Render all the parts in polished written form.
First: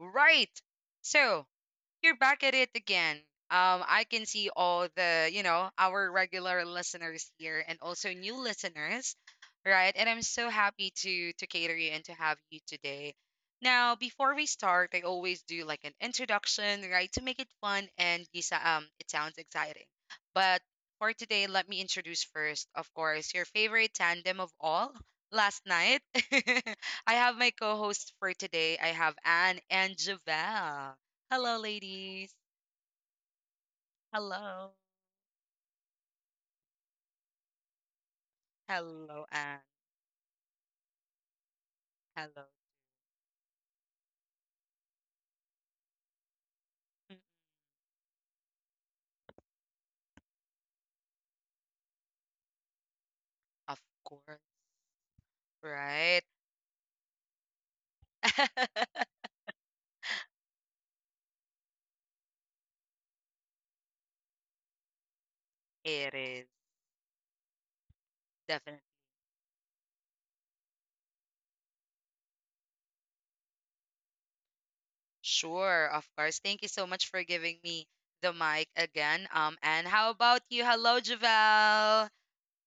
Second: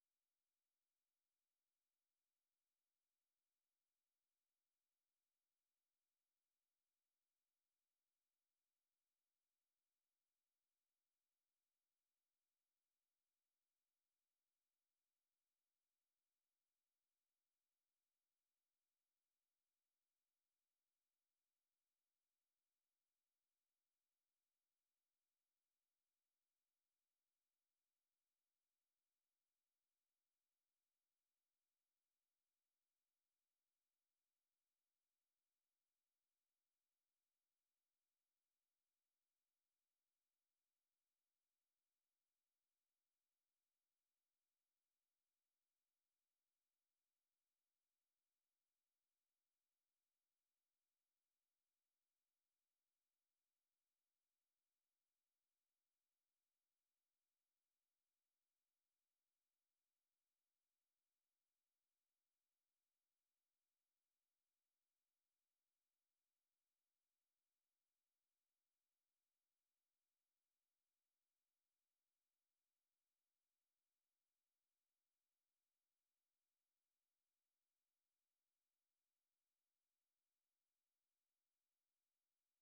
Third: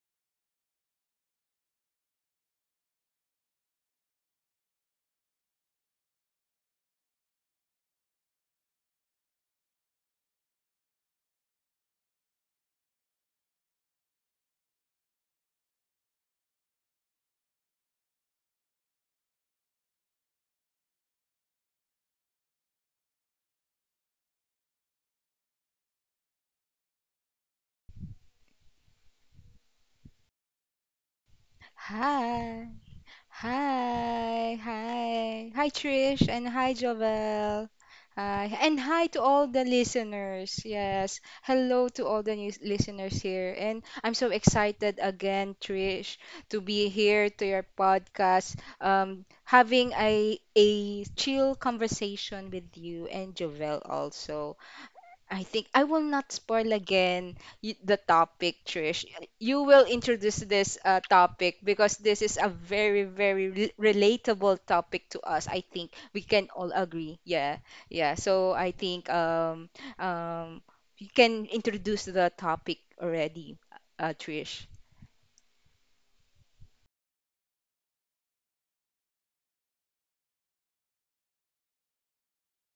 Right. So, you're back at it again. I can see all our regular listeners here and also new listeners, right? And I'm so happy to cater you and to have you today. Now, before we start, I always do like an introduction, right, to make it fun and it sounds exciting. But for today, let me introduce first, of course, your favorite tandem of all. Last night, I have my co-host for today. I have Anne and Javel. Hello, ladies. Hi, hi, Hello. hi, hi, Trish, and hi, Jovel. Hi, and hi to Hello, all and the listeners. Yes, hello to all hello. the new listeners here. And I'm so excited again, Trish, to be Mm, here to your podcast, having a chill conversation with you and of Jovel course, also. I think I will right? not spoil again the topic, Trish. You will introduce this topic because this is a very, very relatable topic to us. I think It we can is all agree. Yeah, yeah. So I definitely. think um, you can introduce the topic already, Trish. Sure, of course. Thank you so much for giving me the mic again. And how about you? Hello, Javel.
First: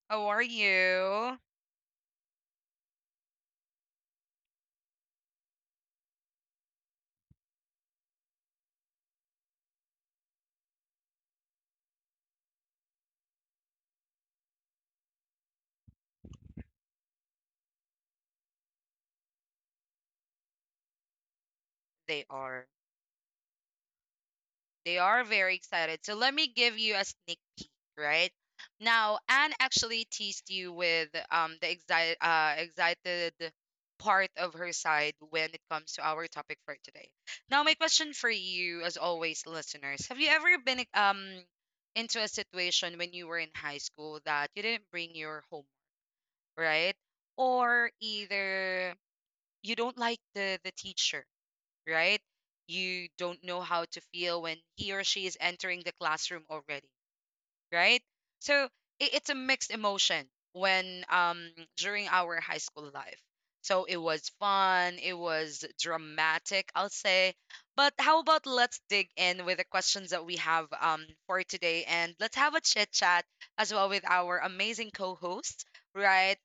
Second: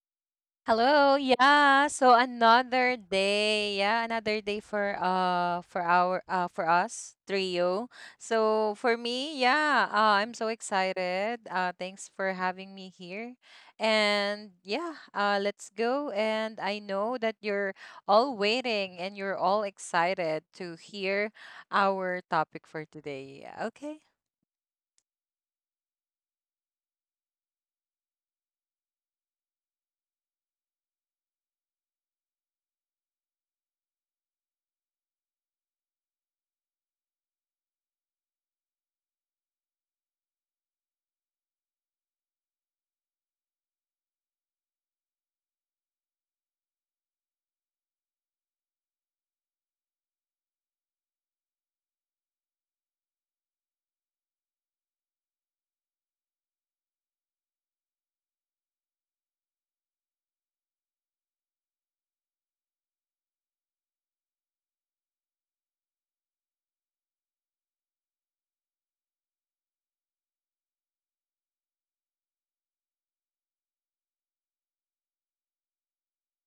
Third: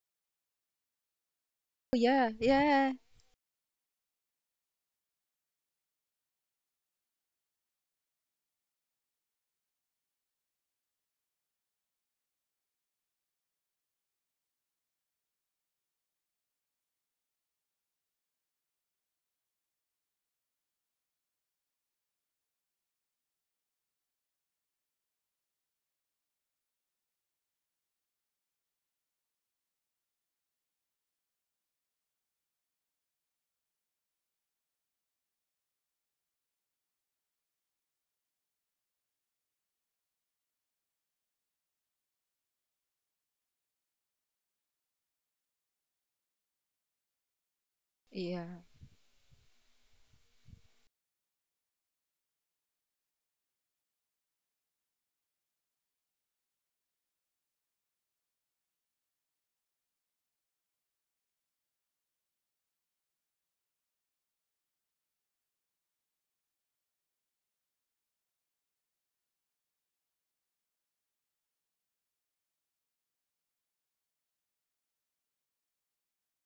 How are Hello. you? Yeah. Oh, So yeah, yeah, another day. Yeah, another day for our for us trio. So for me, yeah, I'm so excited. Thanks for having me here. And yeah, let's go. And I know that you're all waiting and you're all excited to hear our They topic are for today. Okay. They are very excited. So let me give you a sneak peek, right? Now, Anne actually teased you with the excited part of her side when it comes to our topic for today. Now, my question for you, as always, listeners, have you ever been into a situation when you were in high school that you didn't bring your homework, right? Or yeah. either you don't like the teacher, right? You don't know how to feel when he or she is entering the classroom already, right? So it's a mixed emotion when during our high school life. So it was fun, it was dramatic, I'll say. But how about let's dig in with the questions that we have for today and let's have a chit chat as well with our amazing co-hosts, right?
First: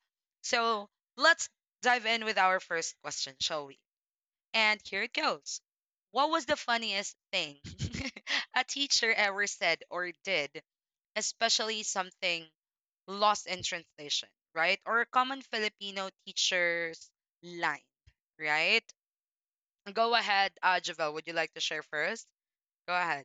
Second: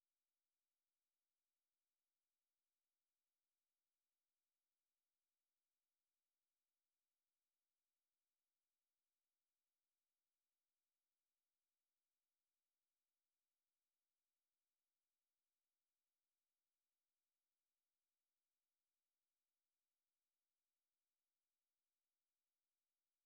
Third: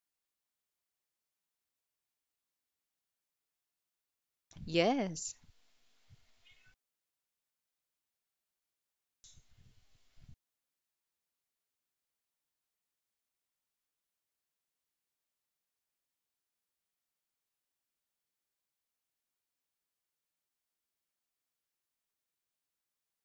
So let's dive in with our first question, shall we? And here it Yes. goes. What was the funniest thing a teacher ever said or did, especially something lost in translation, right? Or a common Filipino teacher's line, right? Go ahead, Javel. Would you like to share first? Go ahead.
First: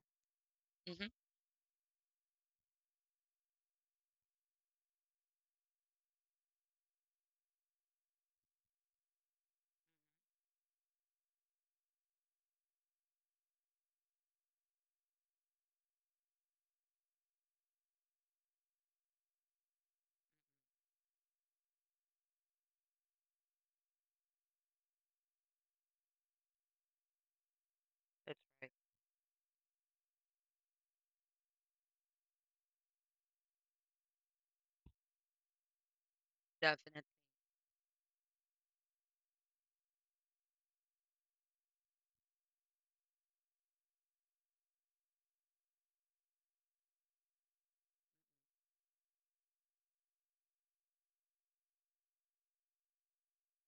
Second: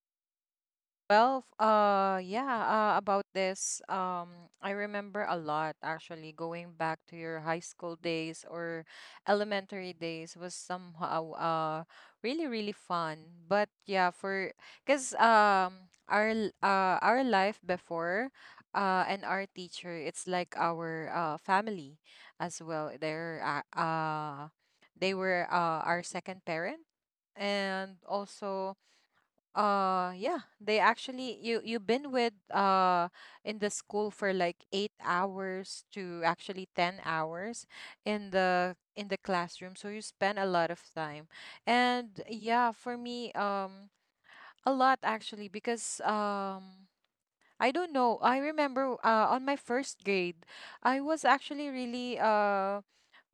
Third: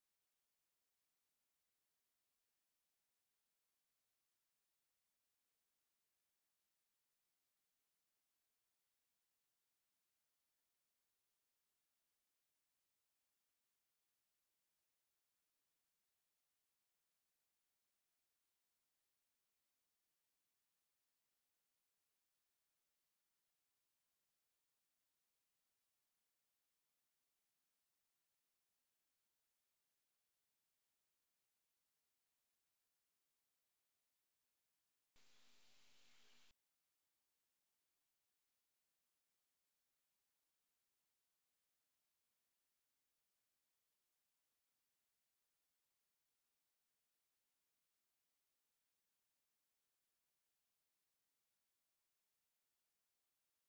Mm-hmm. Well, about this, I remember a lot actually. Going back to your high school days or elementary days was somehow really really fun. But yeah, for because our l- our life before and our teacher, it's like our family as well. They were our second parent and That's right. also. Uh yeah, they actually you've been with in the school for like 8 hours to actually Definitely 10 hours in the classroom, so you spend a lot of time. And yeah, for me a lot actually because I don't know. I remember on my first grade, I was actually really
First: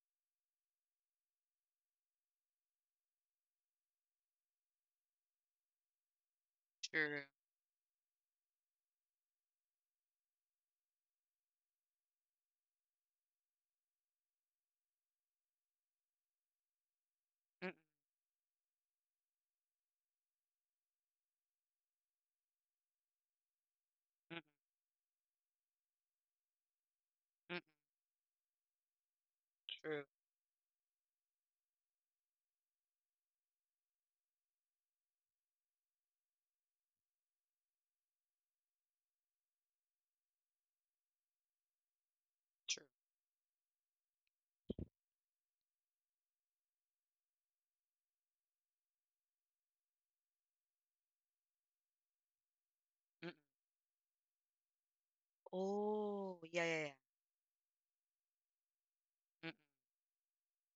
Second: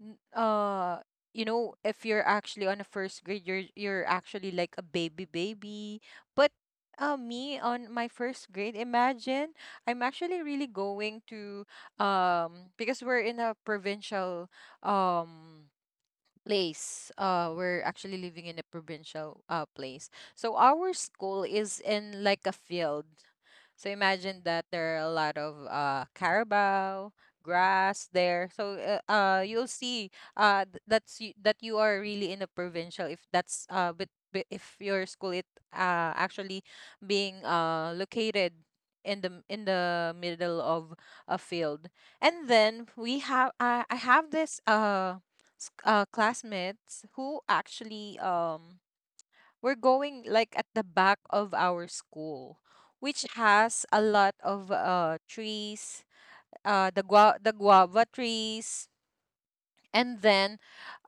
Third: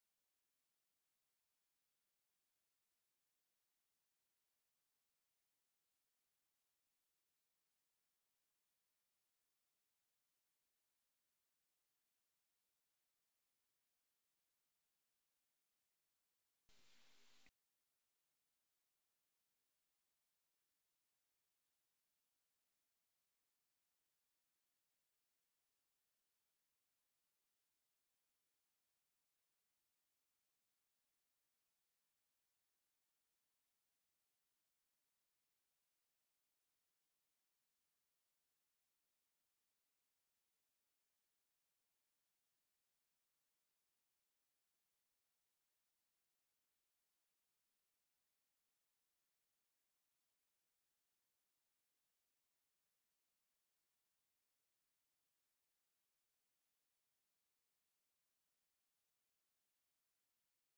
n- uh you know, if you're actually on a first grade you're actually like a baby baby, but true. me on my first grade, imagine I'm actually really going to because we're in a provincial um place. We're Mm, actually living in a provincial place. So our school is in like a field. So imagine that mm, there are a lot of carabao mm, mm, grass there. So you'll see true. That's that you are really in a provincial if that's but if your school it actually being located in the middle of a field. And then True. we have I have this classmates who actually were going like at the back of our school, which Mm. has a lot of trees, Oh, uh yeah, the yeah, yeah. gua- the guava trees, and then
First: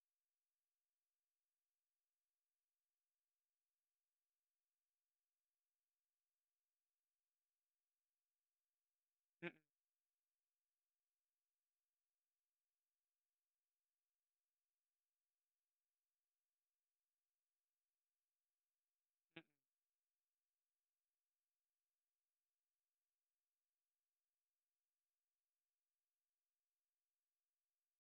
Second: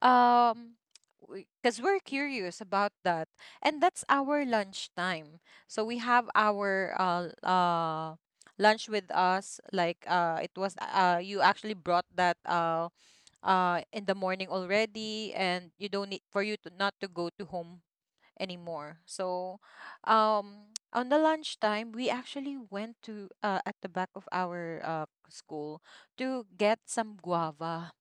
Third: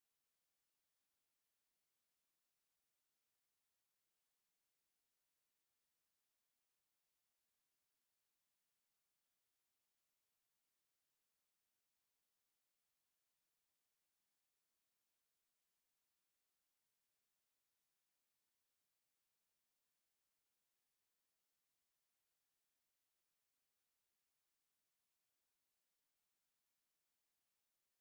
um because we're curious about that, and that's our lunch time. So we have our lunch with Mm, mm, us, like it was you actually brought that in the morning already, and you don't need for you to not to go to home anymore. So on the lunchtime, we actually went to at the back of our school to get some guava.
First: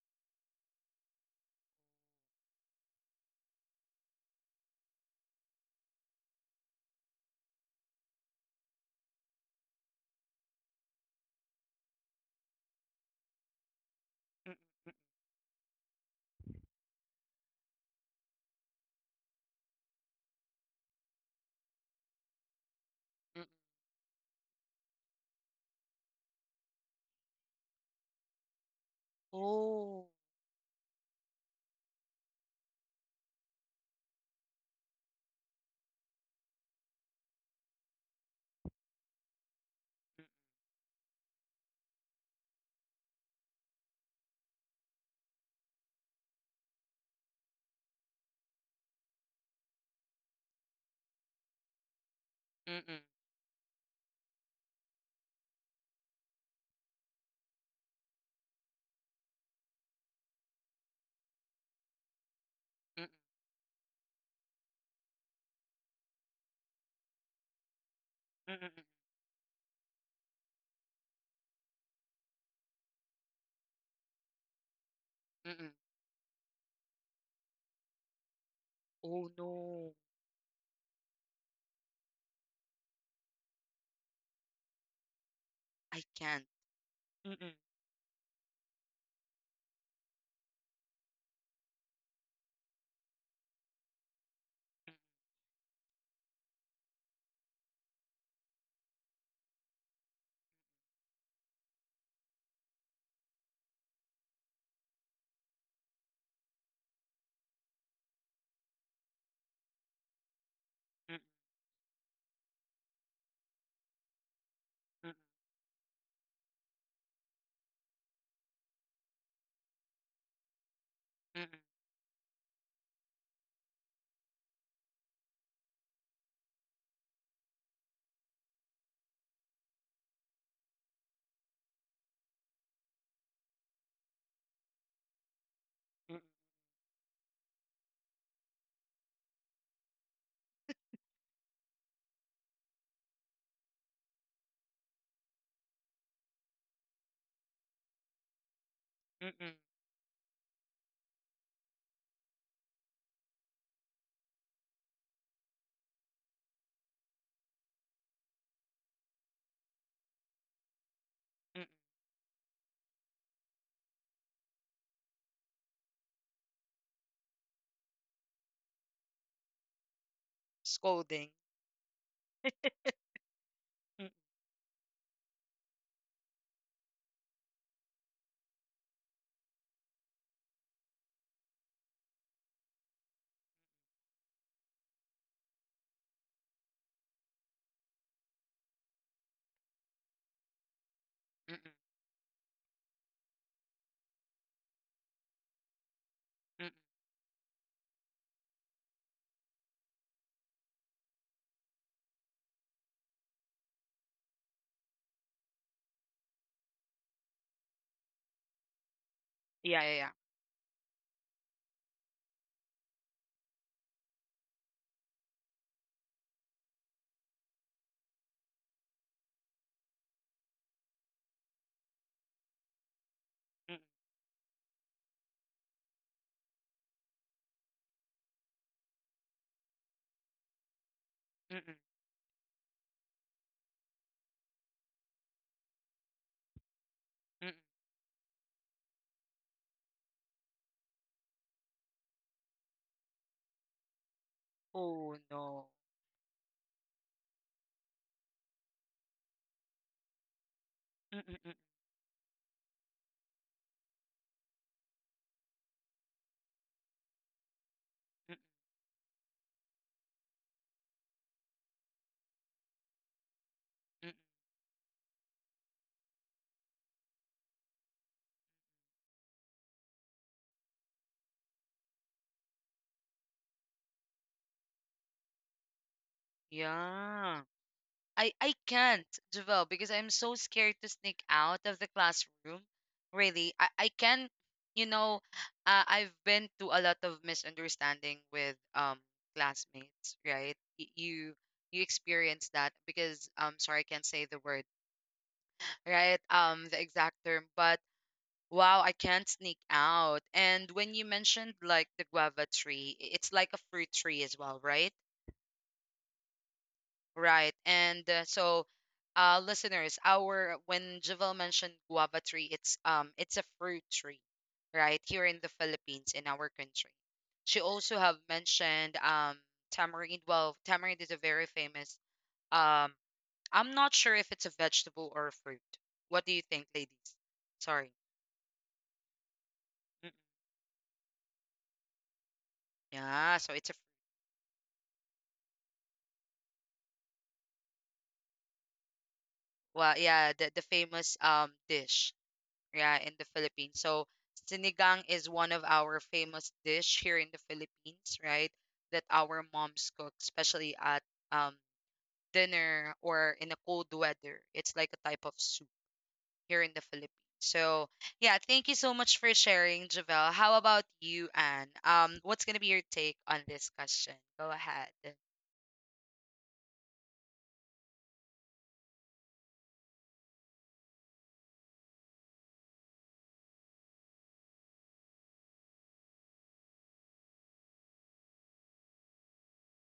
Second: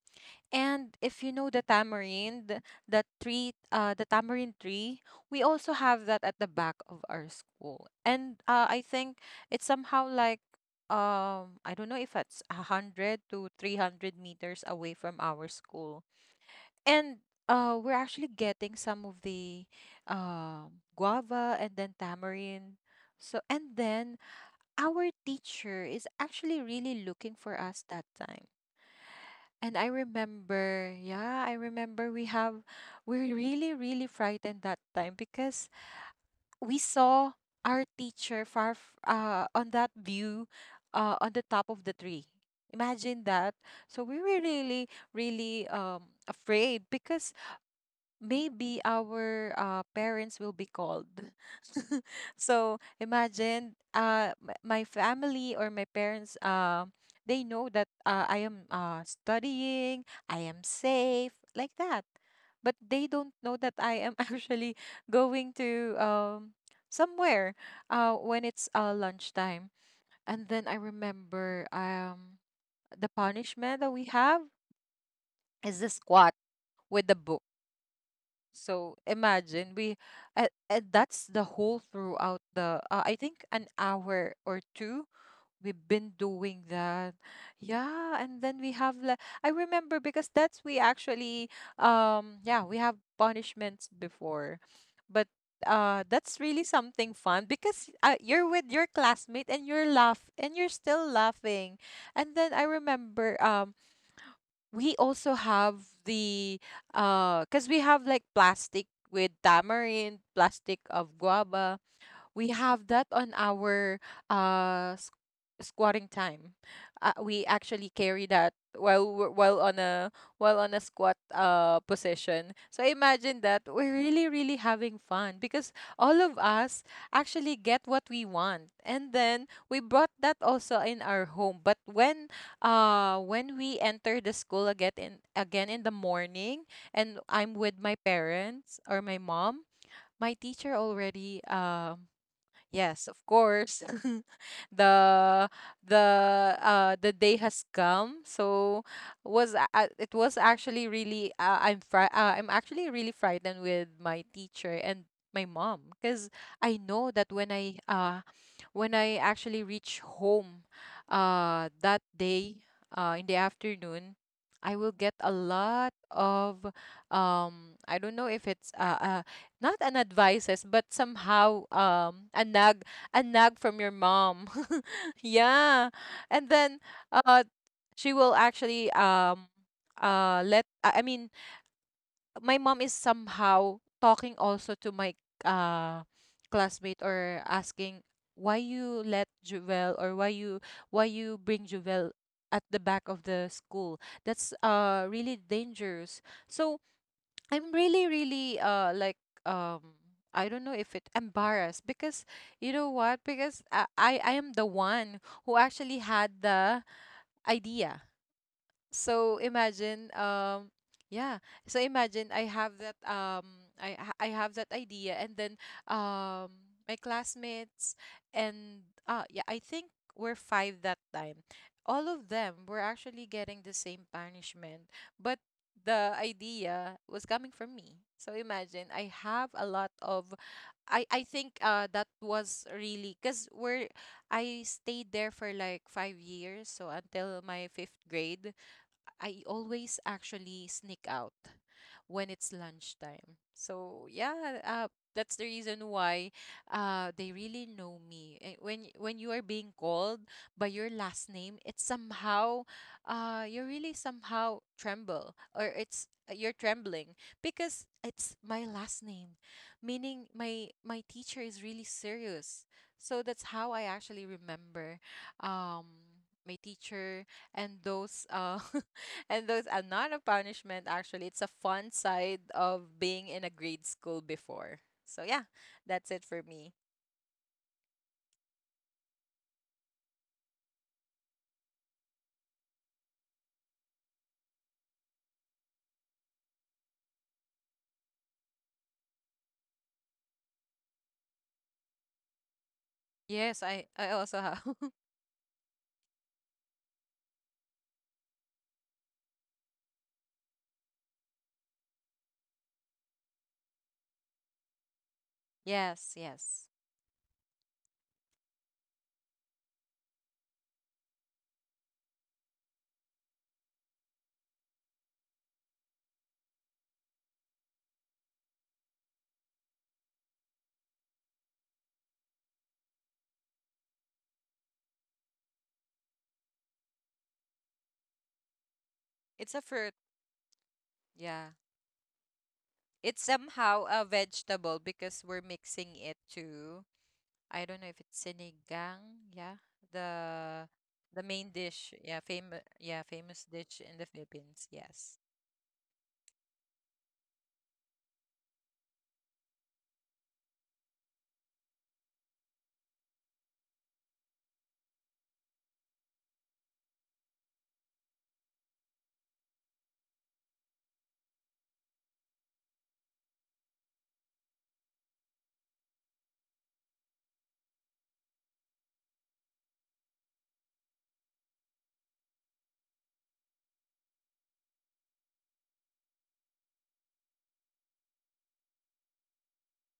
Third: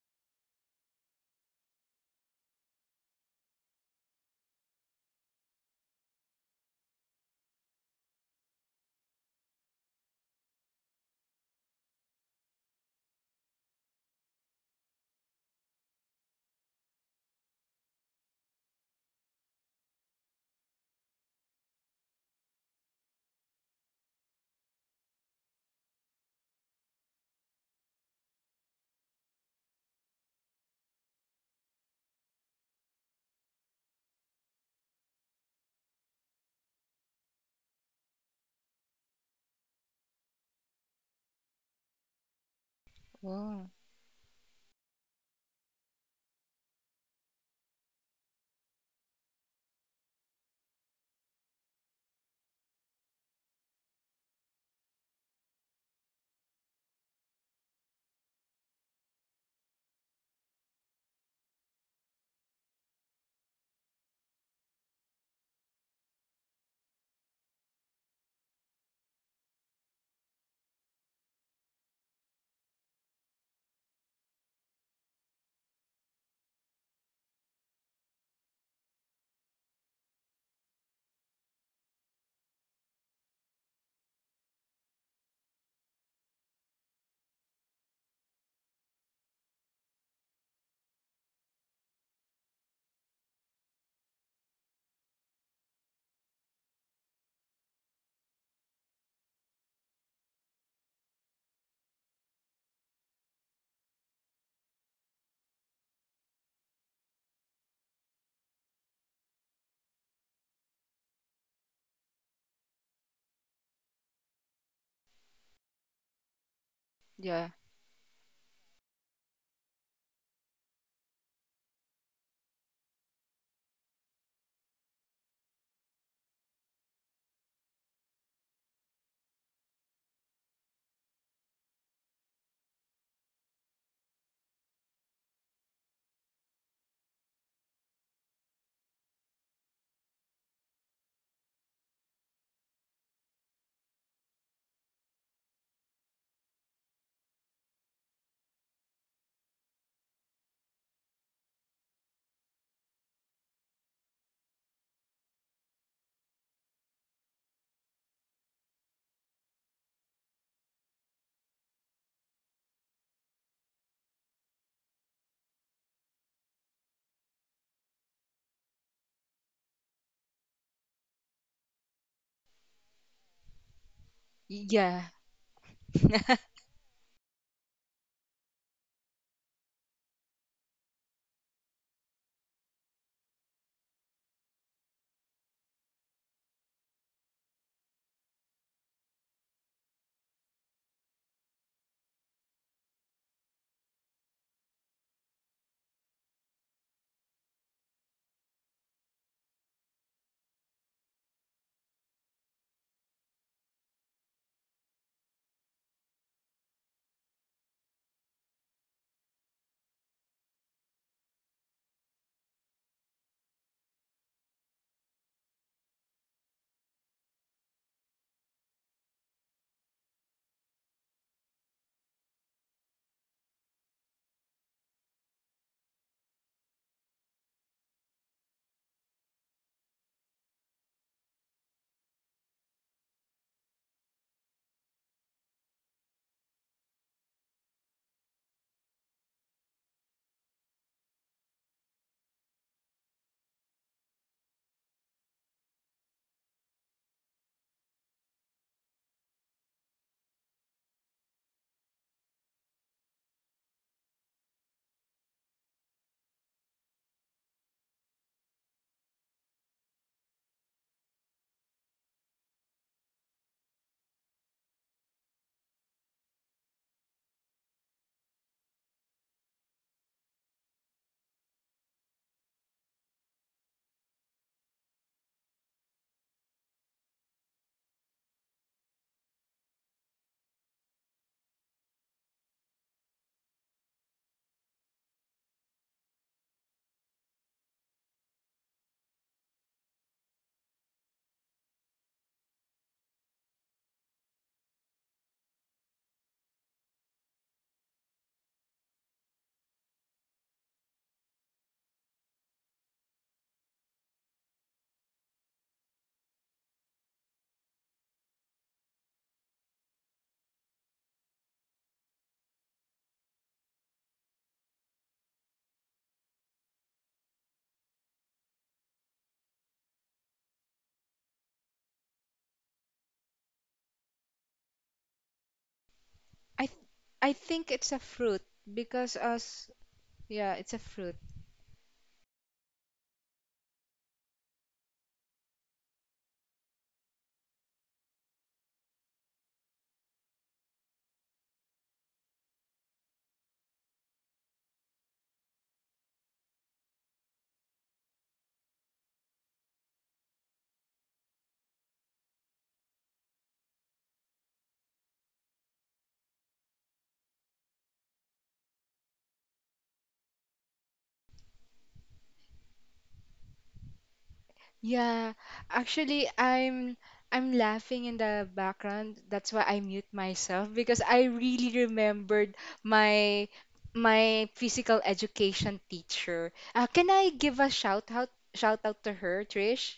And if you know the tamarind, the tree, the tamarind tree, we also have that at the back of our school. And I think it's somehow like, I don't know, if it's a hundred to three hundred mm, mm, meters away from our school. And we're actually getting some of the guava and then tamarind. So mm, mm. and then our teacher is actually really looking for us that time. And I Oh. remember, yeah, I remember we have, we're really, really frightened that time because we saw our teacher far on that Mm, view, on the top of the tree. Imagine that. Wow. So we were really, really afraid because maybe our parents will be called. So mm, imagine my family or my parents, they know that I am studying, I am safe, like that. But they mm, mm, don't know that I am actually going to somewhere when mm, it's mm, mm, mm, lunchtime. And then I remember the punishment that we have is the mm. squat with the book. So Oh imagine we, no, and that's the whole throughout the, I think an hour or two we've been I doing can't. that. Mm-mm, Yeah, and then we have like I remember because that's we actually yeah we have punishments before, mm, but that's really something fun because you're with your classmate and you're laugh and you're still laughing. And then I remember we also have the because we have like plastic with tamarind, plastic of mm, guava, we have that on our uh s- mm, squatting time. We Yeah. actually carry that while while on a squat mm, position. So imagine that we're really really having fun because all of us actually get what we want, and then we brought that also in our home. But when we enter the school again in the mm, morning, and I'm with my parents or my mom, my teacher already Yes, of course. the the the day has come. So mm, mm, it was actually really I'm actually really frightened with my teacher and my mom because I know that when I actually reach home mm. That day in the afternoon, I will get a lot of I don't know if it's not an advices but Scolding. somehow a nag, a nag from Mm, your mom Yeah. yeah. And then uh she will actually let I mean, my mom is somehow talking also to my uh classmate, or asking why you let Juvel, or why you mm, bring Juvel at the back of the school, that's really dangerous. mm. So I'm really, really like um I don't know if it embarrassed because you know what? Because I am the one who actually had the idea. So Yeah, yeah, imagine, yeah. Yeah. So imagine I have that, I have that idea, and then um, my classmates and yeah, I think we're five that time. All of them were actually getting the Mm, same punishment, but the idea was coming from me. So imagine I have a lot of I think mm, that was really cuz we're I stayed there for like 5 years, so until mm, mm. my 5th grade I always actually sneak out when it's lunchtime. So yeah, Oh that's the no. reason why they really know me. Eh, when you are being called by your Mm, last mm, name, mm, it's somehow you really somehow tremble, or it's you're trembling because it's mm, my last name, meaning my teacher is really serious. So that's how I mm. actually remember um, my teacher, and those and those are not a punishment, actually. It's a fun side of being in a grade school before. So, yeah, that's it for me. Yeah. I can't, Javel, because I'm so scared to sneak out of the classroom. Really, I can, you know, I've been to a lot of misunderstanding with classmates, right? You experience that because Yes, sorry, I I can't say also the have. word, right? The exact term, but wow, I can't sneak out. And when you mentioned like the guava tree, it's like a fruit tree as well, right? Yes, yes. Right. And so, listeners, our when Javel mentioned guava tree, it's a fruit tree, right? Here in the Philippines, in our country. She also have mentioned tamarind. Well, tamarind is a very famous. Um, I'm not sure if it's a vegetable or a fruit. What do you I think, th- ladies? I think it's a Sorry. fruit because It's a us. fruit. Mm, Yeah, it's a fruit. Yeah. It's yeah. So it's a somehow a vegetable because we're mixing it to, I don't know if it's sinigang. Yeah. well, yeah, the The the famous main dish. Yeah, dish. Yeah, in the famous dish Philippines. in the So Philippines. sinigang Yes. is one of our famous dish here in the Philippines, right? That our moms cook, especially at um, dinner or in a cold weather. It's like a type of soup here in the Philippines. So yeah, thank you so much for sharing, Javel. How about you, Anne? What's gonna be your take on this question? Go ahead. Yeah, actually, I'm laughing in the background. That's why I mute myself because I really remembered my physical education teacher. Can I give a shout out to her, Trish?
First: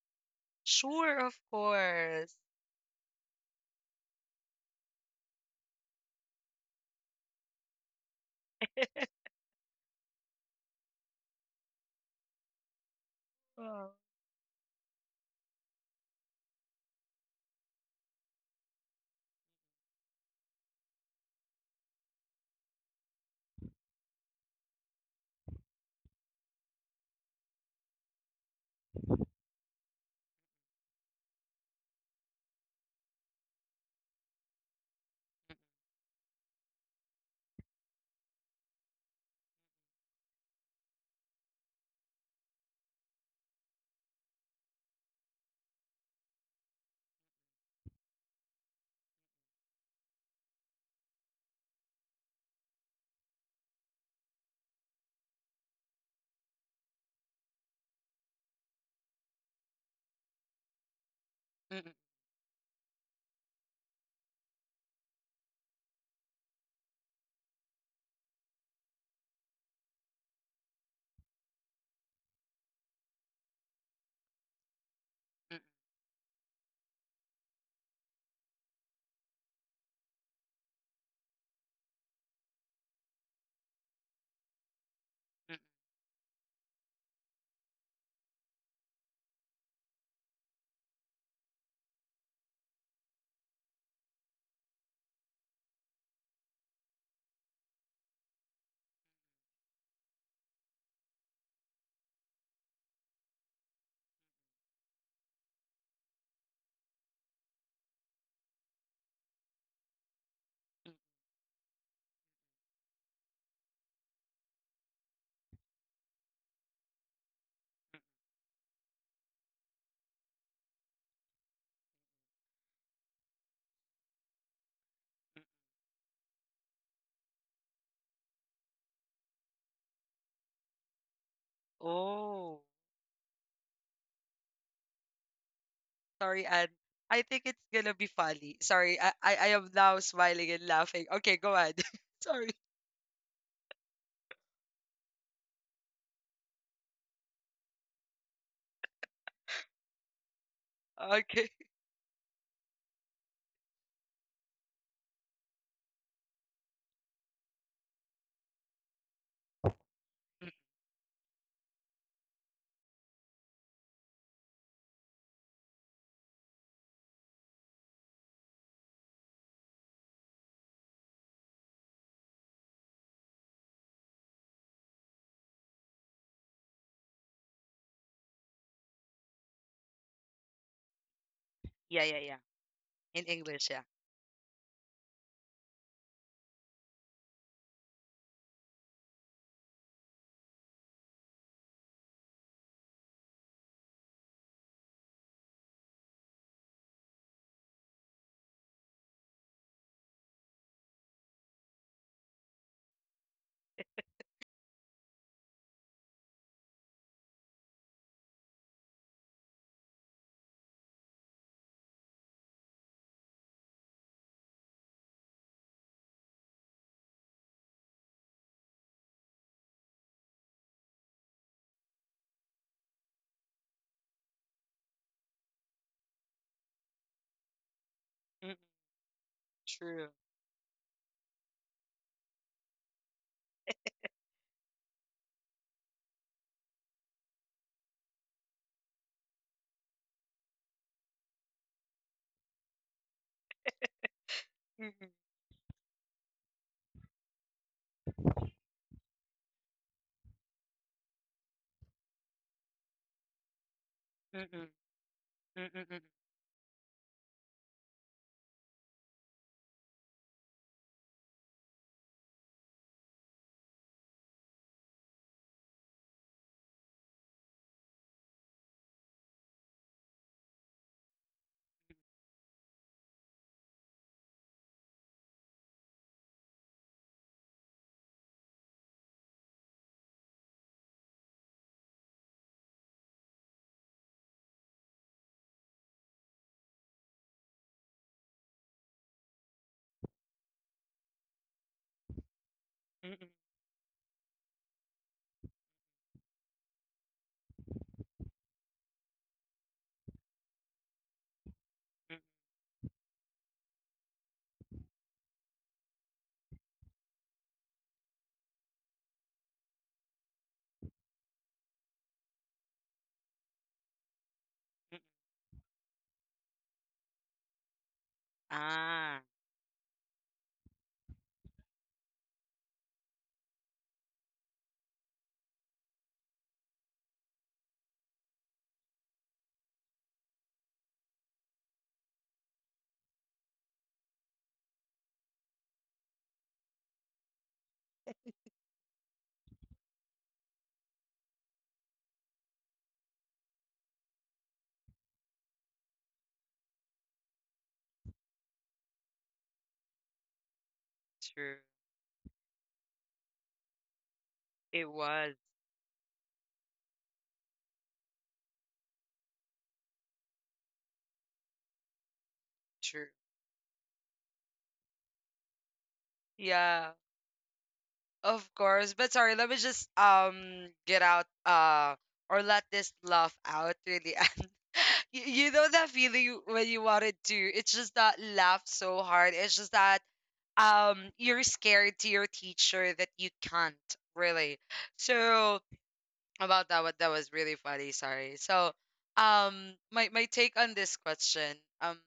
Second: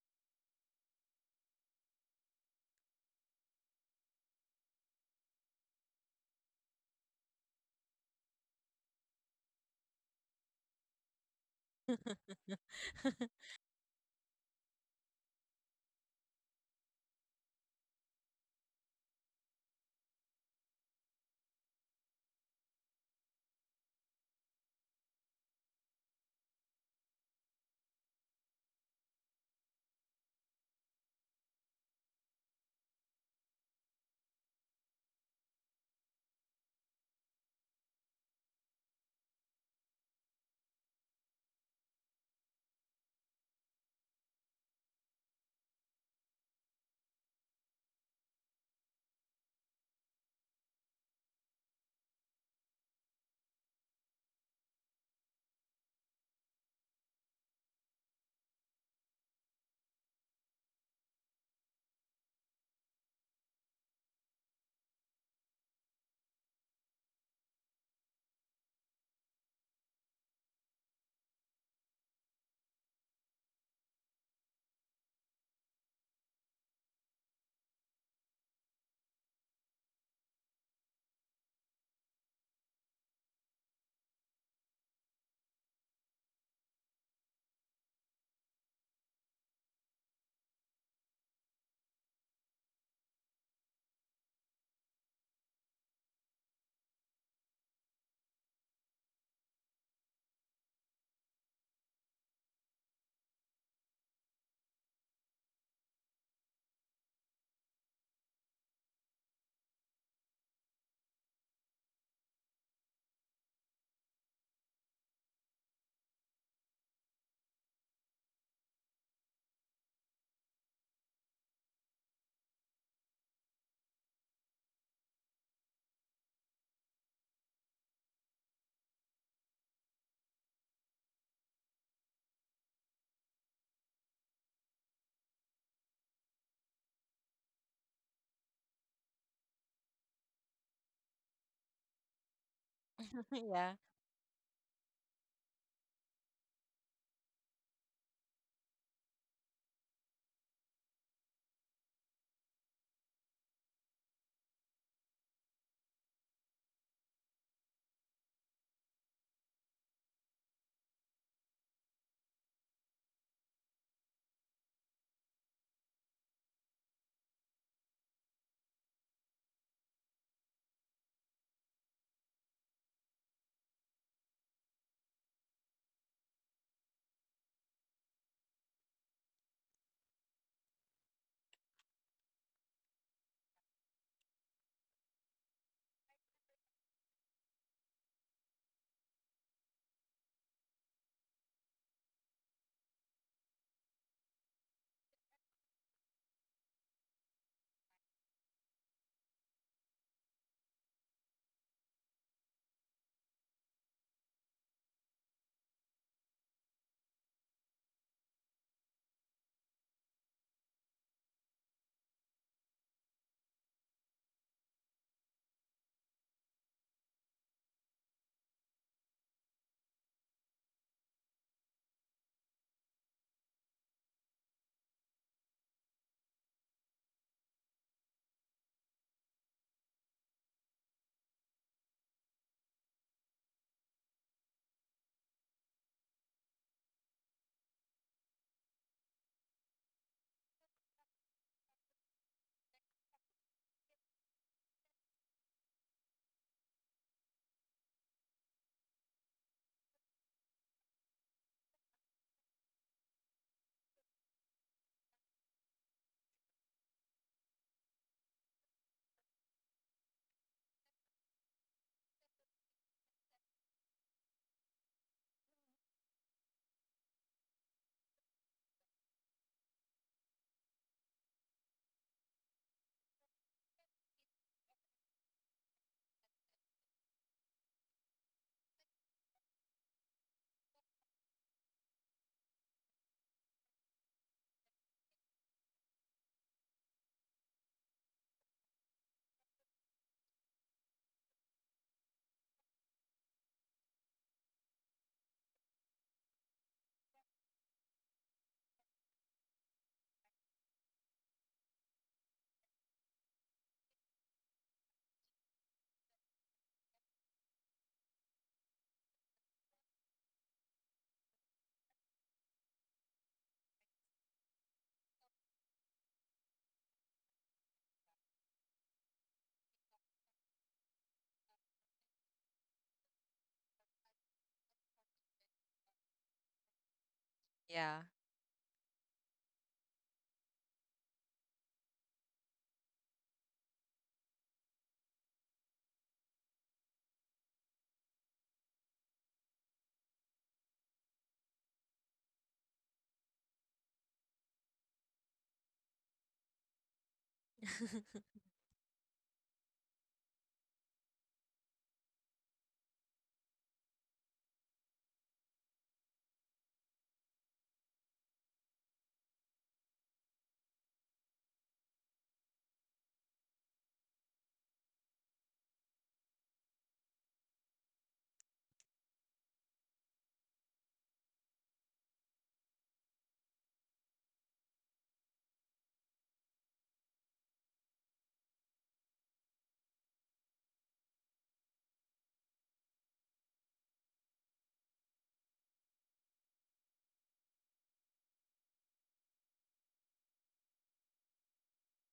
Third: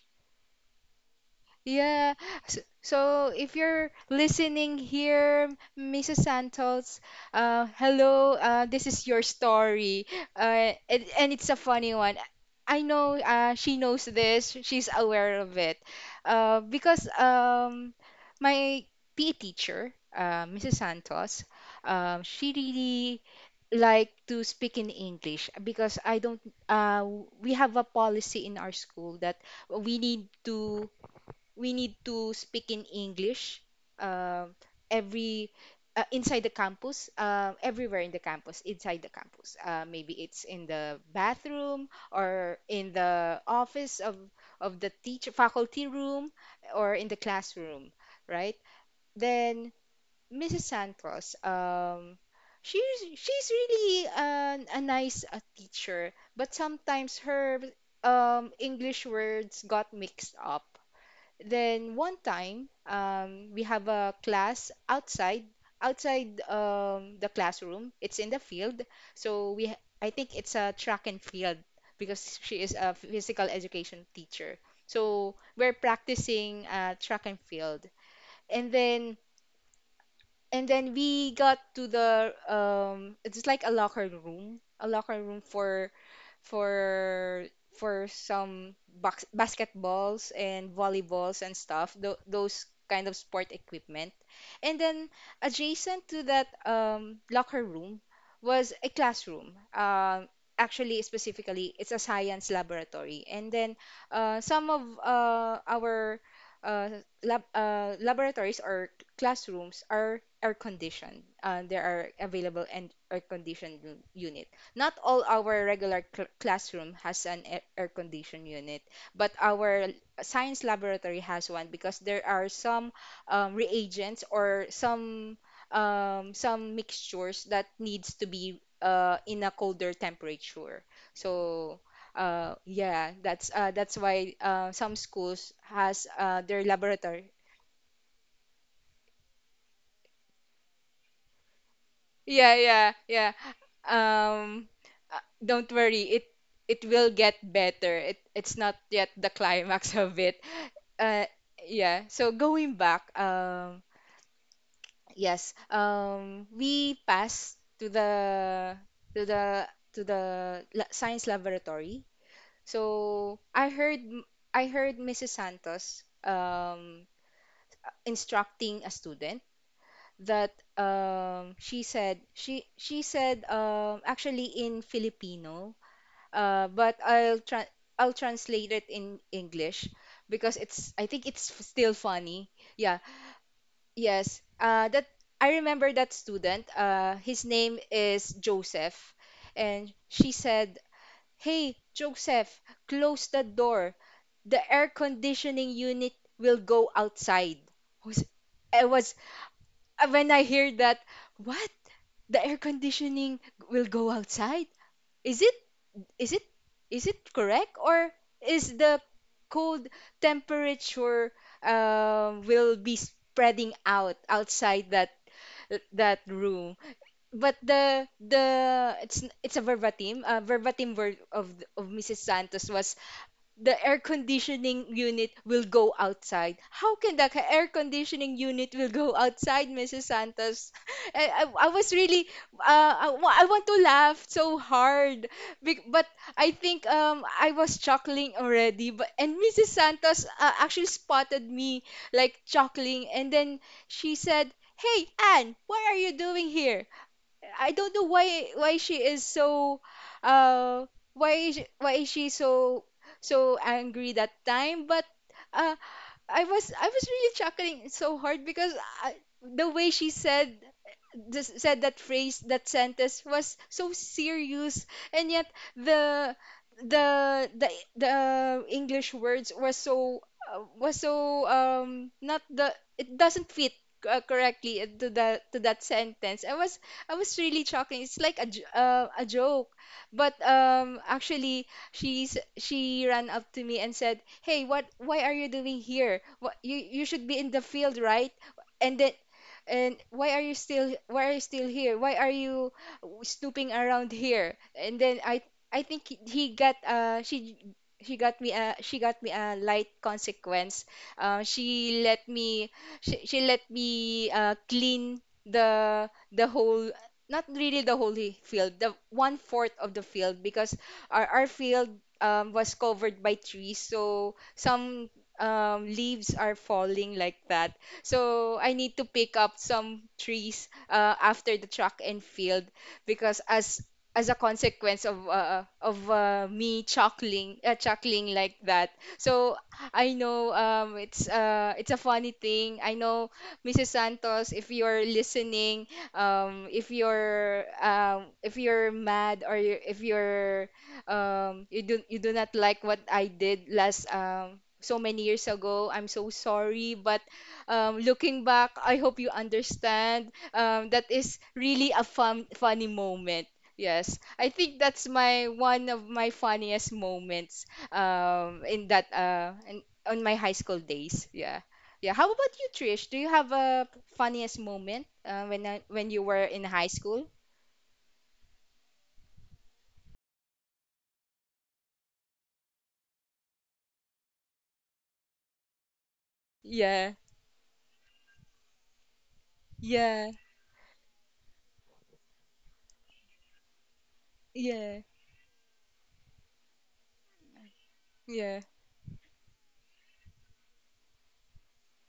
Sure, of Yeah. course. So if you're listening here, Mrs. Santos, hello. This is your story, and, it's a funny one. I know she Wow. knows this. She's aware of it, because my PE teacher, Mrs. Santos, she really like to speak in English because I don't. Uh, we have a policy in our school that we need to we need to speak in English uh, every inside the campus, everywhere in the campus, inside the campus. Maybe it's in the bathroom or in the office of the teacher faculty room, or in the classroom, right? Then Mrs. Santos, she's really a nice teacher, but sometimes her English words got mixed up. Mm, mm, Then one time, we have a class outside, the classroom. It's in the field. So I think it's a track and field because she is a physical education teacher. So mm, we're practicing track and field. And then, and then we got to it's like a locker room, mm, for for for some box, basketballs and volleyballs and stuff, th those kind of sport equipment. And then adjacent to that locker room was a classroom. Actually, specifically, it's a science laboratory. And then some of our uh, laboratories or classrooms are air mm, conditioned. There are available and air conditioned unit. Not all our regular classroom has an air conditioned unit, but our science laboratory has one because there are some reagents, or mm. Some mixtures that needs to be in a colder temperature. So Oh. yeah, that's why some schools has Sorry, their and I laboratory. think it's gonna be funny. Sorry, I am now smiling and laughing. Okay, go ahead. Sorry. Yeah, yeah, yeah. Yeah. Um, don't worry. It will get better. It's not yet the climax of it. Uh, Okay. yeah. So going back, yes, we passed to the to Mm, the science laboratory. So I heard Mrs. Santos instructing a student that, she said, actually in Filipino, but I'll translate it in English because it's I think it's still yeah, yeah, yeah. funny. Yeah, In English, yeah. yes. That I remember that student. His name is Joseph, and she said, "Hey, Joseph, close the door. The air conditioning unit will go outside." I was I was- when I hear that. What? The air conditioning will go outside. Is it is it is it correct, or is the cold temperature, will be spreading out outside that room? But the it's a verbatim verbatim word of Mrs. Santos was the air conditioning unit will go outside. How can the air conditioning Mm, unit will go outside, true. Mrs. Santos? I was really, I want to laugh so hard. But I think I was chuckling already. But and Mrs. Santos actually spotted me like chuckling, and then she said, Mm, mm, "Hey, Anne, what are you doing here?" I don't know why she is uh why is she so angry that mm, mm, time, but uh mm, mm, I was really chuckling so hard because I, the way she said just said that phrase, that sentence was so serious, and yet the the the the English words were so, was so not — the it doesn't fit correctly to the to that sentence. I was really shocking. It's like a a joke, but actually she ran up to me and said, "Hey, what? Why are you doing here? What you should be in the field, right?" And then and why are you still here? Why are you mm, mm, snooping around here? And then I think he got she got me a she got me a light consequence. Uh, she mm, let me she let me clean the whole — not really the whole field, the one fourth of the field, because our field, was covered by trees, so mm. some leaves are falling like that, so I need to Ah, pick up some trees after the track and field, because as a consequence of me chuckling, Yeah. Like that. So I know, it's a funny thing. I know Mrs. Santos, if you're listening, if you're mad or you if you're you do not like what I did, last so many years ago. I'm so sorry, but looking back, I hope you understand. That is true. really a funny moment. Yes, I think It that's was my one of my funniest moments, in that, on my high school days. Yeah, yeah. How about you, true. Trish? Do you have a funniest moment when when you were in Yeah, high school? of course. But sorry, let me just get out or let this laugh out really and you know that feeling when you Yeah, wanted to. It's just that laugh so hard. It's just that yeah, you're scared to your teacher that you can't really. yeah, So about that, what, that was really funny, sorry. yeah. So my take on this question. um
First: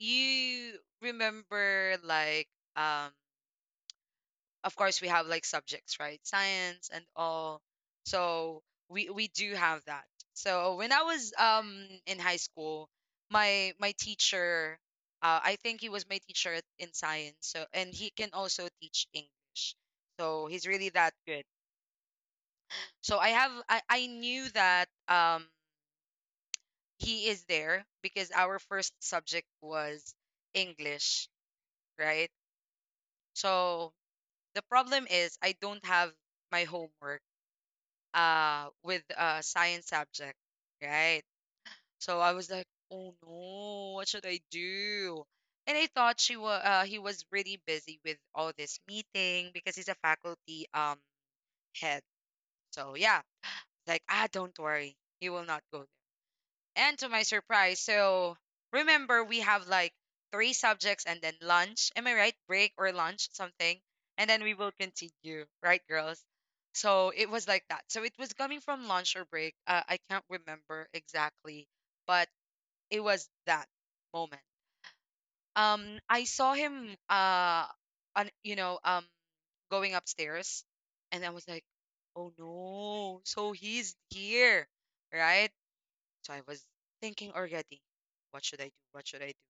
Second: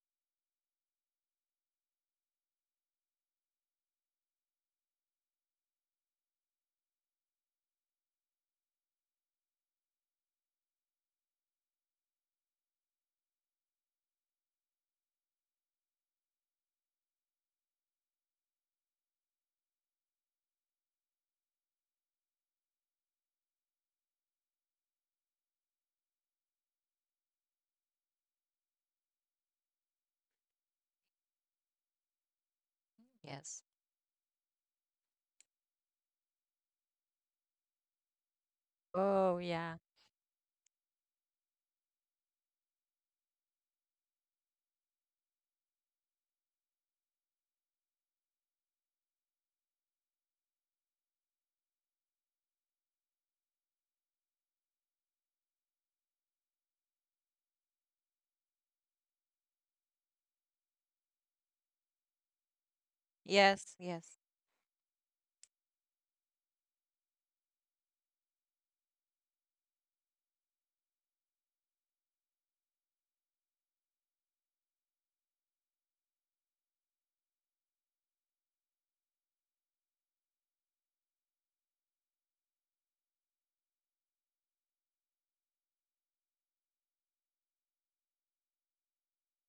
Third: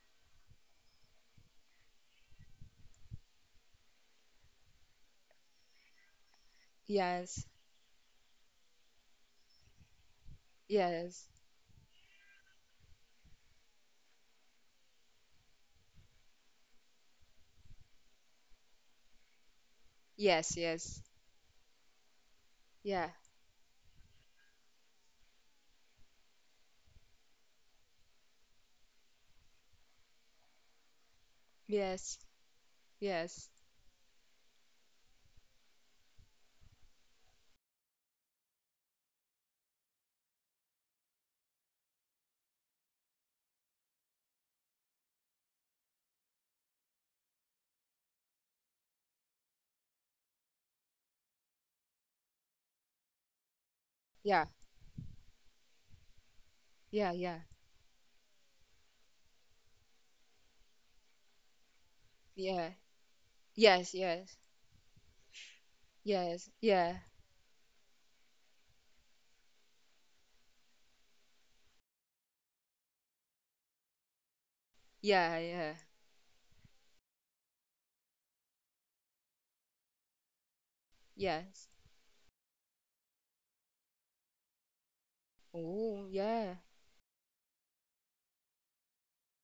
you remember, like, um of course we have like subjects, right? Science and Yes, all. So we do have that. So when I yes, was in high school, my teacher, I think he was my teacher in science, so and he can also teach English, so yes, he's really yes. that good. Yeah, So I knew that he is there because our first subject was English, yes, right? yes. Yes. So the problem is I don't have my homework with a Oh, yeah. science subject, right? So I was like, "Oh no, what should I do?" And I thought she was he was really busy with all this meeting because he's a faculty head. So yeah, like, "Ah, Yeah, don't worry. He will not go there." And to yeah, my yeah. surprise, so remember we have like three subjects and then lunch. Am I right? Break Yeah. or lunch, Yes, something. Yes, yes. And then yes, we will continue, right, girls? yes, yeah, So it was like that. So it was coming from lunch or break. I can't remember exactly, but it was that moment. yeah, yeah, I saw him on going upstairs, and I was like, yes. oh no, so he's here, right? Oh, So I yeah, was thinking already, what should I do? What should I do?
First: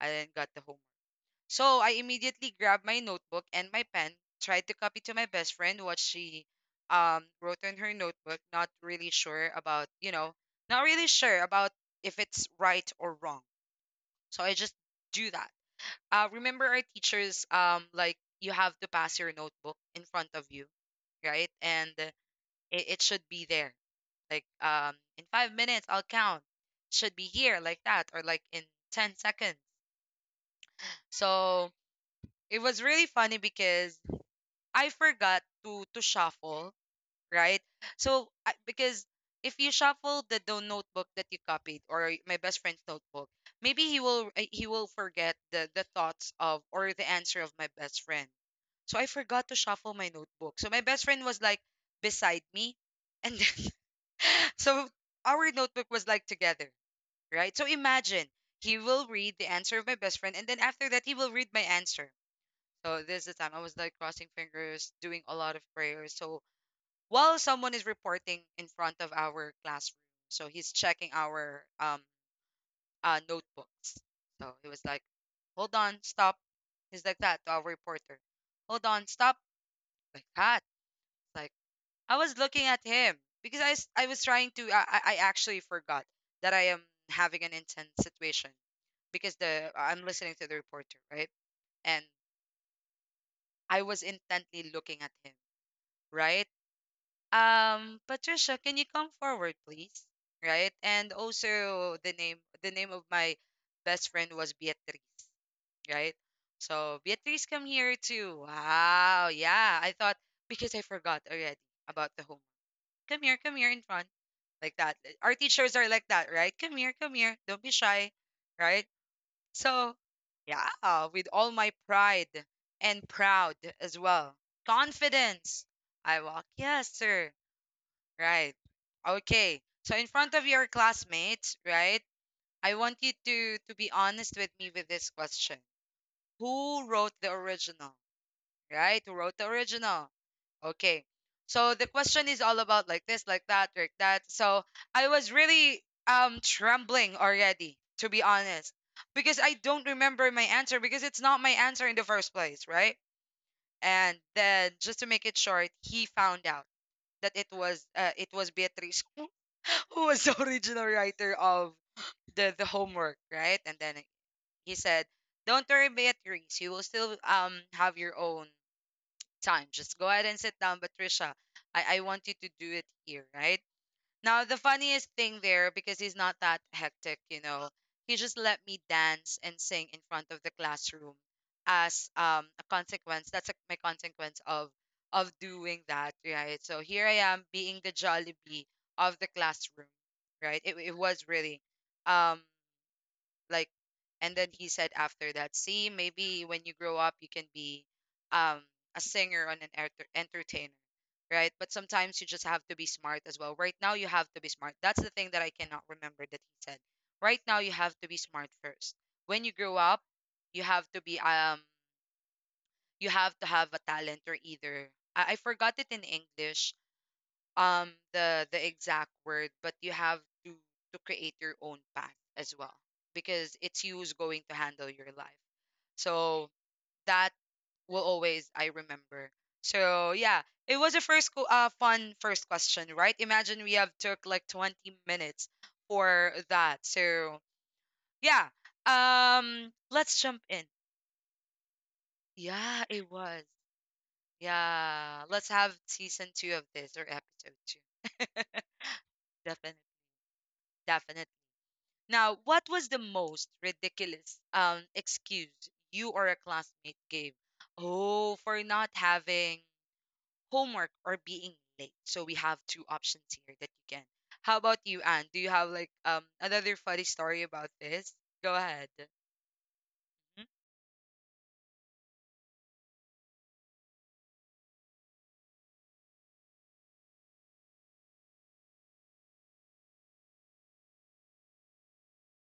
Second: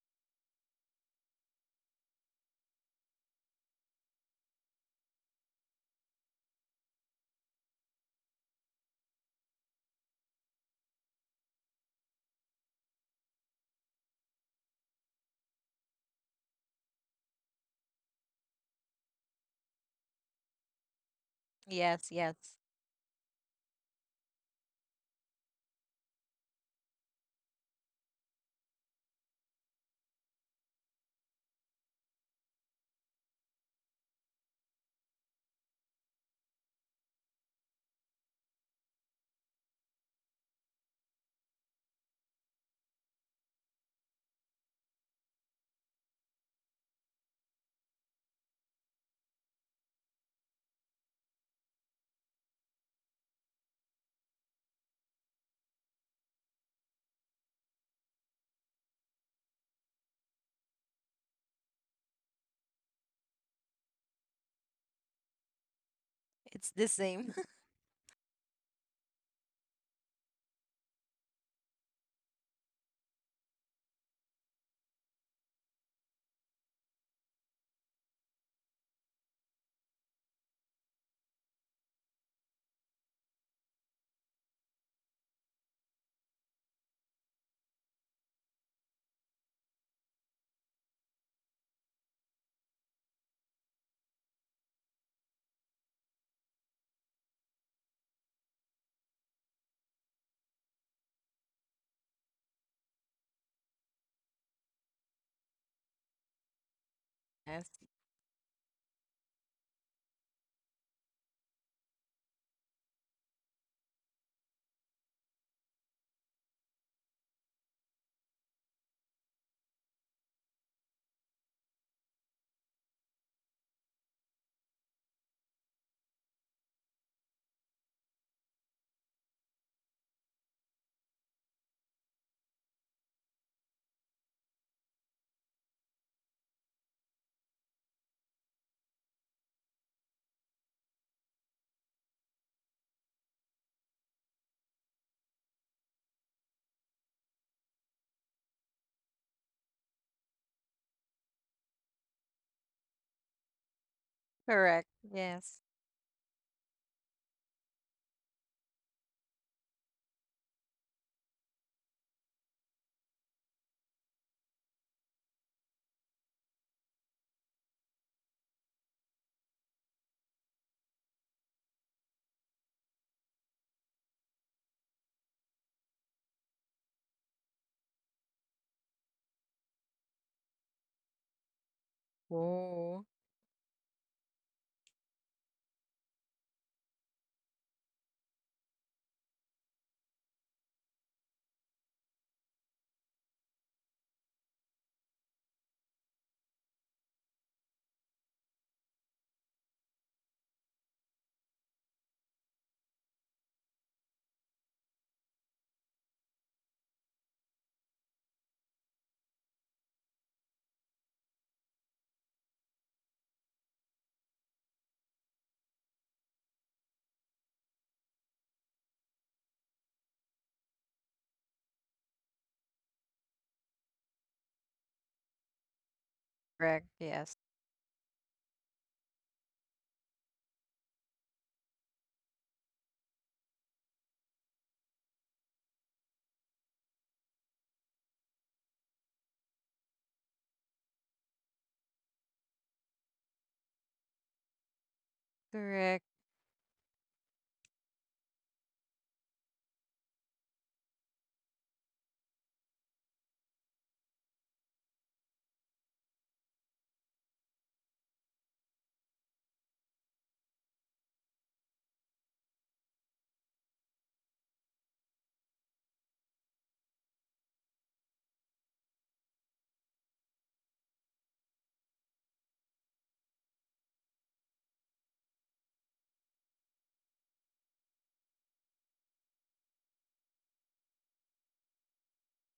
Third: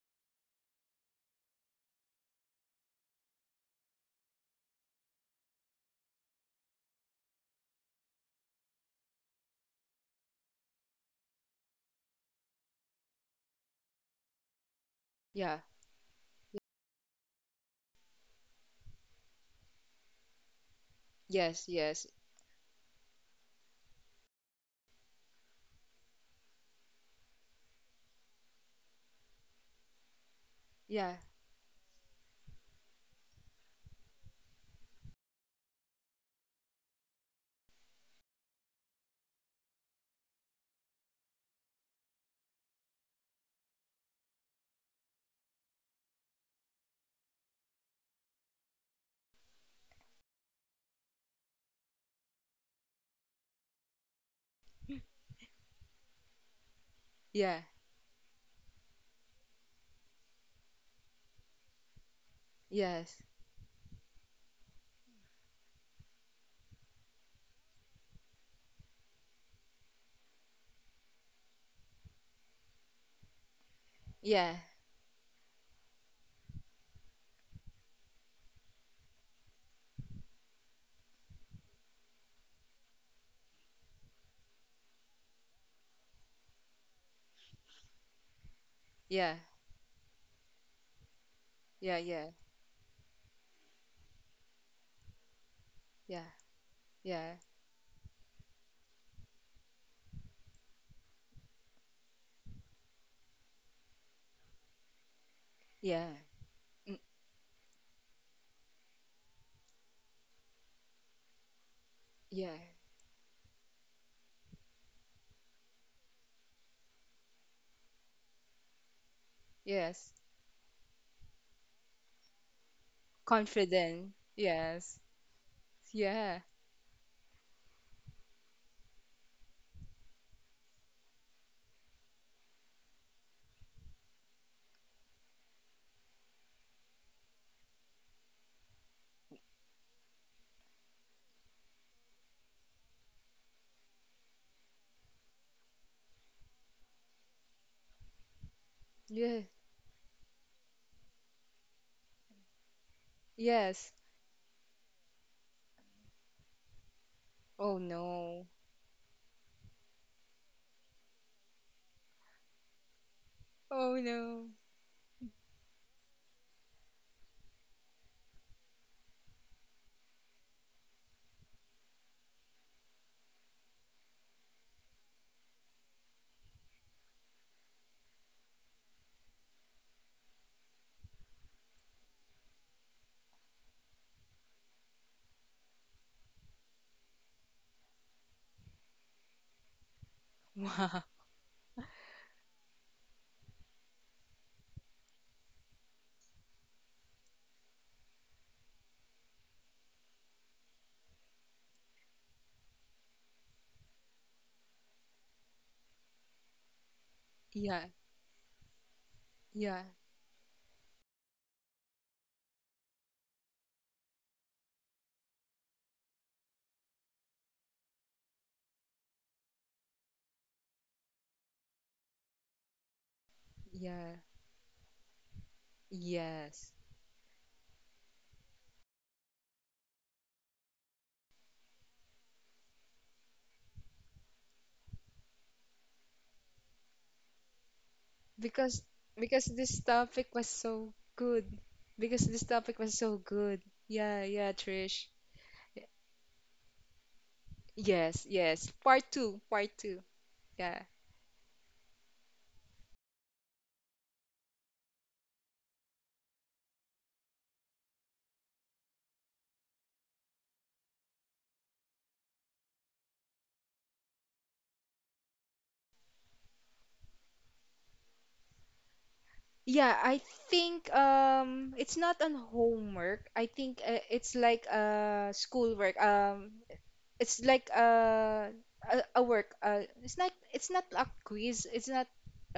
I then got the homework. So I immediately grabbed my notebook and my pen, tried to copy to my best friend what she wrote in her notebook, not really sure about, you know, not really sure about if it's right or wrong. So I just do that. yeah, Remember our teachers like you have to pass your notebook in front of you, right? yes, And yes, Yes, yes. it should be there like in 5 minutes I'll count. Should be here like that or like in 10 seconds. yeah, So it was really funny because I forgot to shuffle, right? So because if you shuffle the notebook that you copied or my best friend's notebook, maybe he will forget the thoughts of or the answer of my best friend. So I forgot to shuffle my notebook. So my best friend was like beside me, and then so our notebook was like together. Right? yeah, So imagine he will read the answer of my best friend, and then after that, he will read my answer. So yes, this is the time I was like crossing fingers, doing a lot of prayers. So It's the same. while someone is reporting in front of our classroom, so he's checking our notebooks. yeah, So he was like, "Hold on, stop." He's like that to our reporter. "Hold on, stop." Like that. Like I was looking at him because I was trying to I actually forgot that I am having an intense situation. yeah, Because the I'm listening to the reporter, right? yeah, And yeah, I was intently looking at him, yeah, right? yeah, Patricia, can you come forward, please? Right? And also the name of my best friend was Beatrice, yeah, right? mm, So Beatrice come Yes. here too. Wow, yeah. I thought because I forgot already about the homework. yeah, Come here in front. Like that. Our teachers are like that, right? Come here, come here. Don't be shy. Right? So, yes. yeah, with all my pride and proud as Confident, well. yes, Confidence. I yeah, walk, yes, sir. Right. Okay. So in front of your classmates, right? I want you to be honest with me with this question. Who wrote the original? Right? Who wrote the original? Okay. So the question is all about like this, like that, like that. So I was really trembling already, to be honest, because yeah, I don't remember my answer because it's not my answer in the first place, right? yes. And then Correct. just to make it Yes. short, he found out that it Oh was uh, it no, was Beatrice who was the original writer of the homework, right? And oh then no. he said, "Don't worry, Beatrice, you will still have your own." time. Just go ahead and sit down, Patricia. I want you to do it here, right? Now, the funniest thing there, because he's not that hectic, he just let me dance and sing in front of the classroom as a Oh. consequence. That's my consequence of doing that, right? So here I am being the Jollibee of the classroom, right? It Wow. was really. Um, like and then he said after that, see, maybe when you grow up, you can be um a singer and an entertainer, right? But sometimes you just have to be smart as well. Right now, you have to be smart. That's the thing that I cannot remember that he said. Right now, you Yeah, have to be smart first. When you grow yeah, up, you have to be you have to have a talent or either I forgot it in English, the exact word, but you have to to create your own path as well, because it's you who's yeah, going to handle your life. So yes. Correct. that Yes. will always I remember. So yeah, it was a fun first question, right? Imagine we have took like 20 minutes for that. So yeah, Because because this let's topic jump was in. so good. Because this topic Yeah, was it so was. good. Yeah, yeah, Trish. Yeah, let's have Correct. season two of this, or episode two. Yes, yes. Part two, part two. Yeah. Definitely. Now, what was the most ridiculous excuse you or a classmate gave? Oh, for not having homework or being late. So we have two options here that you can. How about you, Anne? Do you have like another funny story about this? Go ahead. Yeah, I Mhm. think it's not on homework. I think it's like schoolwork. It's like a work. It's not a quiz. It's not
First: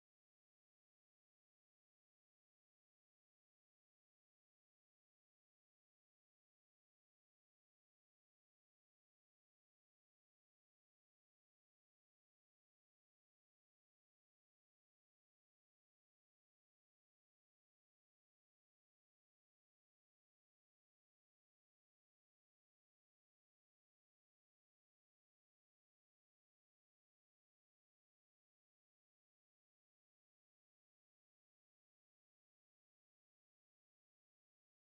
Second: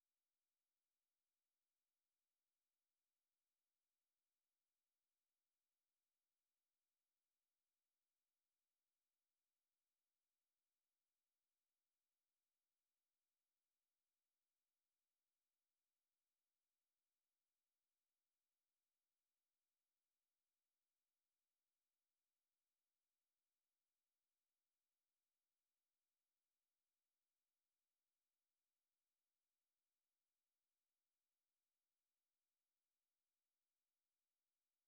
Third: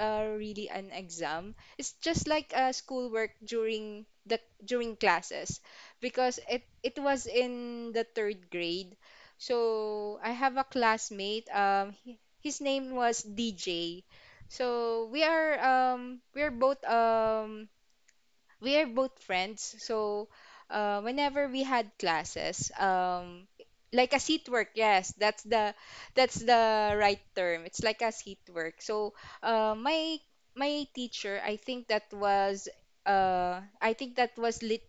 really an exam. It's just like a schoolwork during the during classes, because it was in the third grade. So I have a classmate. His name was DJ. So we are we are both friends, so whenever we had classes, like a seat work, yes, that's the right term. It's like a seat work. So uh, my my teacher, I think that was lit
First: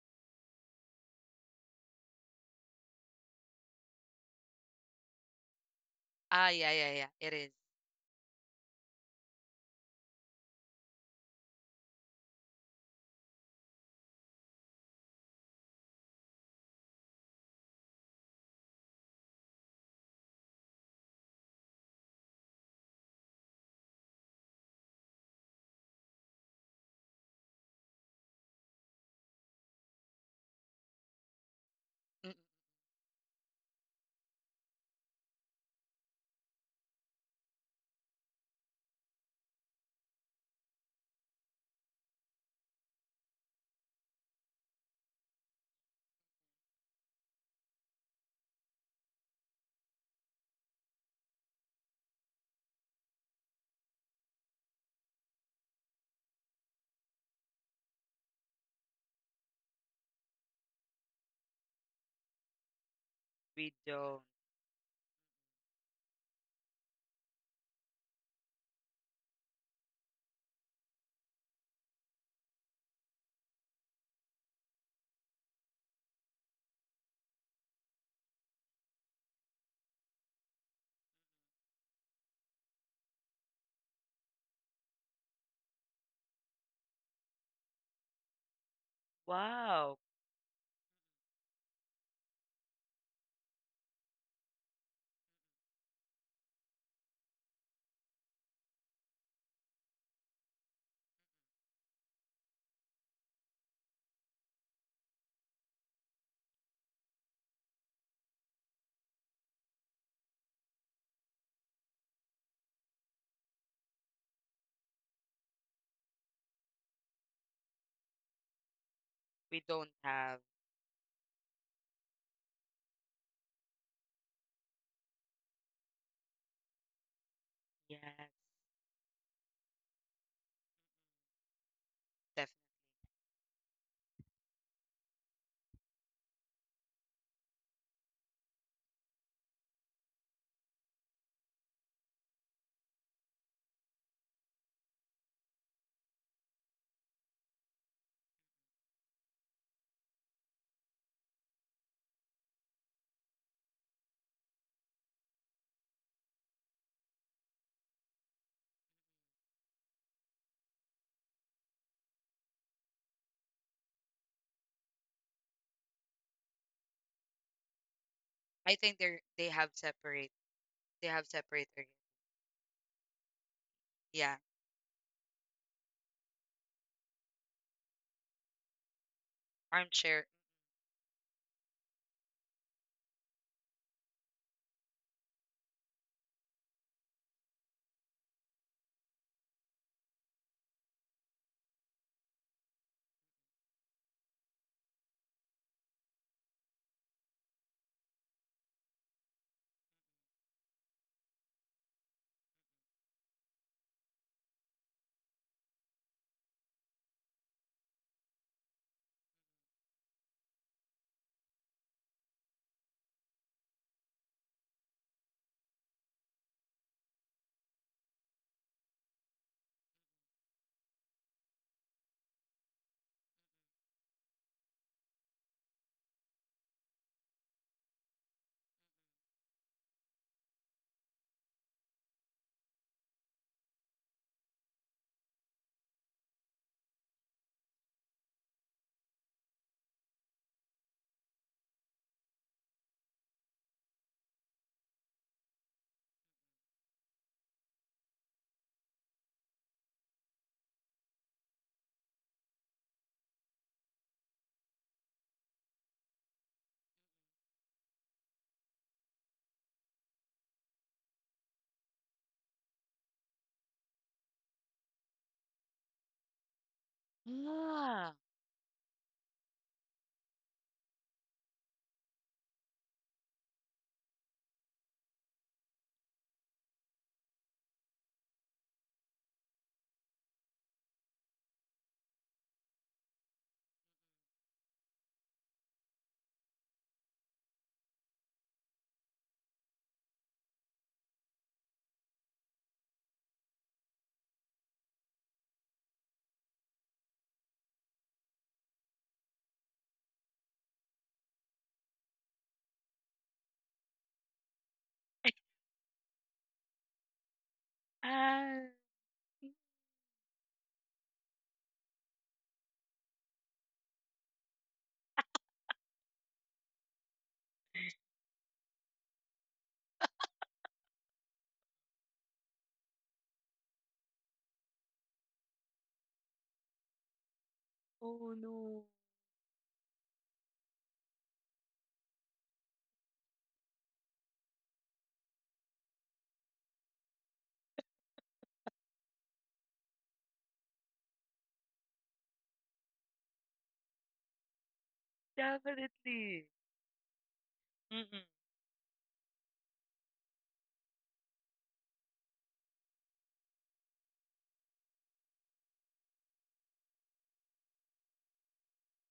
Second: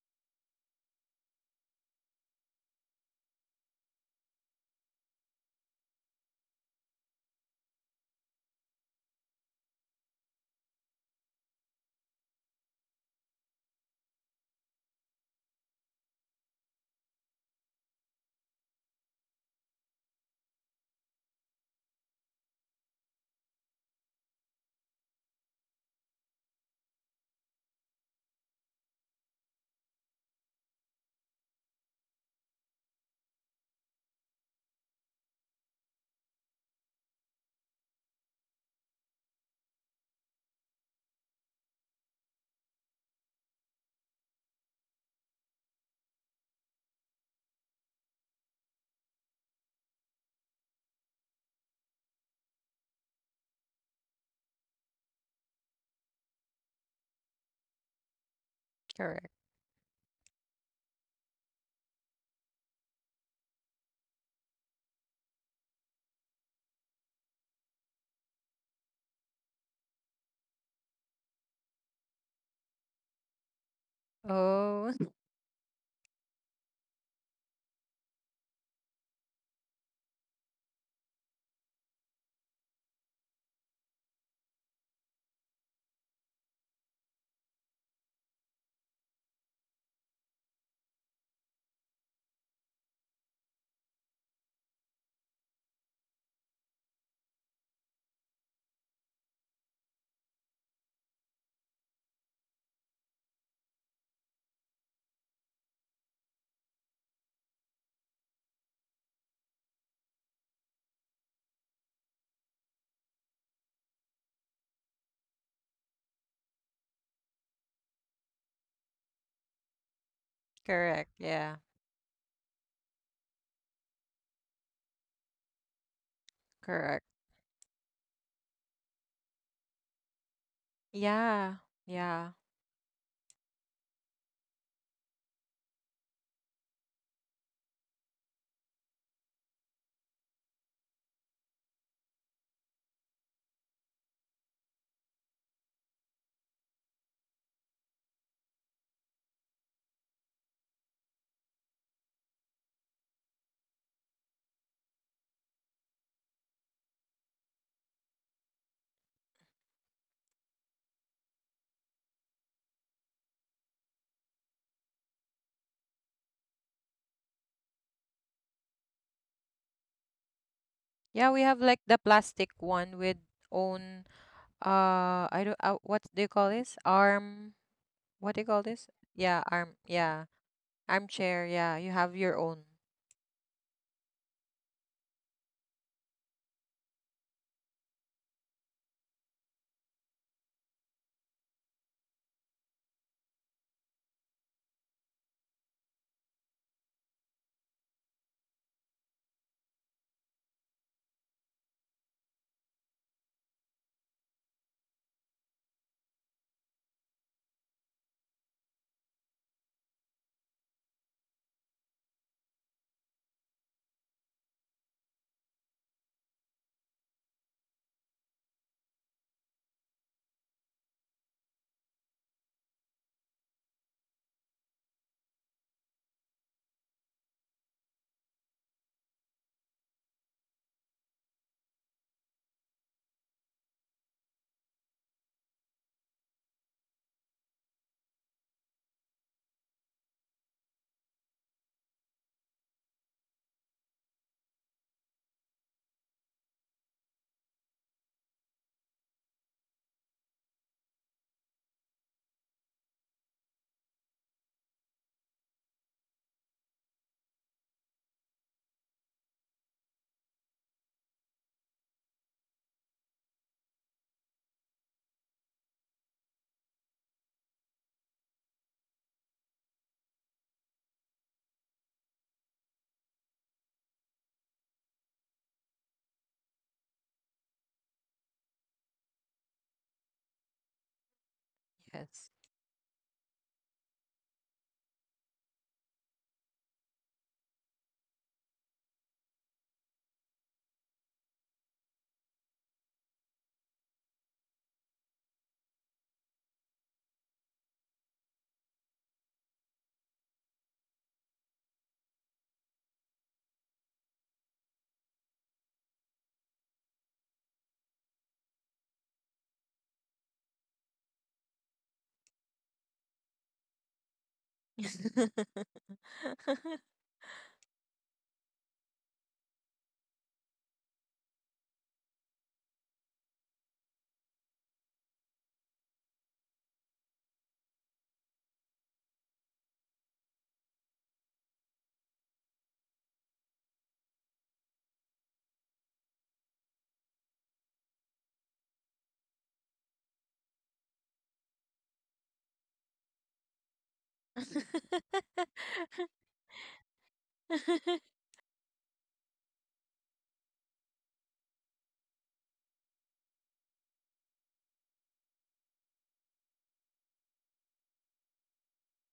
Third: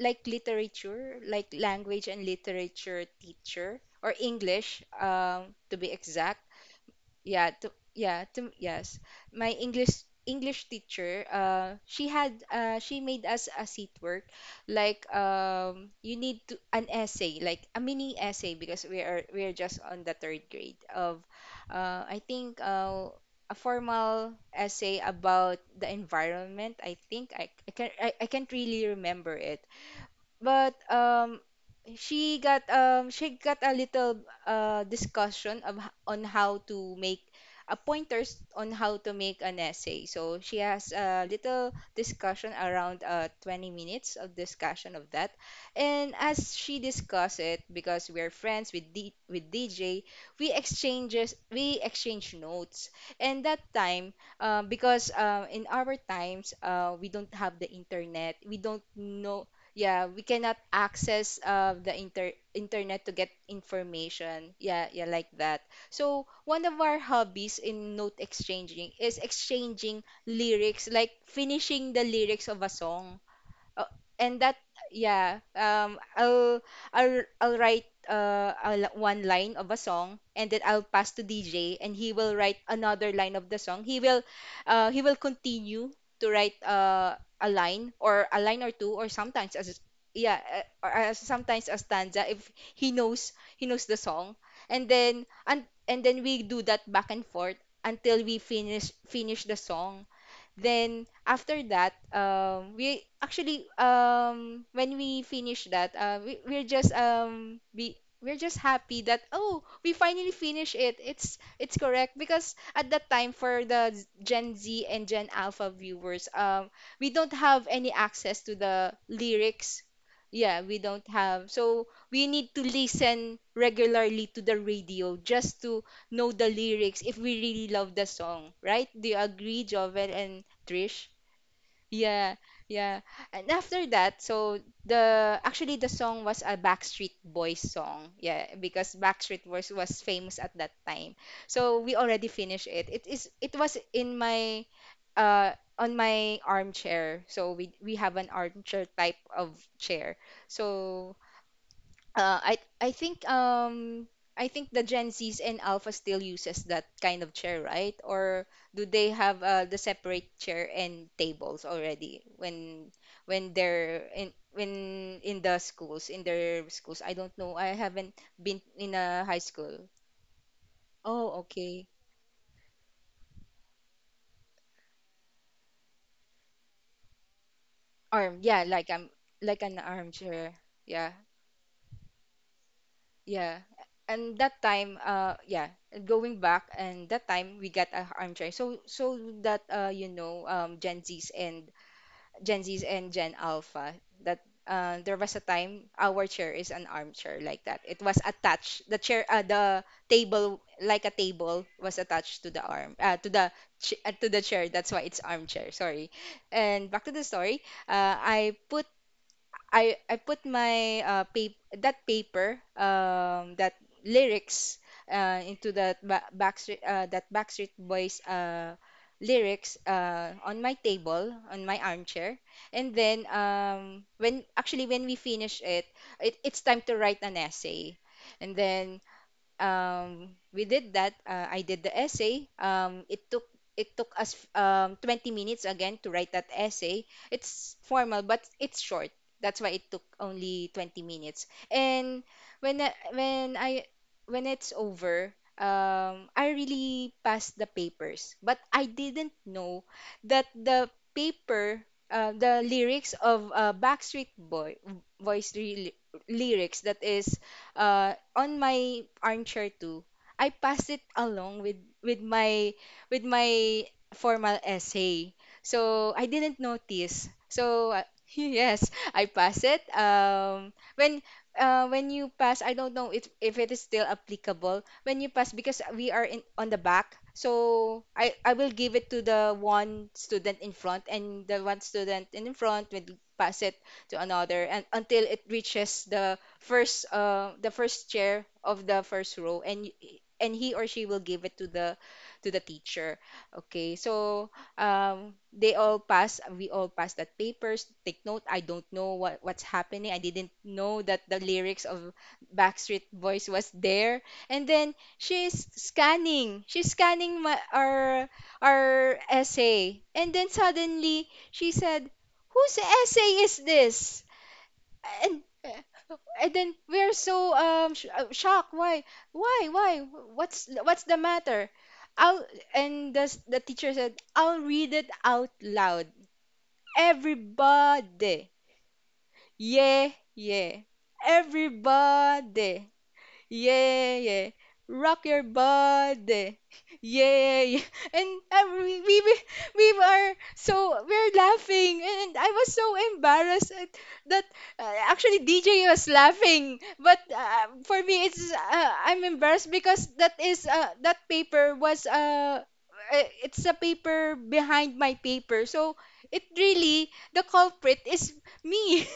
like literature, like language and literature teacher, or English, to be exact. Ah, yeah, yeah, yeah. It is. Yeah, to, yeah, to, yes. My English teacher, she made us a seat work, like, you need to an essay, like a mini essay, because we are just on the third grade of, I think a formal essay about the environment. I think I can't really remember it, but Mm. She got a little discussion on how to make pointers on how to make an essay. So she has a little discussion around 20 minutes of discussion of that. And as she discuss it, because we're friends with D with DJ, we exchange notes. And that time, because in our times, we don't have the internet. We don't Correct. know, yeah, we cannot access the internet to get We don't. information, yeah, yeah, like that. So one of our hobbies in note exchanging is exchanging lyrics, like finishing the lyrics of a song. Oh, and that Oh, yeah, I'll write one line of a song, and then I'll pass to DJ and he will write another line of the song. He will continue to write a line — or a line or two, or sometimes as — Wow, yeah, or sometimes a stanza if he knows the song. And and then we do that back and forth until we finish the song. Then after that, we actually, when we finish that, we're just happy that, oh, we finally finish it. It's correct because at that time, for the Gen Z and Gen Alpha viewers, we don't have any access to the we lyrics. don't have. Yeah, we don't correct. have. Yeah. So we need to listen regularly to the radio just to know the Correct. lyrics if we really love the Yes, song, right? Do you agree, Jovel and Trish. Yeah. Yeah. Yeah, definitely. yeah. And after that, so the actually the song was a Backstreet Boys song. Yeah, because Backstreet Boys was famous at that time. So we already finished it. It is it was in my uh on my armchair. So we have an armchair type of chair. So I think I think the Gen Zs and Alpha still uses that kind of chair, right? Or do they have the separate chair and tables already when in the schools in their schools? I don't know. I haven't I been think they in are, a they high have school. separate. They Yeah, have we have Oh, separate like area. the okay. plastic one with own Yeah, I don't what do you call this? Arm. What do Arm, you call yeah, this? like I'm Yeah, like arm. an Yeah. armchair. armchair. Yeah. Armchair. Yeah, you have your own. Yeah. And that time, yeah, going back, and that time we got a armchair. So, so that you know, Gen Zs and Gen Alpha, that there was a time our chair is an armchair like that. It was attached. The chair, the table, like a table, was attached to the arm, to the chair. That's why it's armchair. Sorry. And back to the story. I put I put my paper that lyrics into that ba Backstreet that Backstreet Boys lyrics on my table on my armchair, and then when we finish it, it's time to write an essay, and then we did that. I did the essay. It took us 20 minutes again to write that essay. It's formal, but it's short. That's why it took only 20 minutes. And when I, when it's over, I really passed the papers, but I didn't know that the paper. The lyrics of Backstreet Boy Boys re- lyrics that is on my armchair too, I passed it along with my formal essay. So I didn't notice. So Yeah. yes, I pass it. When you pass, I don't know if it is still applicable. When you pass, because we are in on the back, so I will give it to the one student in front, and the one Yes. student in front will pass it to another, and until it reaches the first chair of the first row, and and he or she will give it to the teacher. Okay, so they all pass, we all pass that papers. Take note, I don't know what's happening. I didn't know that the lyrics of Backstreet Boys was there. And then she's scanning my Ah, our essay, and then suddenly she said, whose essay is this? And then we're so shocked. Why? Why? Why? What's the matter? I'll, and the teacher said, I'll read it out loud. oh Everybody. no. Yeah, yeah. Everybody. Yeah, yeah. Rock your body. Yeah, yeah. And we are so we're laughing, and I was so embarrassed at that. Actually DJ was Definitely. laughing, but for me Mm-mm. it's I'm embarrassed because that is that paper was it's a paper behind my paper, so it really the culprit is me.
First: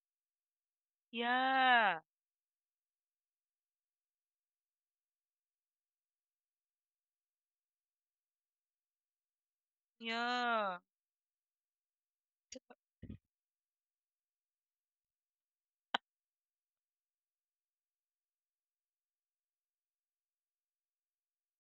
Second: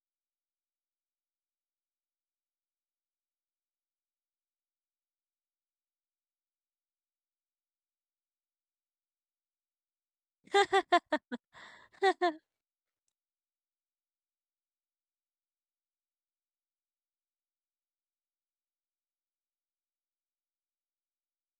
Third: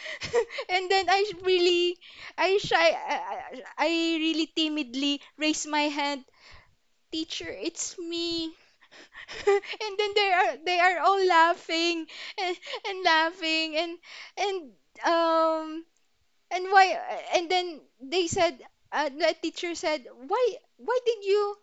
And then I really Yeah. I shy. I really timidly raise my hand. Teacher, it's me. And then they Yeah. are all laughing, and, and laughing, and um and why. And then they said, the teacher said, why why did you,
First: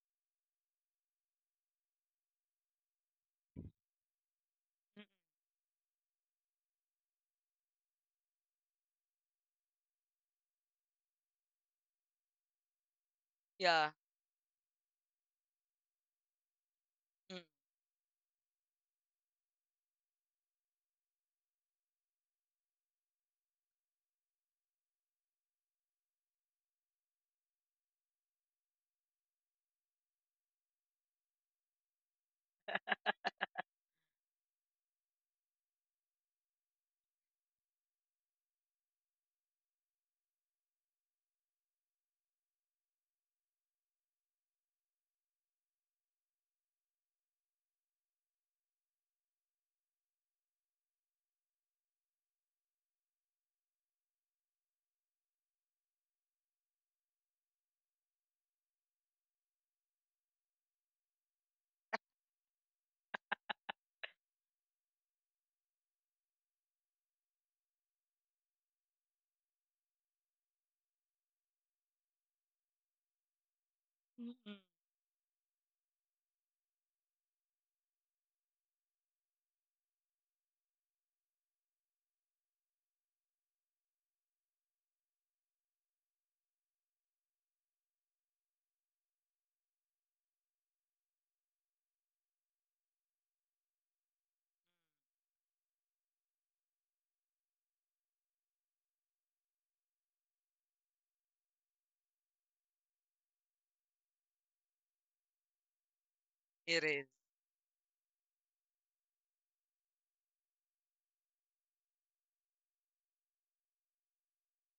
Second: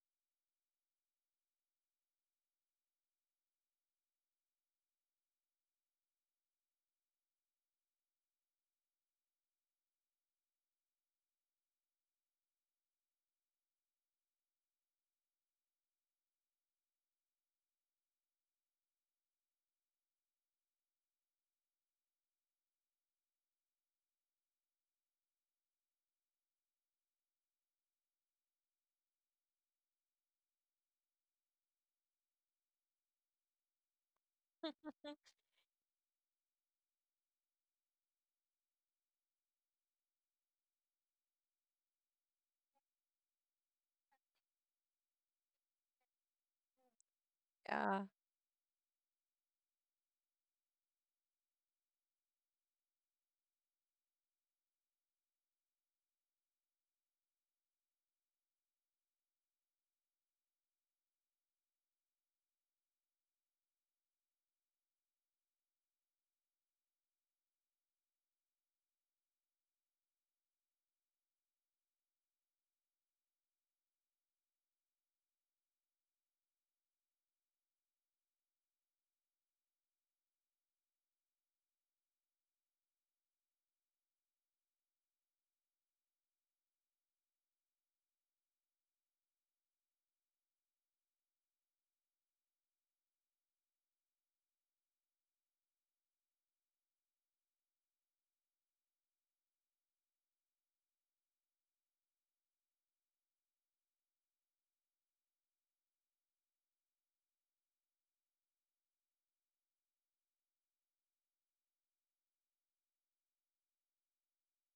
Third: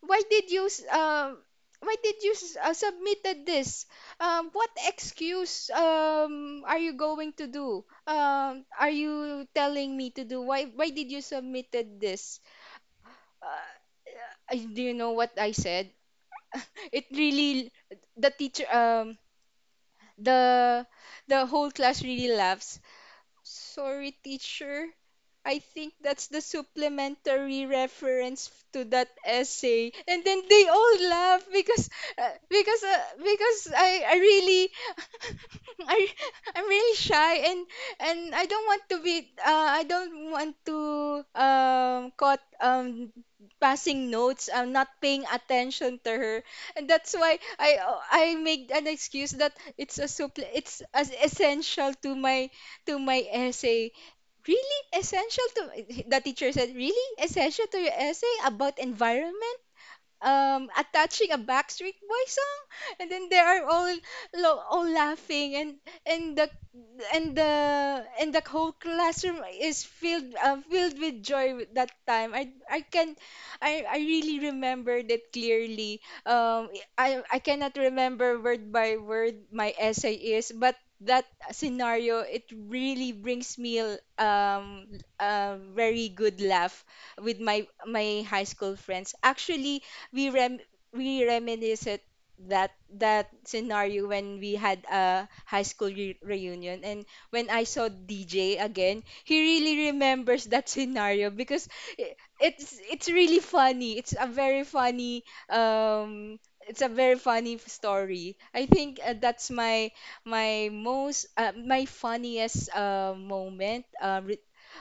why did you why did you submitted this, what Mm. excuse are you going to do, are you telling me to do, why did you submitted this? Yeah. uh, do you know what I said? It Mm. really the teacher the the whole class really laughs. Sorry, teacher. I think that's the supplementary reference to that essay. And then they all laugh because because I really I I'm really shy, and I don't want to be I don't want to caught passing notes. I'm not paying attention to her, and that's why Yeah. I made an excuse that it's a supple it's as essential to my essay. Really essential to the teacher said, really essential to your essay about environment? Um, attaching a Backstreet Boy song. And then they are all all laughing, and the and the whole classroom is filled filled with joy with that time. I can, I really Mm-mm. remembered it clearly. Um, I cannot remember word by word my essay is, but that scenario, it really brings me um a very good laugh with my high school friends. Actually, we rem we reminisce it, that scenario, when we had a high school reunion. And when I saw DJ again, he really remembers that scenario because it's really funny. It's a very funny um it's It a is. very funny story. I think that's my my most my funniest moment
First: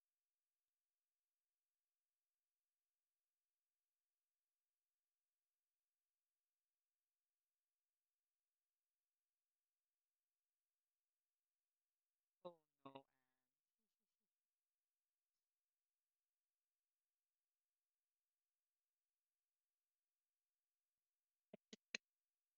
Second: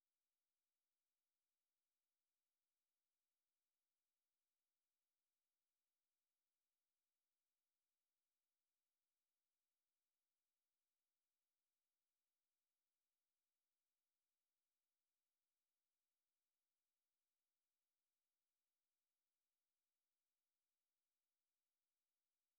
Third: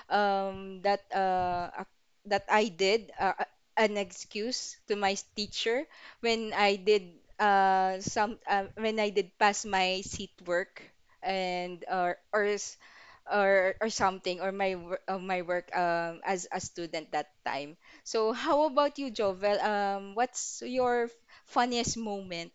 um, that uh, ac- that I did an excuse to my teacher when I did some when I did pass my seat work and Oh no. Or something, or my work as a student that time. So how about you, Jovel? What's your funniest moment?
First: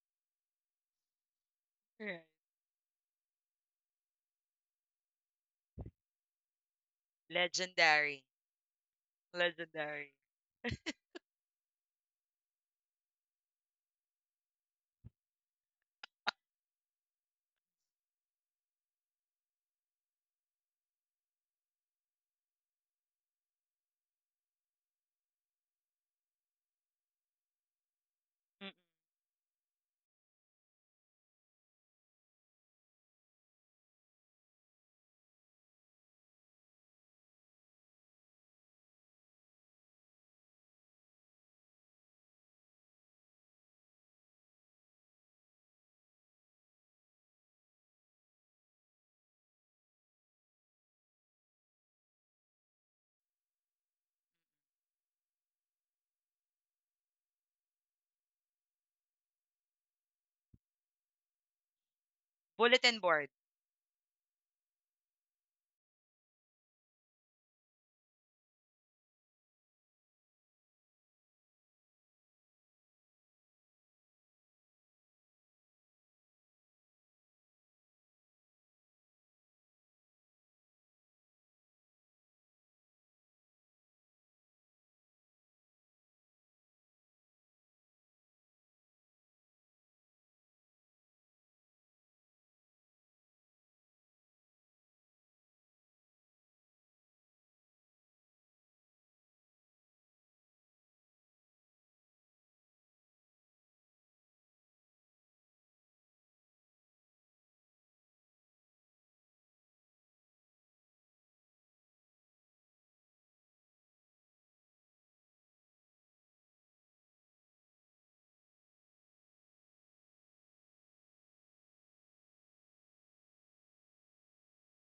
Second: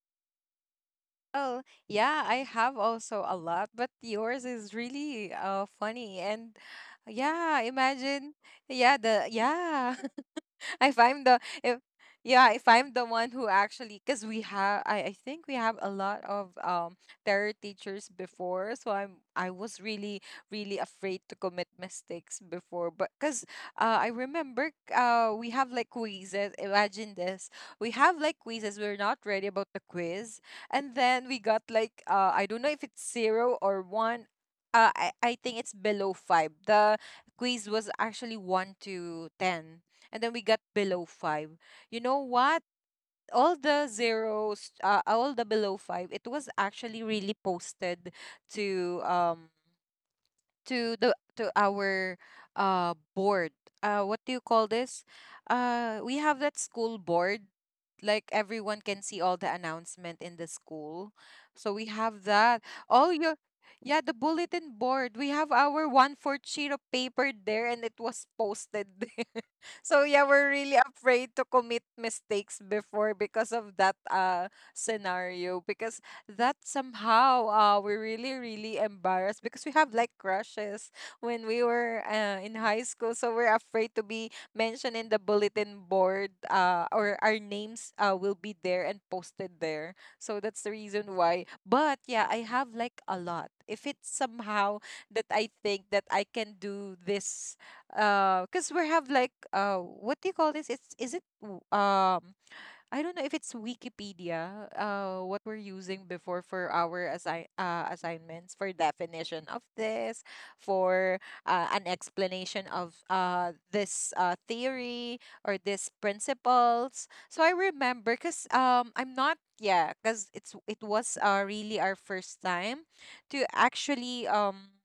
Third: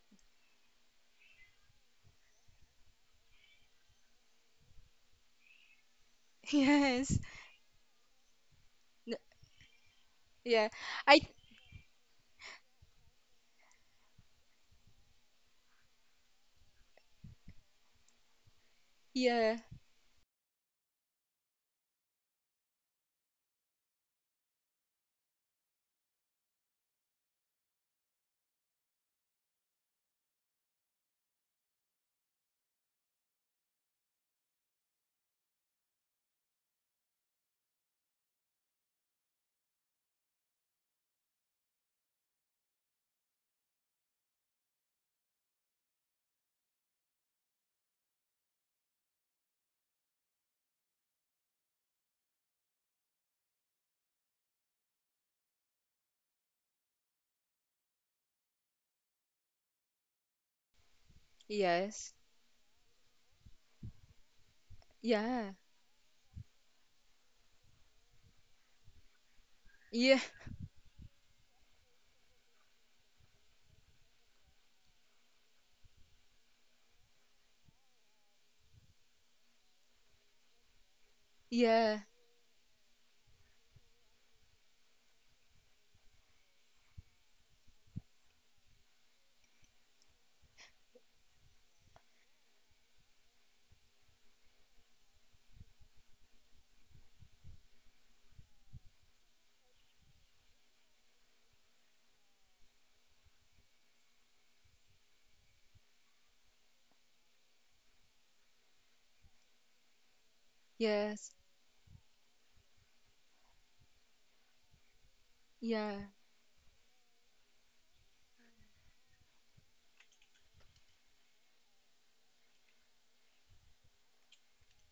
Well, Right. yeah, I have also a lot, but yours is really funny and Yes. yeah, Legendary. imagine yeah, N- the yeah. Legendary. Yeah. If I I'm the if yeah, if I'm the one who actually, because we have, I think we have a lot of terror teachers before, so I yeah. was really really afraid to commit mistakes before, but because I remember we have like quizzes. Imagine this, we have like Mm-mm. quizzes. We're not ready about the quiz, and then we got like I don't know if it's zero or one. I think it's below five. The quiz was actually one to ten, and then we got below five. You know what? All the zeros, all the below five, it was actually really posted to the to our board. What do you call this? We have that school board. Like everyone can see all the announcement in the school. So we Yes. have that. Bulletin All your board. yeah, the bulletin board. We have Yeah. our one fourth sheet of paper there, and it was posted there. So Yeah. yeah, we're really afraid to commit mistakes before because of that scenario. Because that somehow we're really really embarrassed because we have like crushes when we Yeah. were in high school, so we're afraid to be mentioned in the bulletin board or our names will be there and posted there. So that's the reason why. But yeah, I have like a lot, if it's somehow that I think that I can do this. Because we have like what do you call this, it's is it w- I don't know if it's Wikipedia, what we're using before for our assignments, for definition of this, for Yes. An explanation of this theory or Yeah, this principles. So I remember because I'm not yeah because it's it was really our first time to actually um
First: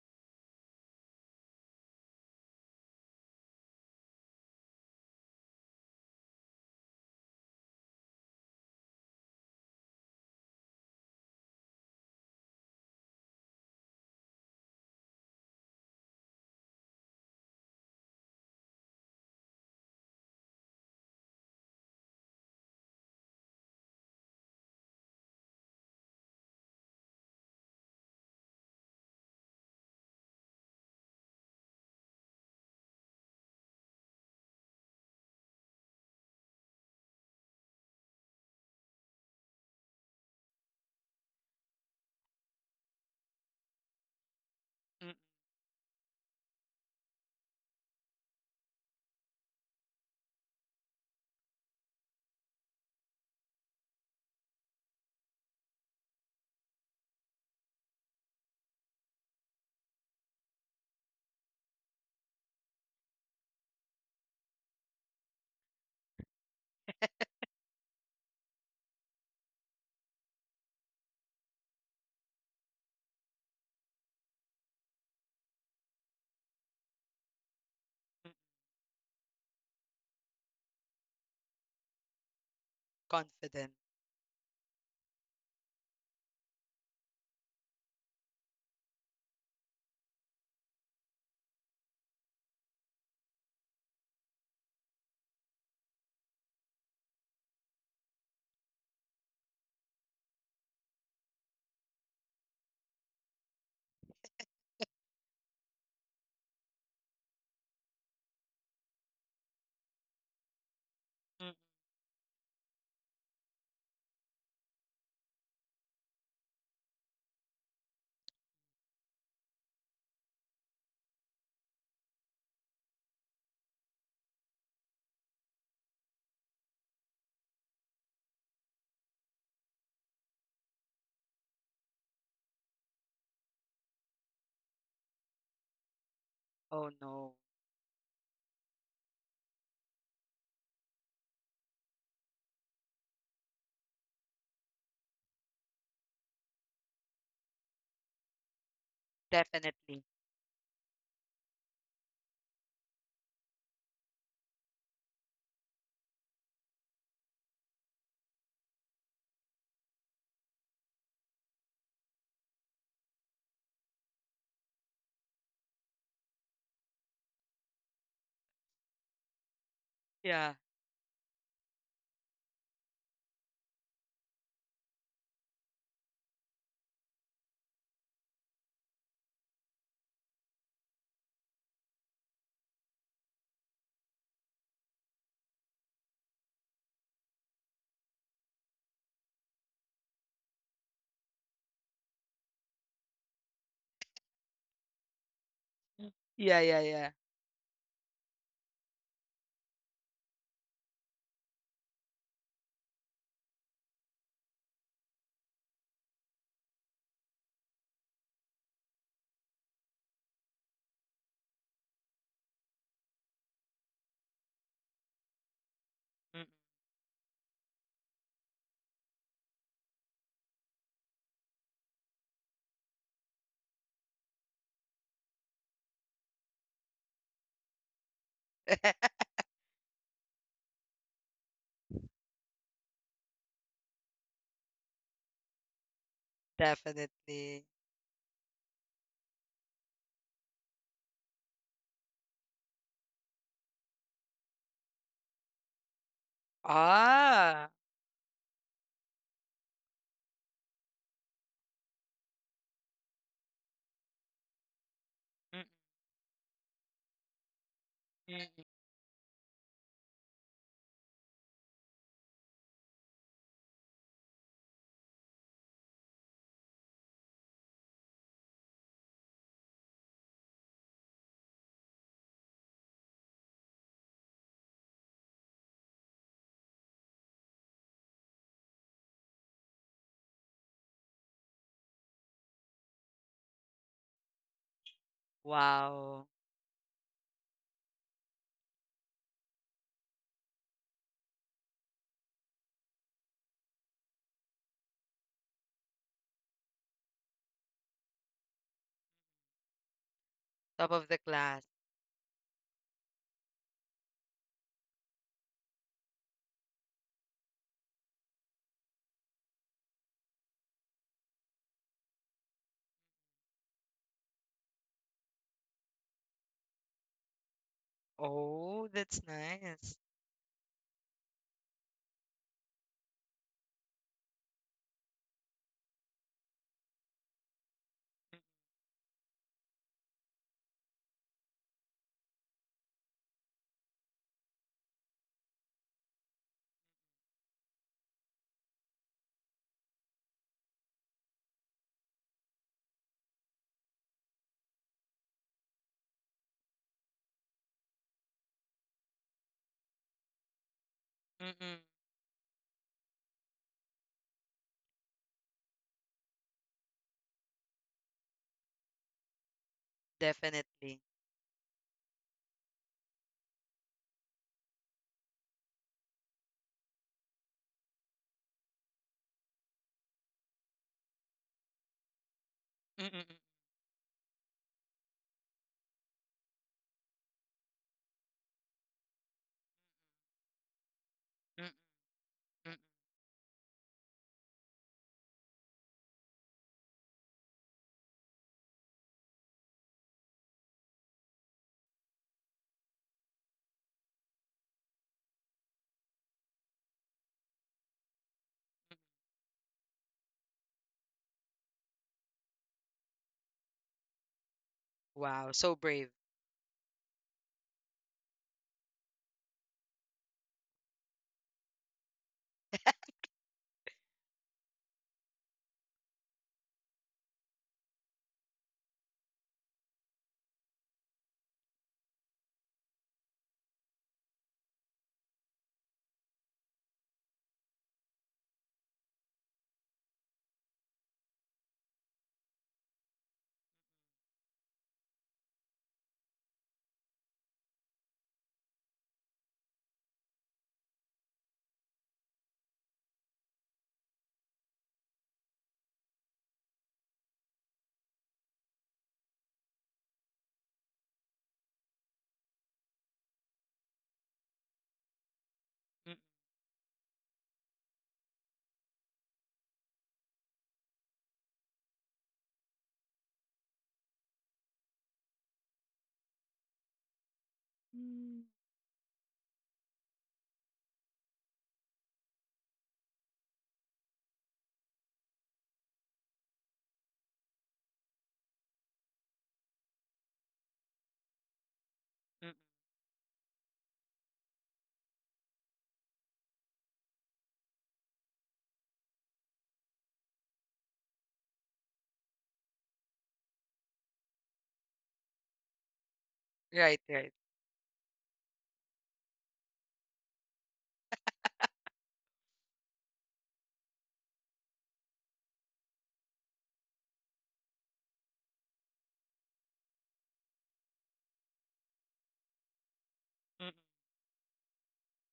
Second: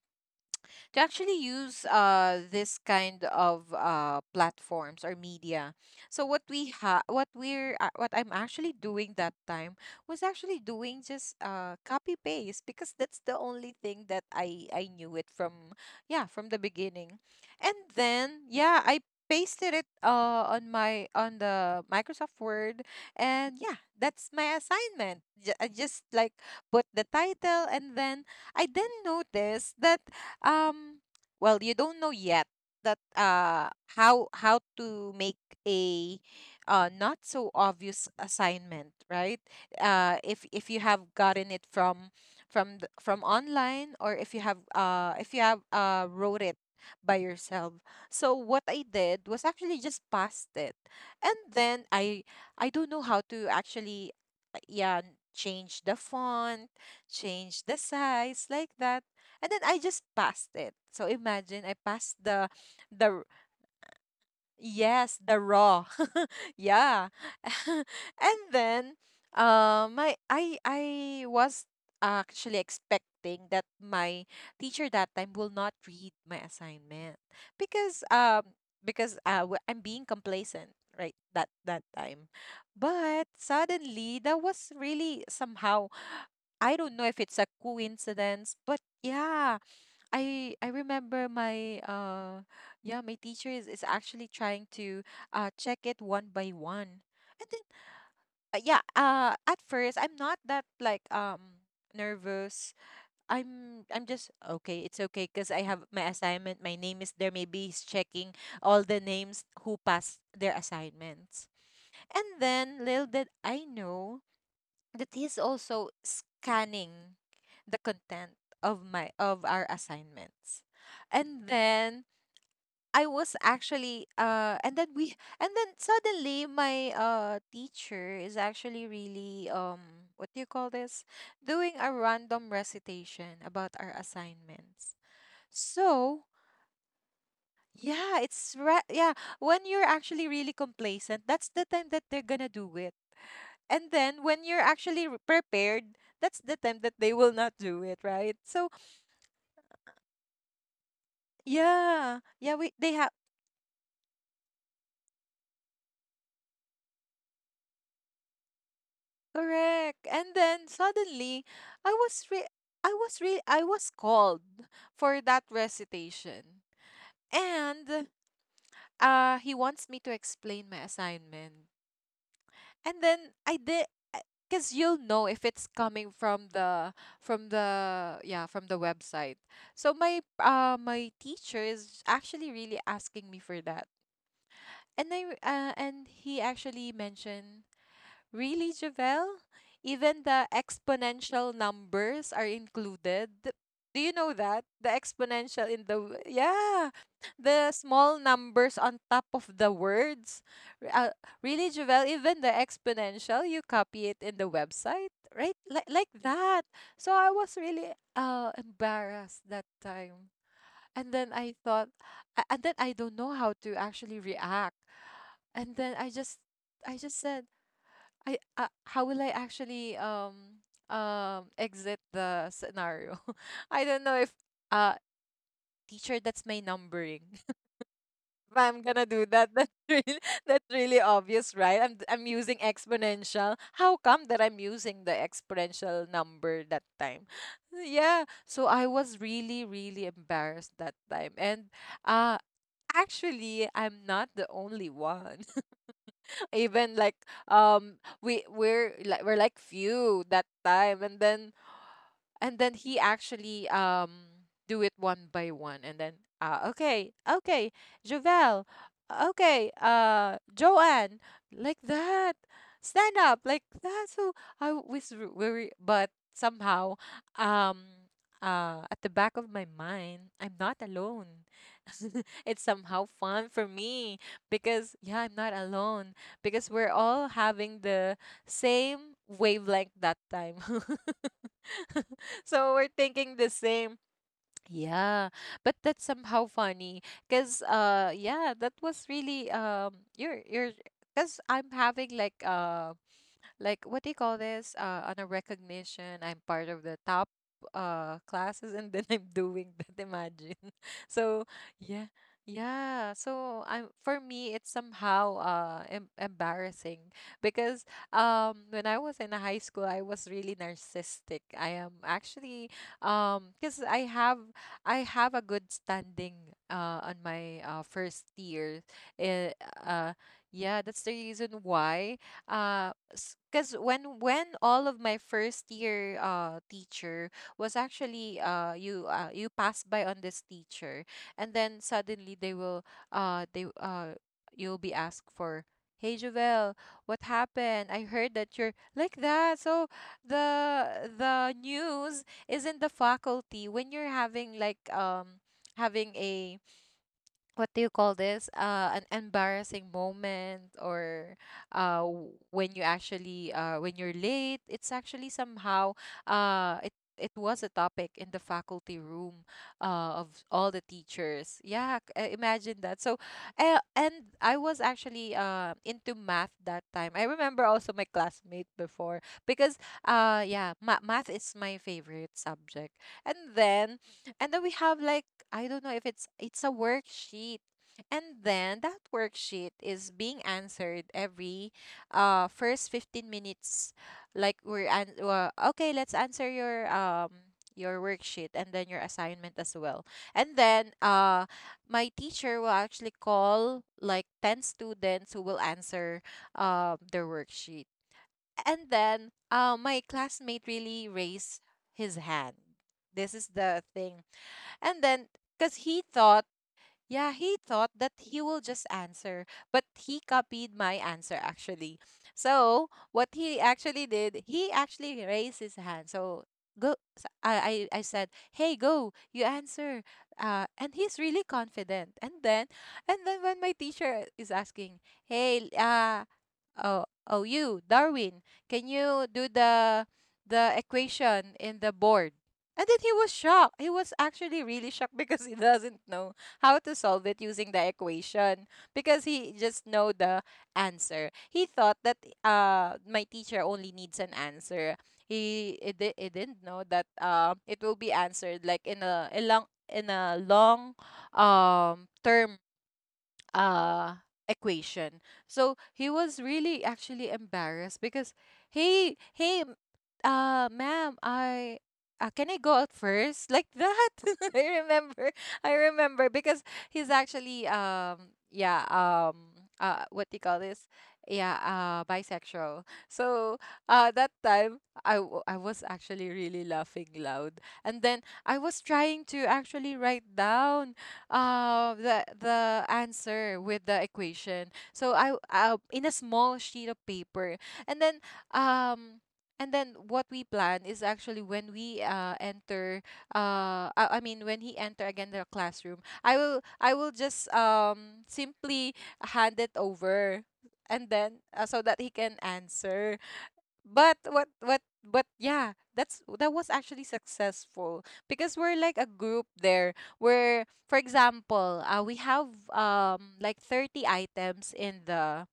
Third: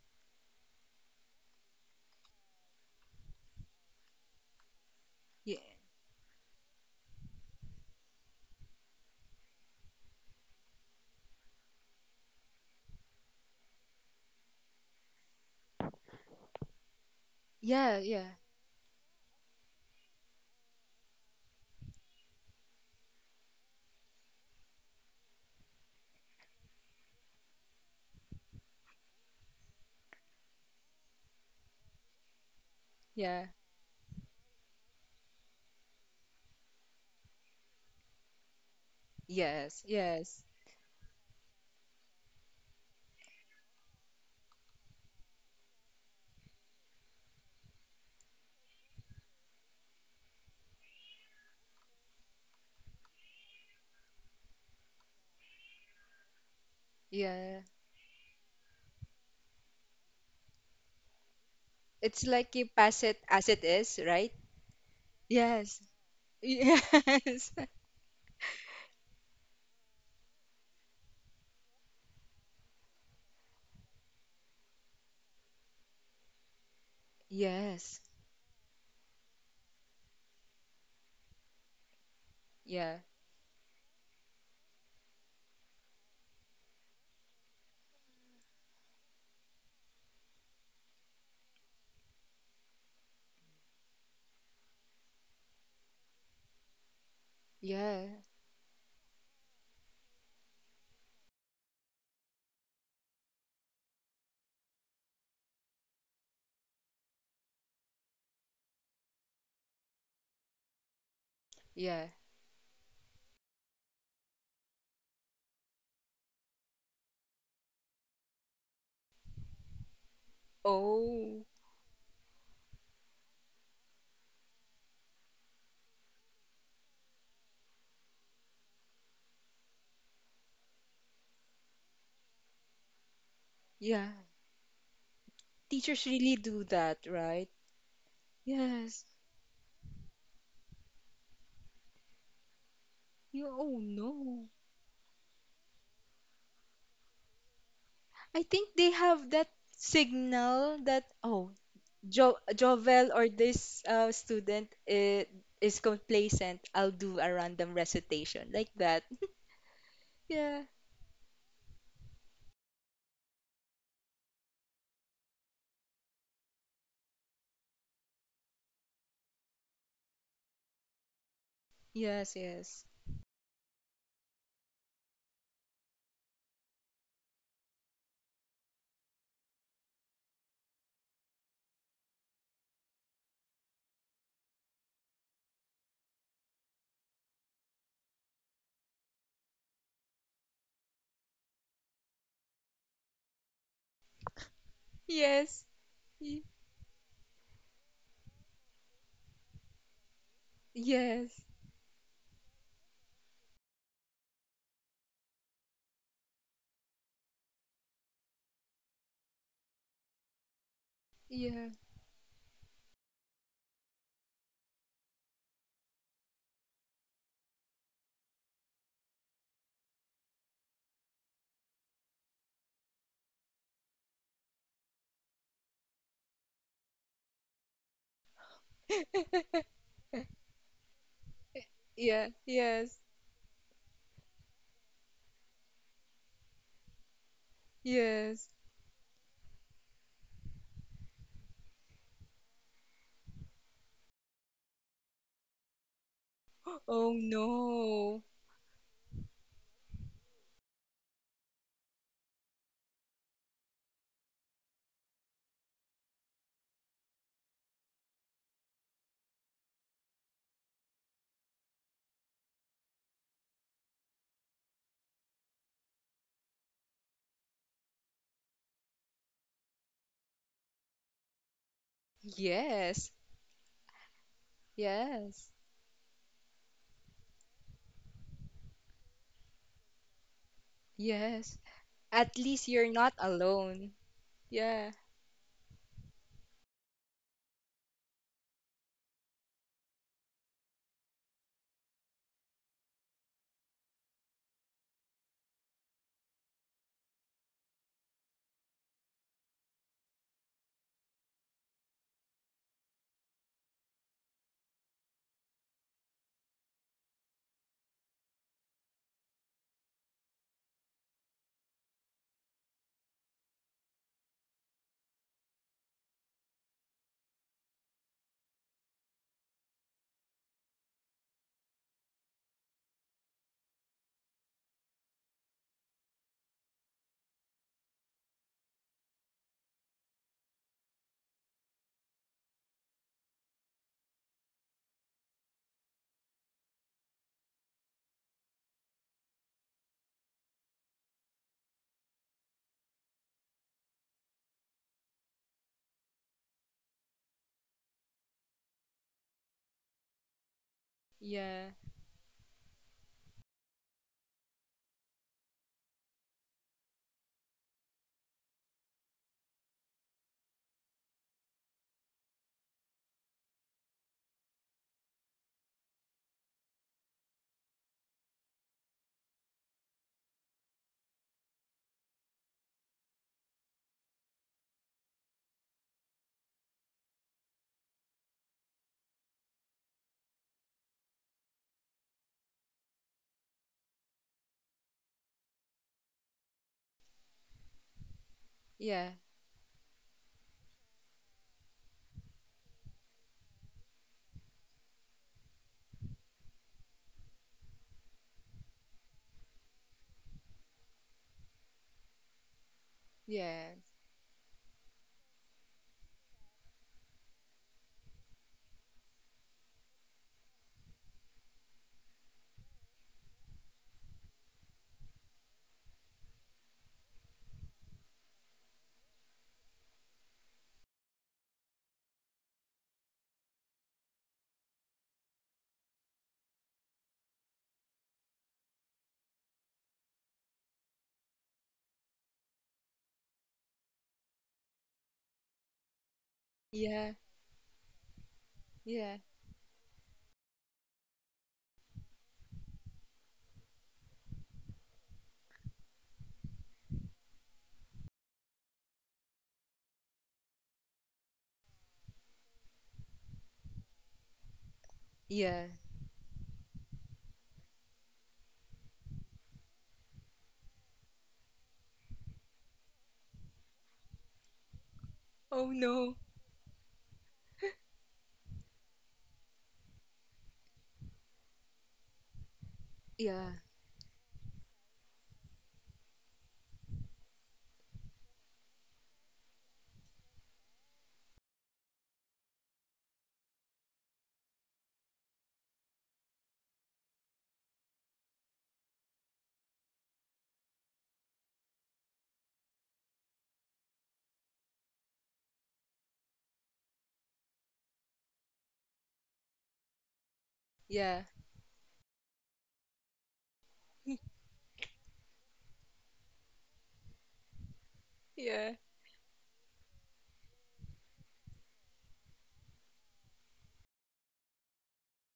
to actually use this kind of platforms or yeah, media. So what we ha what we're what I'm actually doing that time was actually doing just copy paste because that's the only thing that I knew it from yeah from the beginning. And yeah, yeah, then yeah, I pasted it on my on the Microsoft Word and yeah, that's my assignment. I just like put the title and then I then noticed that um well you don't know yet that yeah. How to make a not so obvious assignment, right? Yes, if yes, if you have gotten it from the, from online, or Mm-mm. if you have wrote it by yourself. So what I did was actually just passed it and then I don't know how to actually uh, yeah change the font, yeah. change the size like that. And then I just passed it. So imagine I passed It's the like you pass the it r- as it is, right? yes, the Yes, raw. Yeah. yes, And then my I was actually expecting that my teacher that time will not read my assignment because yes, um because I'm being complacent, right? That time. yeah, But Confident. suddenly that was really somehow, I don't know if it's a coincidence, but yeah, I remember my yeah my teacher is actually trying to check it one by one. And then yeah, yeah at first I'm not that like nervous. I'm just okay, it's okay, because I have my assignment, my name is there, maybe he's checking all the names who passed their assignments. Mm. yeah. And then little did I know that he's also scanning the content of my of our assignments. Oh, And then I was actually and then we and then suddenly my teacher is actually really what do you call this, doing a random recitation about our yeah. assignments. Teachers So really do Oh that, no. right? yeah, Yes. yeah, when you're actually really complacent, that's the time that they're gonna do it. You, oh And then when no. you're actually prepared, that's the time that they will not do it, right? I So think they have that Definitely. signal that oh, yeah, jo yeah, we they have Jovel or this student is complacent. I'll do a random recitation like that. correct. And Yeah. then suddenly, I was re- I was called for that recitation, and he wants me to Yeah. explain my assignment, Yes, yes. and then I did. Because you'll know if it's coming from the yeah from the website. So my my teacher is actually really asking me for that. And and he actually mentioned, "Really, Javel? Even the exponential numbers are included? Do you know that? The Yes. exponential in the Mm. Yeah, yeah, yeah, yeah. the small numbers on top of the words. R- Uh, Yes. really, Javel? Even the exponential, you copy it in the website, right? Like that. So I was really embarrassed that time, and then Yeah. I thought, and then I don't know how to actually react. And then Mm. I just said, I, how will I actually exit the scenario? I don't know if uh teacher, that's my numbering. If I'm gonna do that, that's really, that's really obvious, right? I'm Yeah. I'm using Yes. exponential. How come that I'm using the exponential number that time? Definitely. Yeah. Yes. So I was really, really embarrassed that time. And uh actually, I'm not the only one. Even Oh like Ah. No. We're like few that time. And then and then he actually do it one by Mm, one. And then okay, okay, mm, Jovel, mm. okay, Joanne, like that, stand up like that. So very, but somehow um at the back of my mind, I'm not alone. It's Yes. somehow fun for me because yeah, Yes. I'm not alone, because we're all having the same wavelength that time. Yes. At least So you're we're not thinking the alone. same. Yeah. Yeah, but that's Wow. somehow funny because yeah, that was really you're because I'm having like what do you call this, on a recognition, I'm part of the top classes, and then I'm doing that. Imagine. Top of the So class. yeah, yeah, so I'm for me it's somehow embarrassing, because when I was in high school I was really narcissistic, I am actually, because I have a good standing on my first year. Oh, that's Eh, nice. uh yeah that's the reason why, uh because when all of my first year teacher was actually you pass by on this teacher, and then suddenly they will they you'll be asked for, hey Jovel, what happened, I heard that you're like that. So the news is in the faculty when you're having like having a what do you call this an embarrassing moment, or Yeah. Mm-mm, when you actually when you're late, it's actually somehow it was a topic in the faculty room, of all the definitely. teachers. Yeah, imagine that. So, and I was actually into math that time. I remember also my classmate before because, yeah, math is my favorite subject. And Mm-mm, then, and then we have like, I don't know if it's a worksheet. And then that worksheet is being answered every mm-mm, first mm-mm. 15 minutes, like we're an okay, let's answer your worksheet and then your Yeah. assignment as well. And then my teacher will actually call like 10 students who will answer their worksheet. And then my classmate really raised his hand. This is the Yeah. thing, and then, Wow, because so he brave. thought, yeah, he thought that he will just answer, but he copied my answer actually. So what he actually did, he actually raised his hand. So go, so I said, "Hey, go, you answer." And he's really confident. And then when my teacher is asking, "Hey, oh, oh, you, Darwin, can you do the equation in the board?" And then he was shocked. He was actually really shocked. Because he doesn't know how to solve Yeah. it using the equation, because Yeah. he just know the answer. He thought that my teacher only needs an answer. He it, it didn't know that it will be answered like in a long in a long term uh equation. So Yeah. he Mm. was really actually embarrassed because hey hey ma'am, I can I go out first, like that. I remember, I Oh no. remember, because he's actually Mm. What do you call this, yeah, bisexual. So Yeah. That time I was actually really laughing loud, and then I was trying to actually write down Mm. the answer with the equation. So I in a small sheet of paper, and then um. And then what we plan is actually when we enter, I mean when he enter again the classroom, I will Right, just right. Simply hand it over, and Yeah. then so that he can answer. But what but yeah, that's that was actually successful because we're Yeah. like a group there where, for example, we have like Mm-mm. 30 items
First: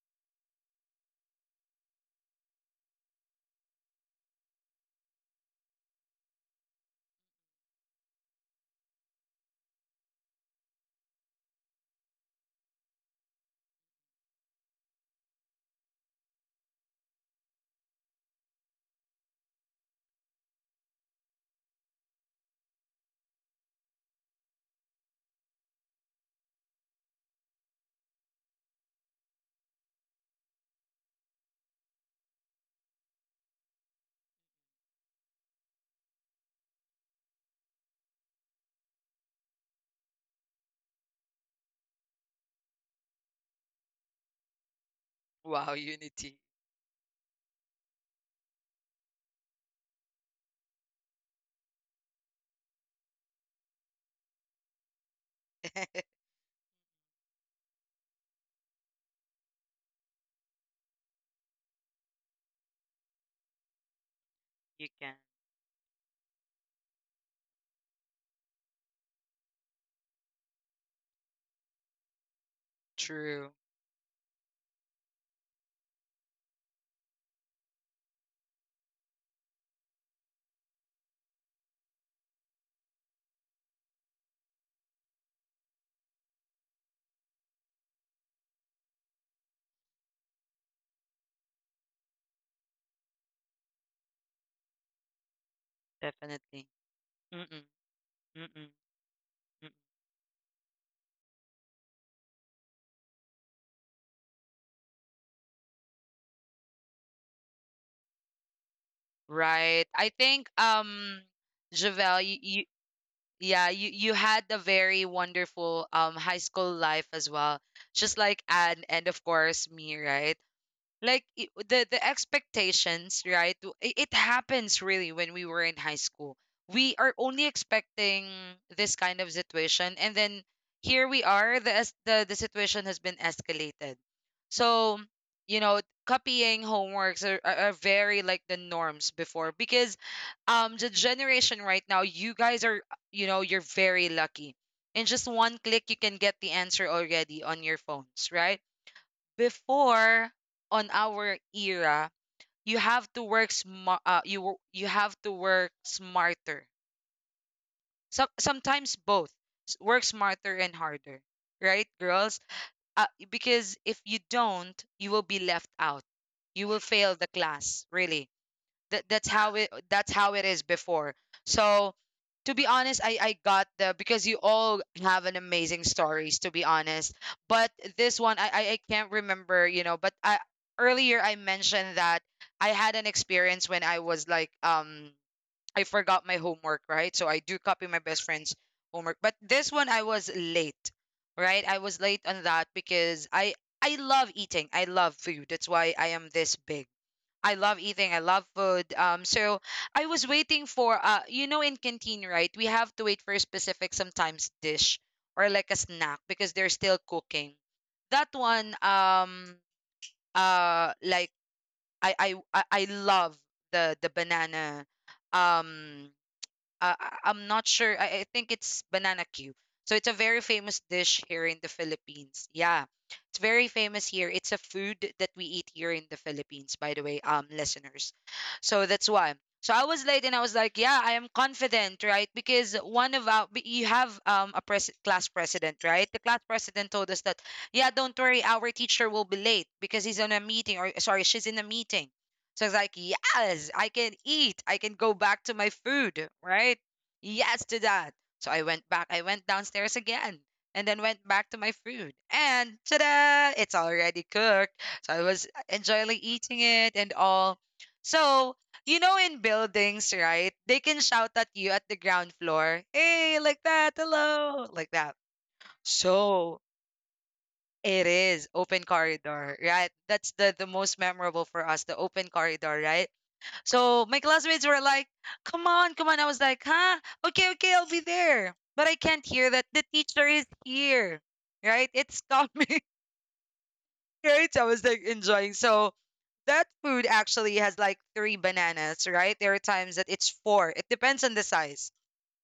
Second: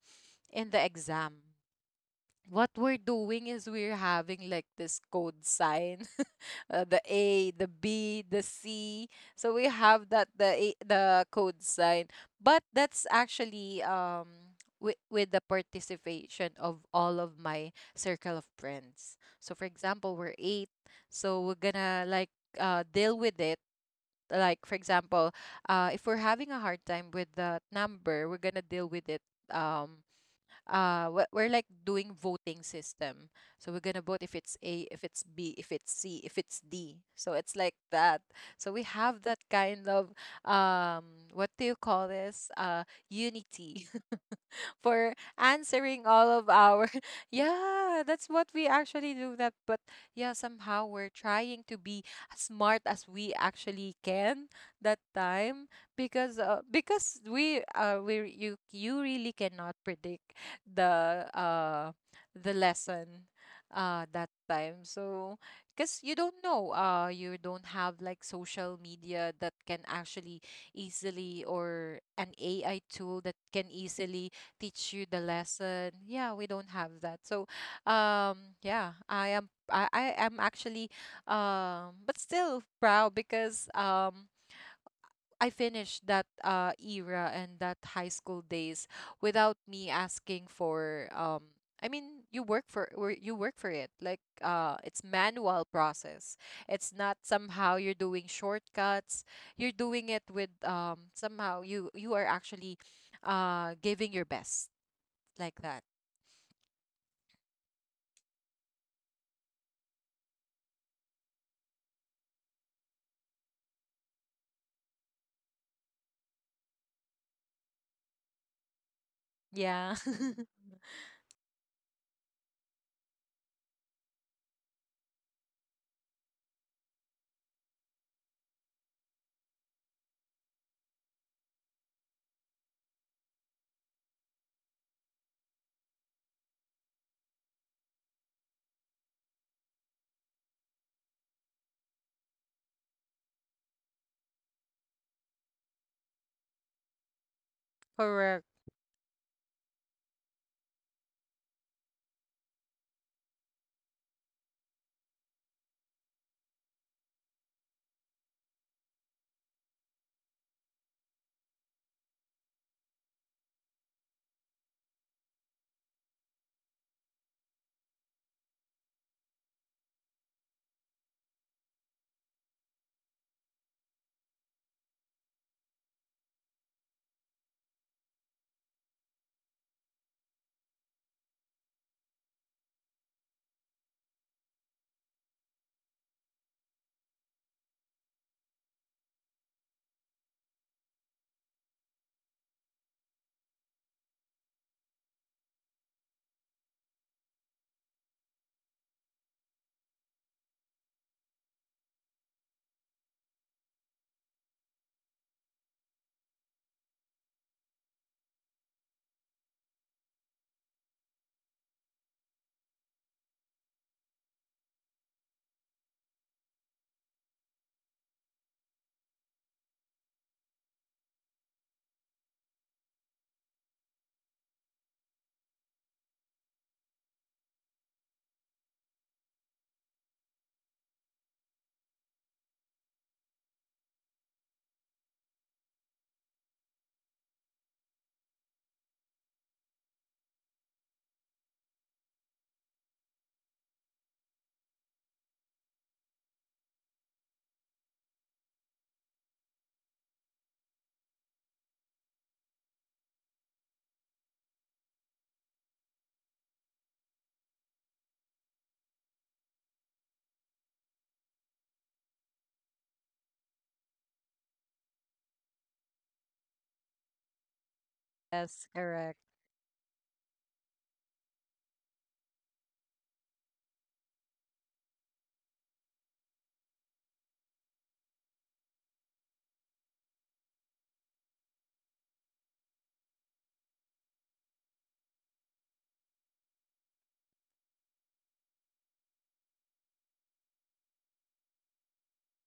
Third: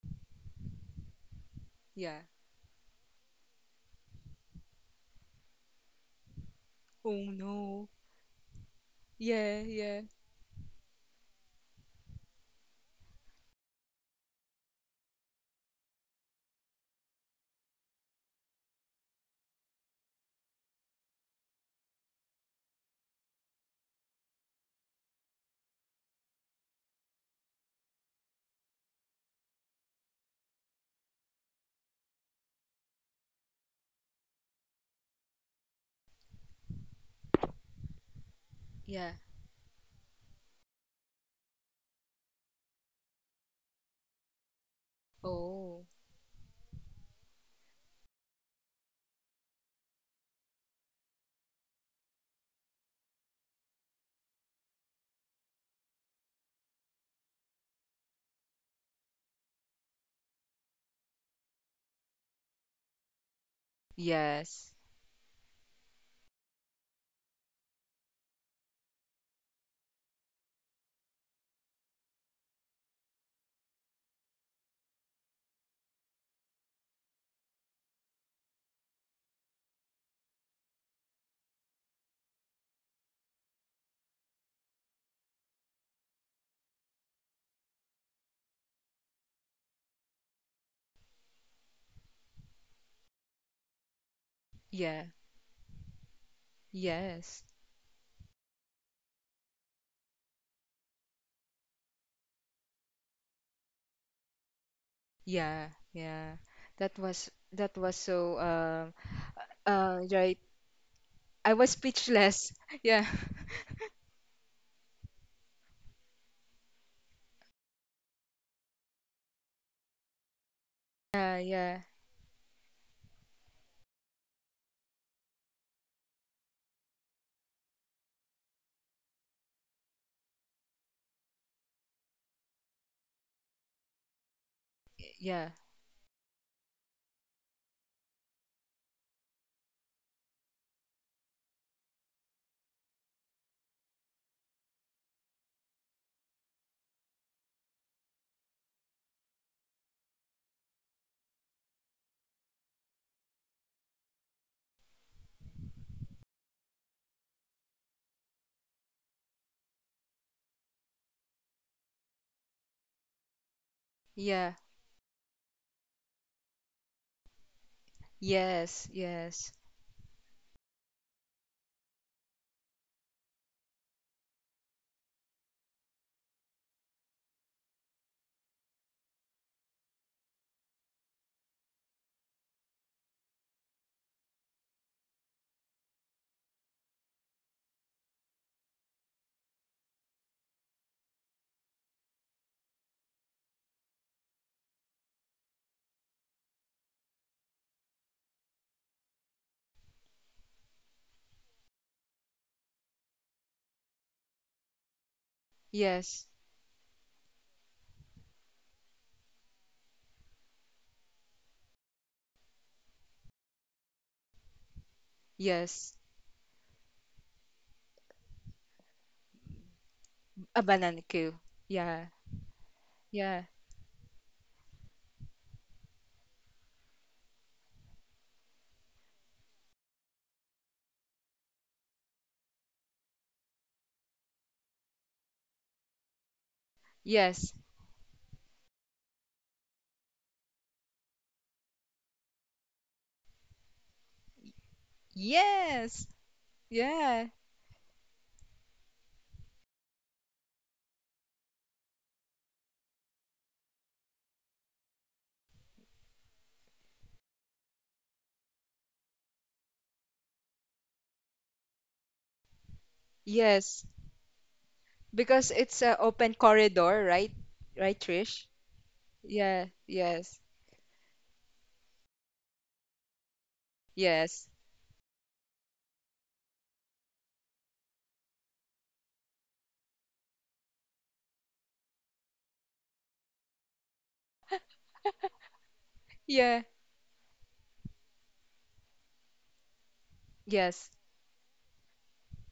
in the exam. Yeah. What we're doing is we're having like this code sign. The Oh A, the no. B, the C. So Yeah. we Yeah. have that the A, the code sign, but that's actually with the participation of all of my circle of friends. So for example, we're eight, so we're gonna like deal with it. Like for example, if we're having a hard time with that number, we're gonna deal with it. Um, we're like doing voting system, so we're gonna vote if it's A, if it's B, if it's C, if it's D, so it's like that. So we Yeah. have that kind of um what do you call this, unity for Wow, Oh. answering all unity. of our yeah, that's what we actually do that. But yeah, somehow we're trying to be as smart as we actually can that time, because we you you really cannot predict the uh the lesson that Yes. You time. can. So because you don't know you don't have like social media that can actually easily or an AI tool True, that can easily teach you the lesson. Yeah, we don't have that. So, yeah, I am actually but still proud, because I finished that era and that high school days without me asking for I mean you work for or you work for it, like Yeah. it's manual process. definitely. It's not Mm-mm, Yes. somehow mm-mm, you're doing mm-mm. shortcuts, you're doing it with somehow you you are actually giving your best Yeah, like that. yeah. That was so Right. I right. think I was Javel, speechless. you Yeah. yeah, you had a very wonderful high school life as well. Just like Anne and of course me, Yeah. right? Like Yeah, yeah. The expectations, right? It happens really when we were in high school. We are only expecting this kind of situation, and then here we are, the situation has been escalated. So Yeah. you know, copying homeworks are, are very like the norms before. Because the generation right now, you guys are, you know, you're very lucky. In just one click you can get the answer already on your phones, right? Correct. Before, on our era, you have to work smart. You you have to work smarter. So, sometimes both. Work smarter and harder, right, girls? Because if you Yeah. don't, you will be left out. You will fail the class, really. Yes, That that's yes. how it, that's how it is before. So, to be honest, I got the, because you all have an amazing stories, to be honest. But this one I can't remember, you know, but I earlier I mentioned that I had an experience when I was like, I forgot my homework, right? So I do copy my best friend's homework. But this one, I was late. Right, I was late on that because I love eating, I love food. That's why I am this big. I love eating. I love food. So I was waiting for you know, in canteen, right? We have to wait for a specific sometimes dish or like a Yes. snack because they're still cooking. That one, like I love the banana, Yes. um, I'm not sure. I think it's banana cue. So it's a very A famous banana dish queue. here in the Yeah. Philippines. Yeah, Yeah. it's very famous here. It's a food that we eat here in the Philippines, by the way, listeners. So that's why. So I was late and I was like, yeah, I am confident, right? Because one of our, you have a class president, right? The class president told us that, Yes. yeah, don't worry, our teacher will be late because he's on a meeting, or sorry, she's in a meeting. So it's like, yes, I can eat. I can go back to my Yes. food, right? Yeah. Yes to that. So I went back. I went downstairs again and then went back to my food. And ta-da, it's already cooked. So I was enjoying eating it and all. So, you know, in buildings, right? They can shout at you at the ground floor, hey, like Yes. that, hello, like that. Because it's an open So corridor, right? Right, it Trish? is Yes, open correct. Yeah. corridor, right? Yes. That's the most memorable for us, the open corridor, right? So my Yes. classmates were like, come on, come on. I was like, huh? Okay, okay, I'll be there. But I can't hear that the teacher is here, right? It's coming, right? So I was like enjoying. So Yeah. that food actually has like three bananas, right? There are times that it's four. Yes. It depends on the size.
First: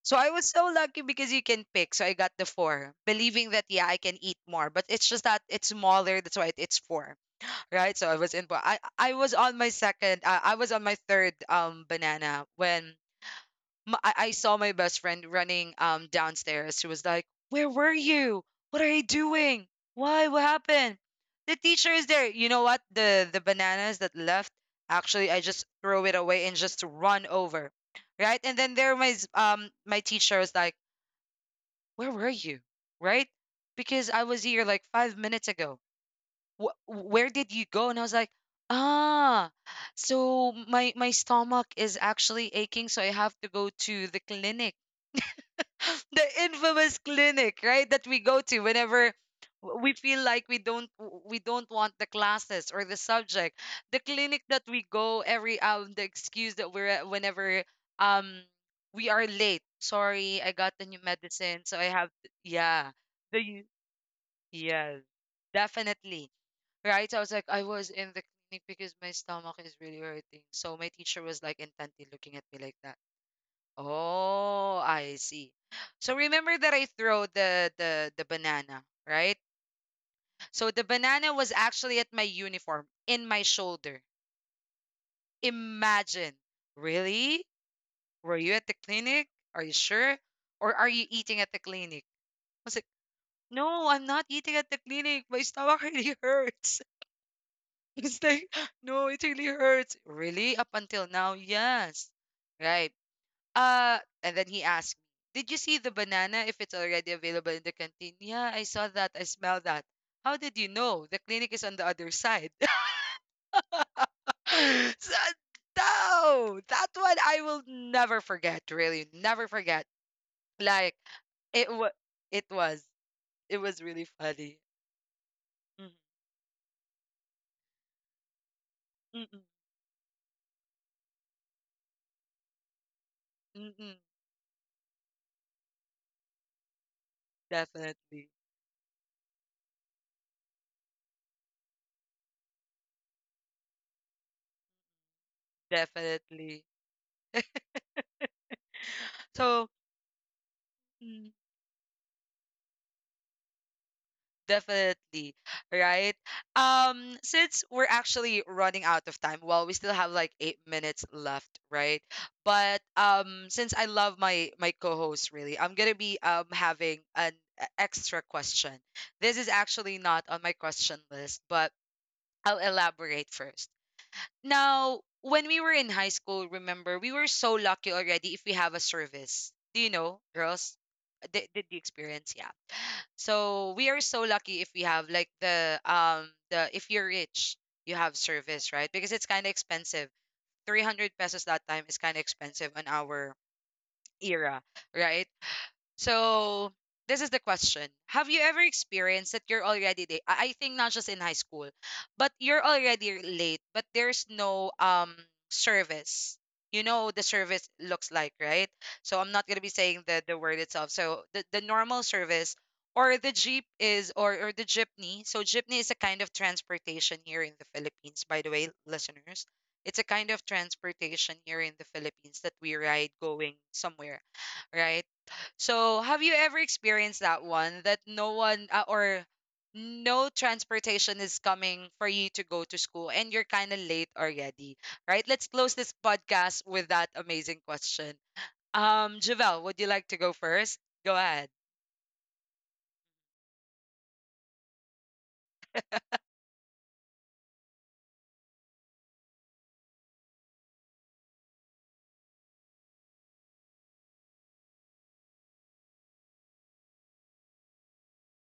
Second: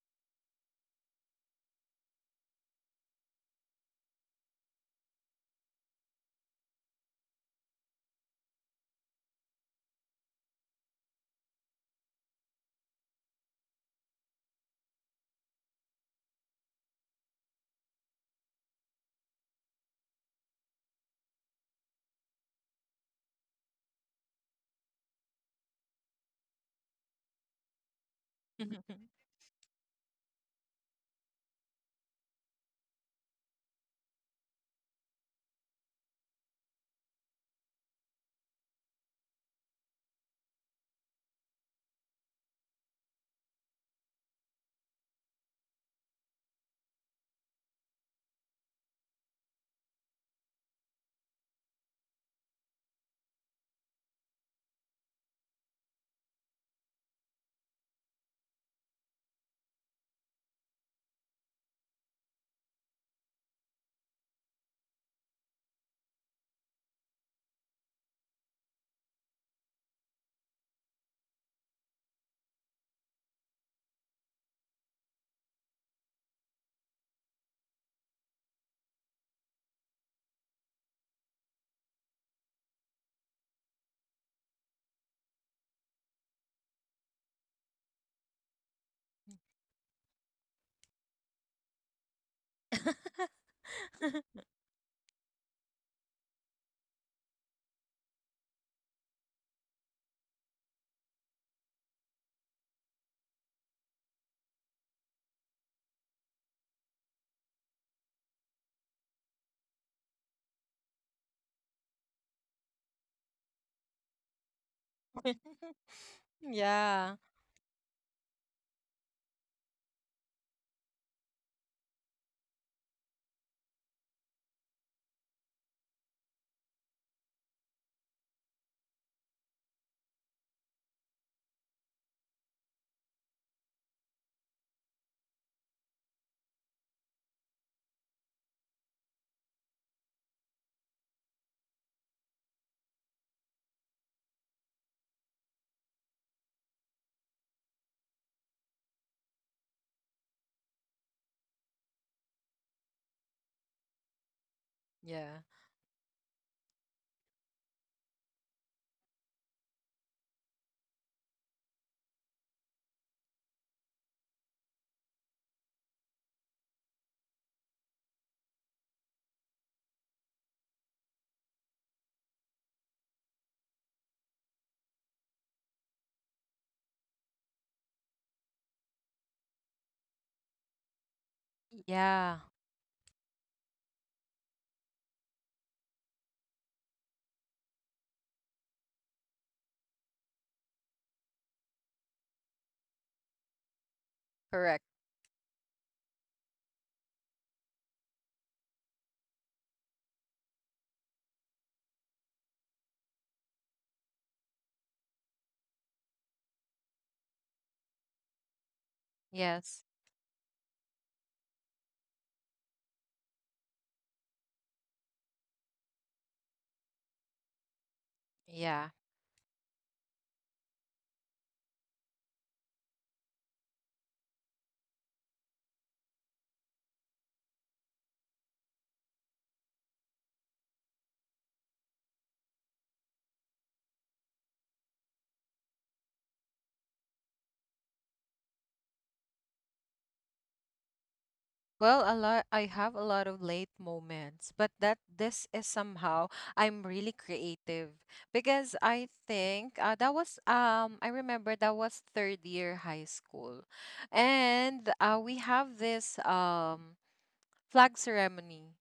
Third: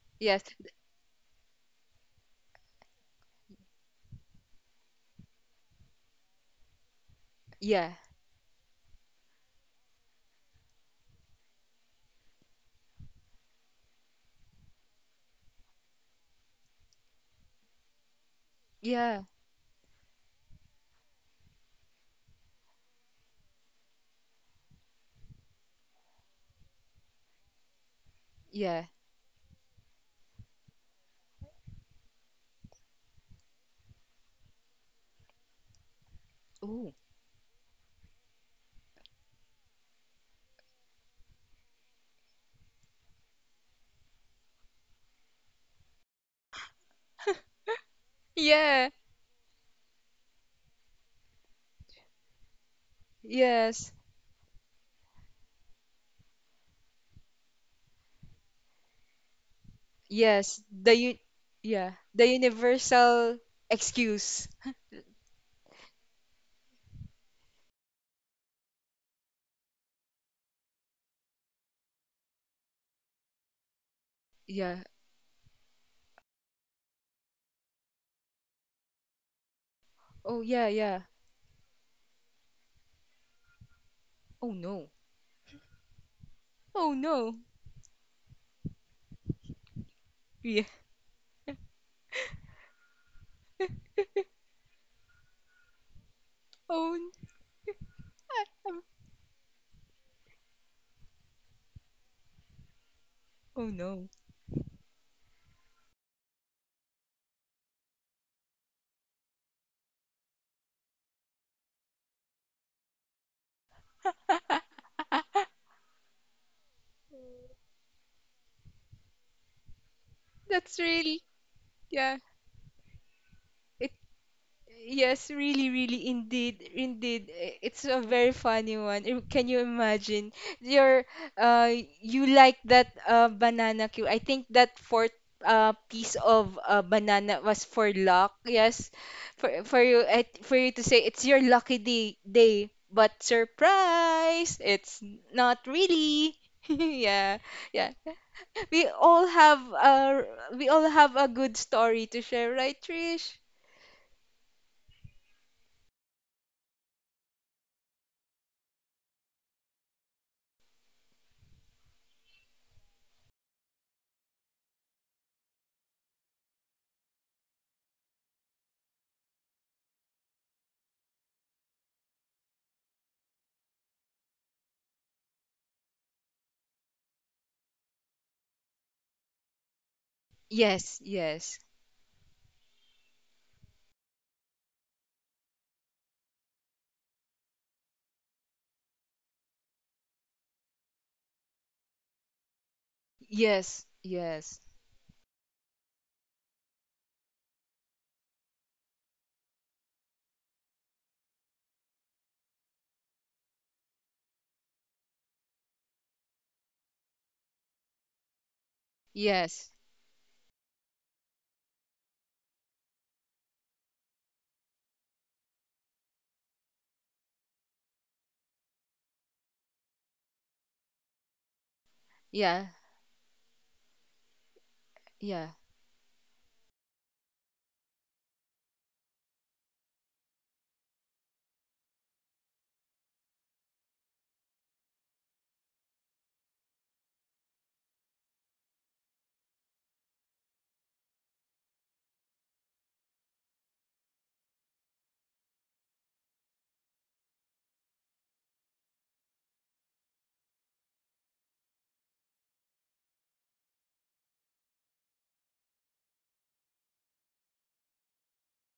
So I Yes. was so lucky because you can pick. So I got the four, believing that yeah, I can eat more. But it's just that it's smaller. That's why it's four, Yeah. right? So I was in. I was on my second. I was on my third banana when I saw my best friend running downstairs. She was like, "Where were you? What are you Yeah. doing? Why? What happened?" The teacher is there. You know what? The bananas that left, actually, I just throw it away and just run over, right? And then Yeah. there my my teacher was like, "Where were you? Right? Because I was here like 5 minutes ago. Wh- Ooh. where did you go?" And I was like, "Ah, so my stomach is actually aching, so I have to go to the clinic." The infamous clinic, right? That we go to Yeah. whenever we feel like we don't we don't want the classes or the subject. Yes. The clinic that we go every the excuse that we're at whenever um we are late. Sorry, I Yes. got the The new u medicine, so I Yeah, have the yeah. The universal u- excuse. yes, definitely. Right? So I was like, I was in the clinic because my stomach is really hurting. So my teacher was like intently looking at me like that. Oh, Yeah. I see. So remember that I throw the banana, right? Oh So yeah, the yeah. banana was actually at my uniform, in my shoulder. Oh no. Imagine. Oh Really? no. Were you at the clinic? Are you sure? Yeah. Or are you eating at the clinic? I was like, no, I'm not eating at the clinic. My stomach really hurts. Oh, n- It's like, no, it really hurts. Really? Up until now, yes. Right. oh no. And then he asked me, did you see the banana if it's already available in the canteen? Yeah, I saw that. I smell that. How did you know? The clinic is on the other side. So, no, that one Yeah. I will never forget, really. Never forget. That's Like, really it, was, yeah. it was, it was really funny. Yes, really, Mm. really, indeed, indeed. I- It's a very funny one. I- Mm-mm, Can you imagine? Your, uh, you like that banana mm-mm, cue. I think that fourth piece of banana was for definitely, luck. Yes, for for you to say it's your lucky day, but surprise, it's not really. definitely. Yeah, yeah. We all have So, a good story to share, right, Trish? definitely, Yeah. right? Since we're actually running out of time, well, we still have like 8 minutes left, right? But since I love my my co-host, really, I'm gonna be having an extra question. This is actually not on my question list, but I'll elaborate first. Now, when we were in high school, remember, we were so lucky already if we have a service. Do you know, girls? Yes, yes. Did you experience? Yeah, Yeah, so we are so lucky if we have like the the, if you're rich, you have service, right? Because it's kind of expensive. 300 pesos that time is kind of expensive on our Yes, era, yes, correct. right? So this is the question. Have you ever experienced that you're already late? I think not just in high school, but you're already late, but there's no service. You know the service looks like, right? So I'm not gonna be yes, Yes. saying the word itself. So the normal service or the jeep is, or the jeepney. So jeepney is a kind of transportation here in the Philippines, by the way, Yeah. listeners. It's a kind of transportation here in the Philippines yeah, that we ride going somewhere, right? yeah, So, have you ever experienced that one that no one or no transportation is coming for you to go to school and you're kind of late already, right? Let's close this podcast with that amazing question. Javel, would you like to go first? Go ahead. Well, a lot I have a lot of late moments, but that this is somehow I'm really creative because I think that was I remember that was third year high school. And we have this flag ceremony.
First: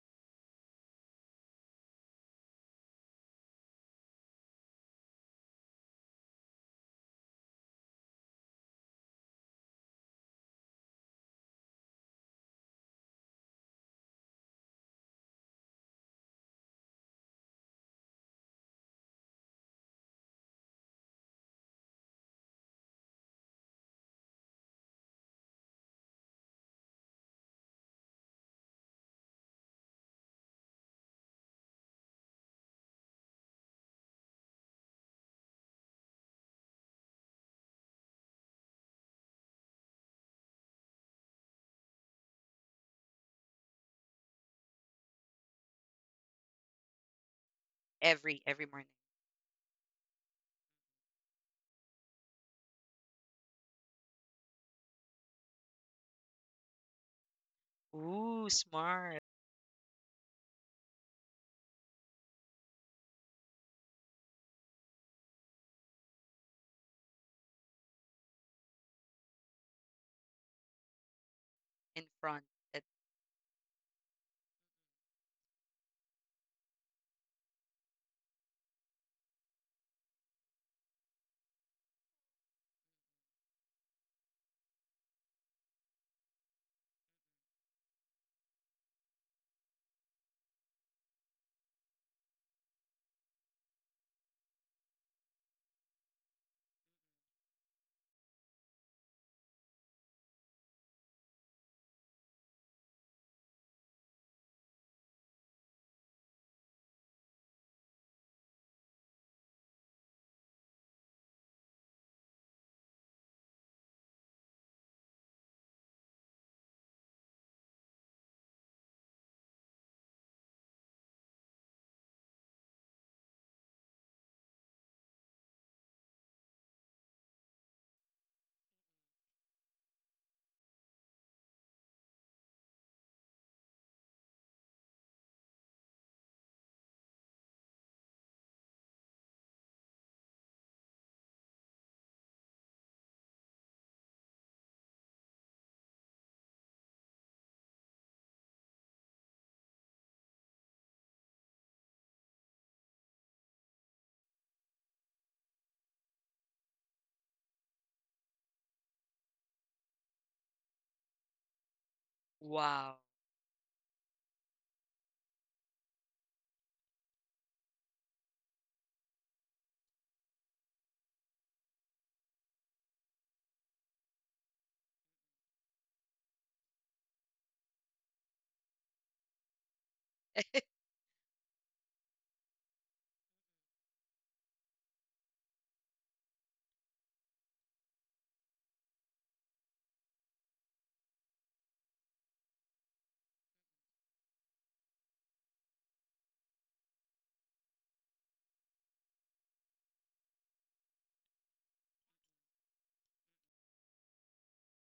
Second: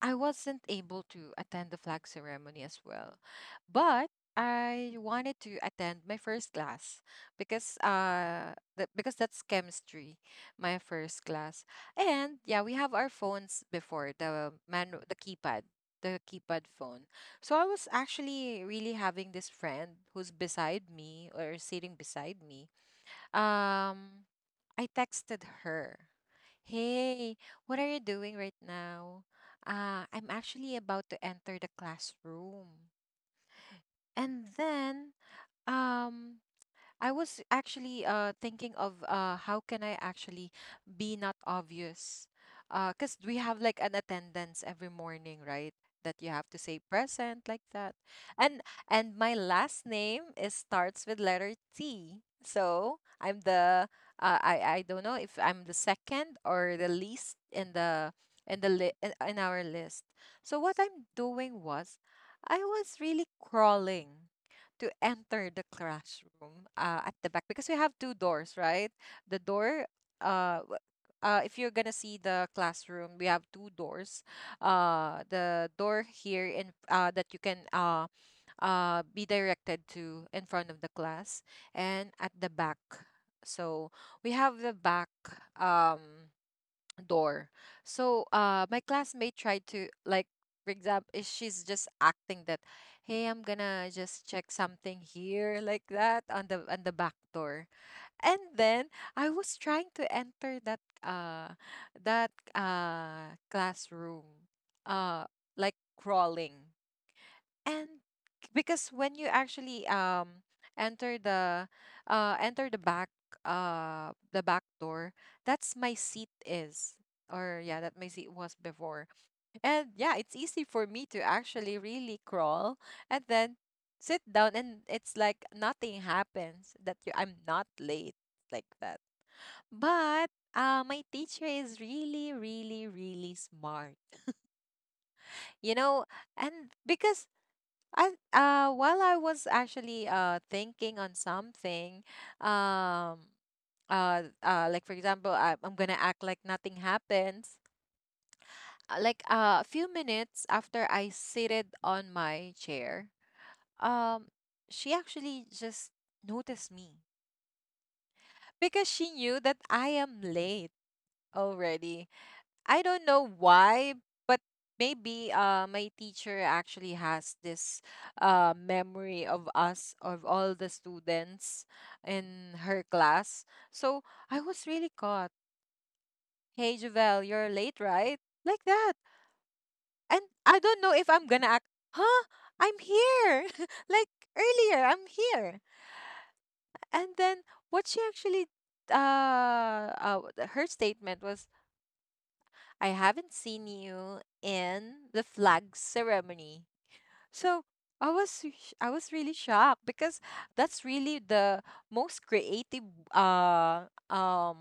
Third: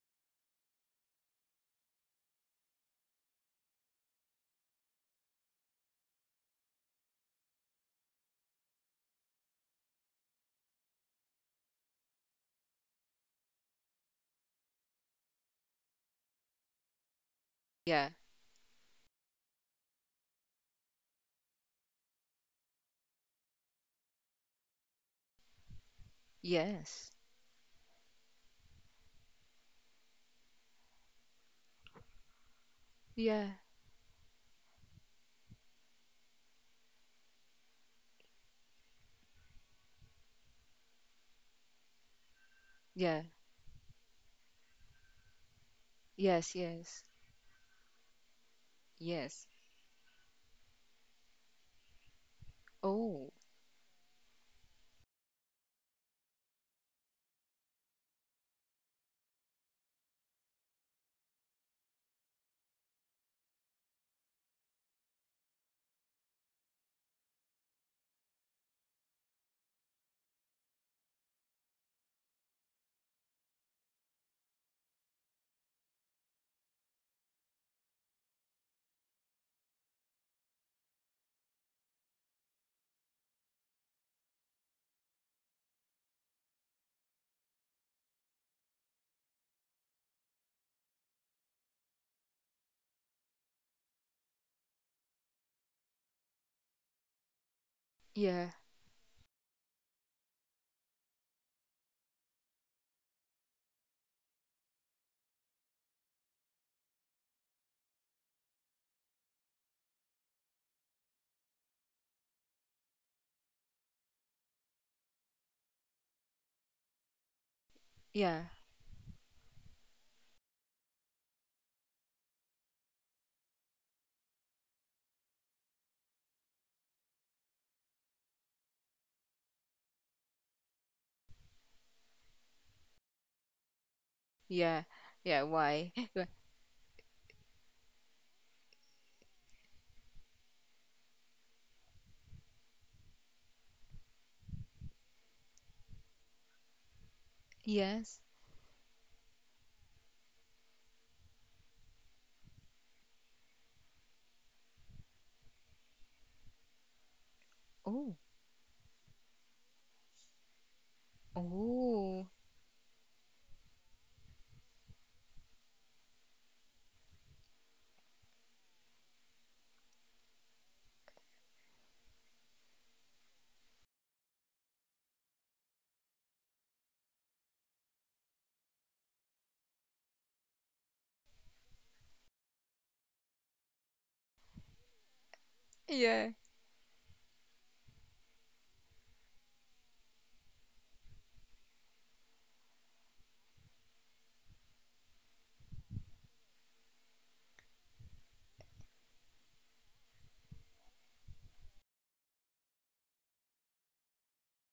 I wasn't able to attend the flag ceremony as well, but I wanted to attend my first class because that's chemistry, my first class. And yeah, we have our phones before the keypad phone. So I was yeah, actually really having this friend who's beside me or sitting beside me. Um I texted her, yes, "Hey, what are you doing right now? I'm actually about to enter the classroom." yeah, And then, um, I was actually thinking of how can I actually be not obvious? Cause yeah, we have like an attendance every morning, right? That you have yes, to say yes, present like that. Every And morning. and my yes. last name is starts with letter T. So Oh, I'm the I don't know if I'm the second or the least Ooh, in the li smart. in our list. So what I'm doing was I was really crawling to enter the classroom at the back because we have two doors, right? The door, uh, w- if you're gonna In see front. the It- classroom, we have two doors. The door here in that you can be directed to in front of the class, and at the back. So we have the back Um, door. So my classmate tried to like, for example, if she's just acting that, hey, I'm gonna just check something here like that on the back door. And yeah, then I was trying to enter that classroom, uh like crawling, and because when you actually enter the enter the back, the back door, that's my seat is, or yeah, that my seat yeah, was before, and yeah, it's easy for me to actually really crawl and then sit down, and it's like nothing happens, that you, I'm not late like that. But my teacher is really really really smart, yeah, yeah. you Why? know. And because I while I was actually thinking on something, um like for example, I'm gonna act like nothing happens. Yes. Like a few minutes after I seated on my chair, um, she actually just noticed me Oh, because she knew that I am late already. oh, Wow. I don't know why, but maybe my teacher actually has this memory of us, of all the students in her class. So I was really caught. "Hey, Javel, you're late, right?" Like that. And I don't know if I'm gonna act, huh? I'm here. Like earlier, I'm here. yeah, And then what she actually, uh, uh, her statement was, "I haven't seen you in the flag ceremony." So I was I was really shocked because that's really the most creative uh um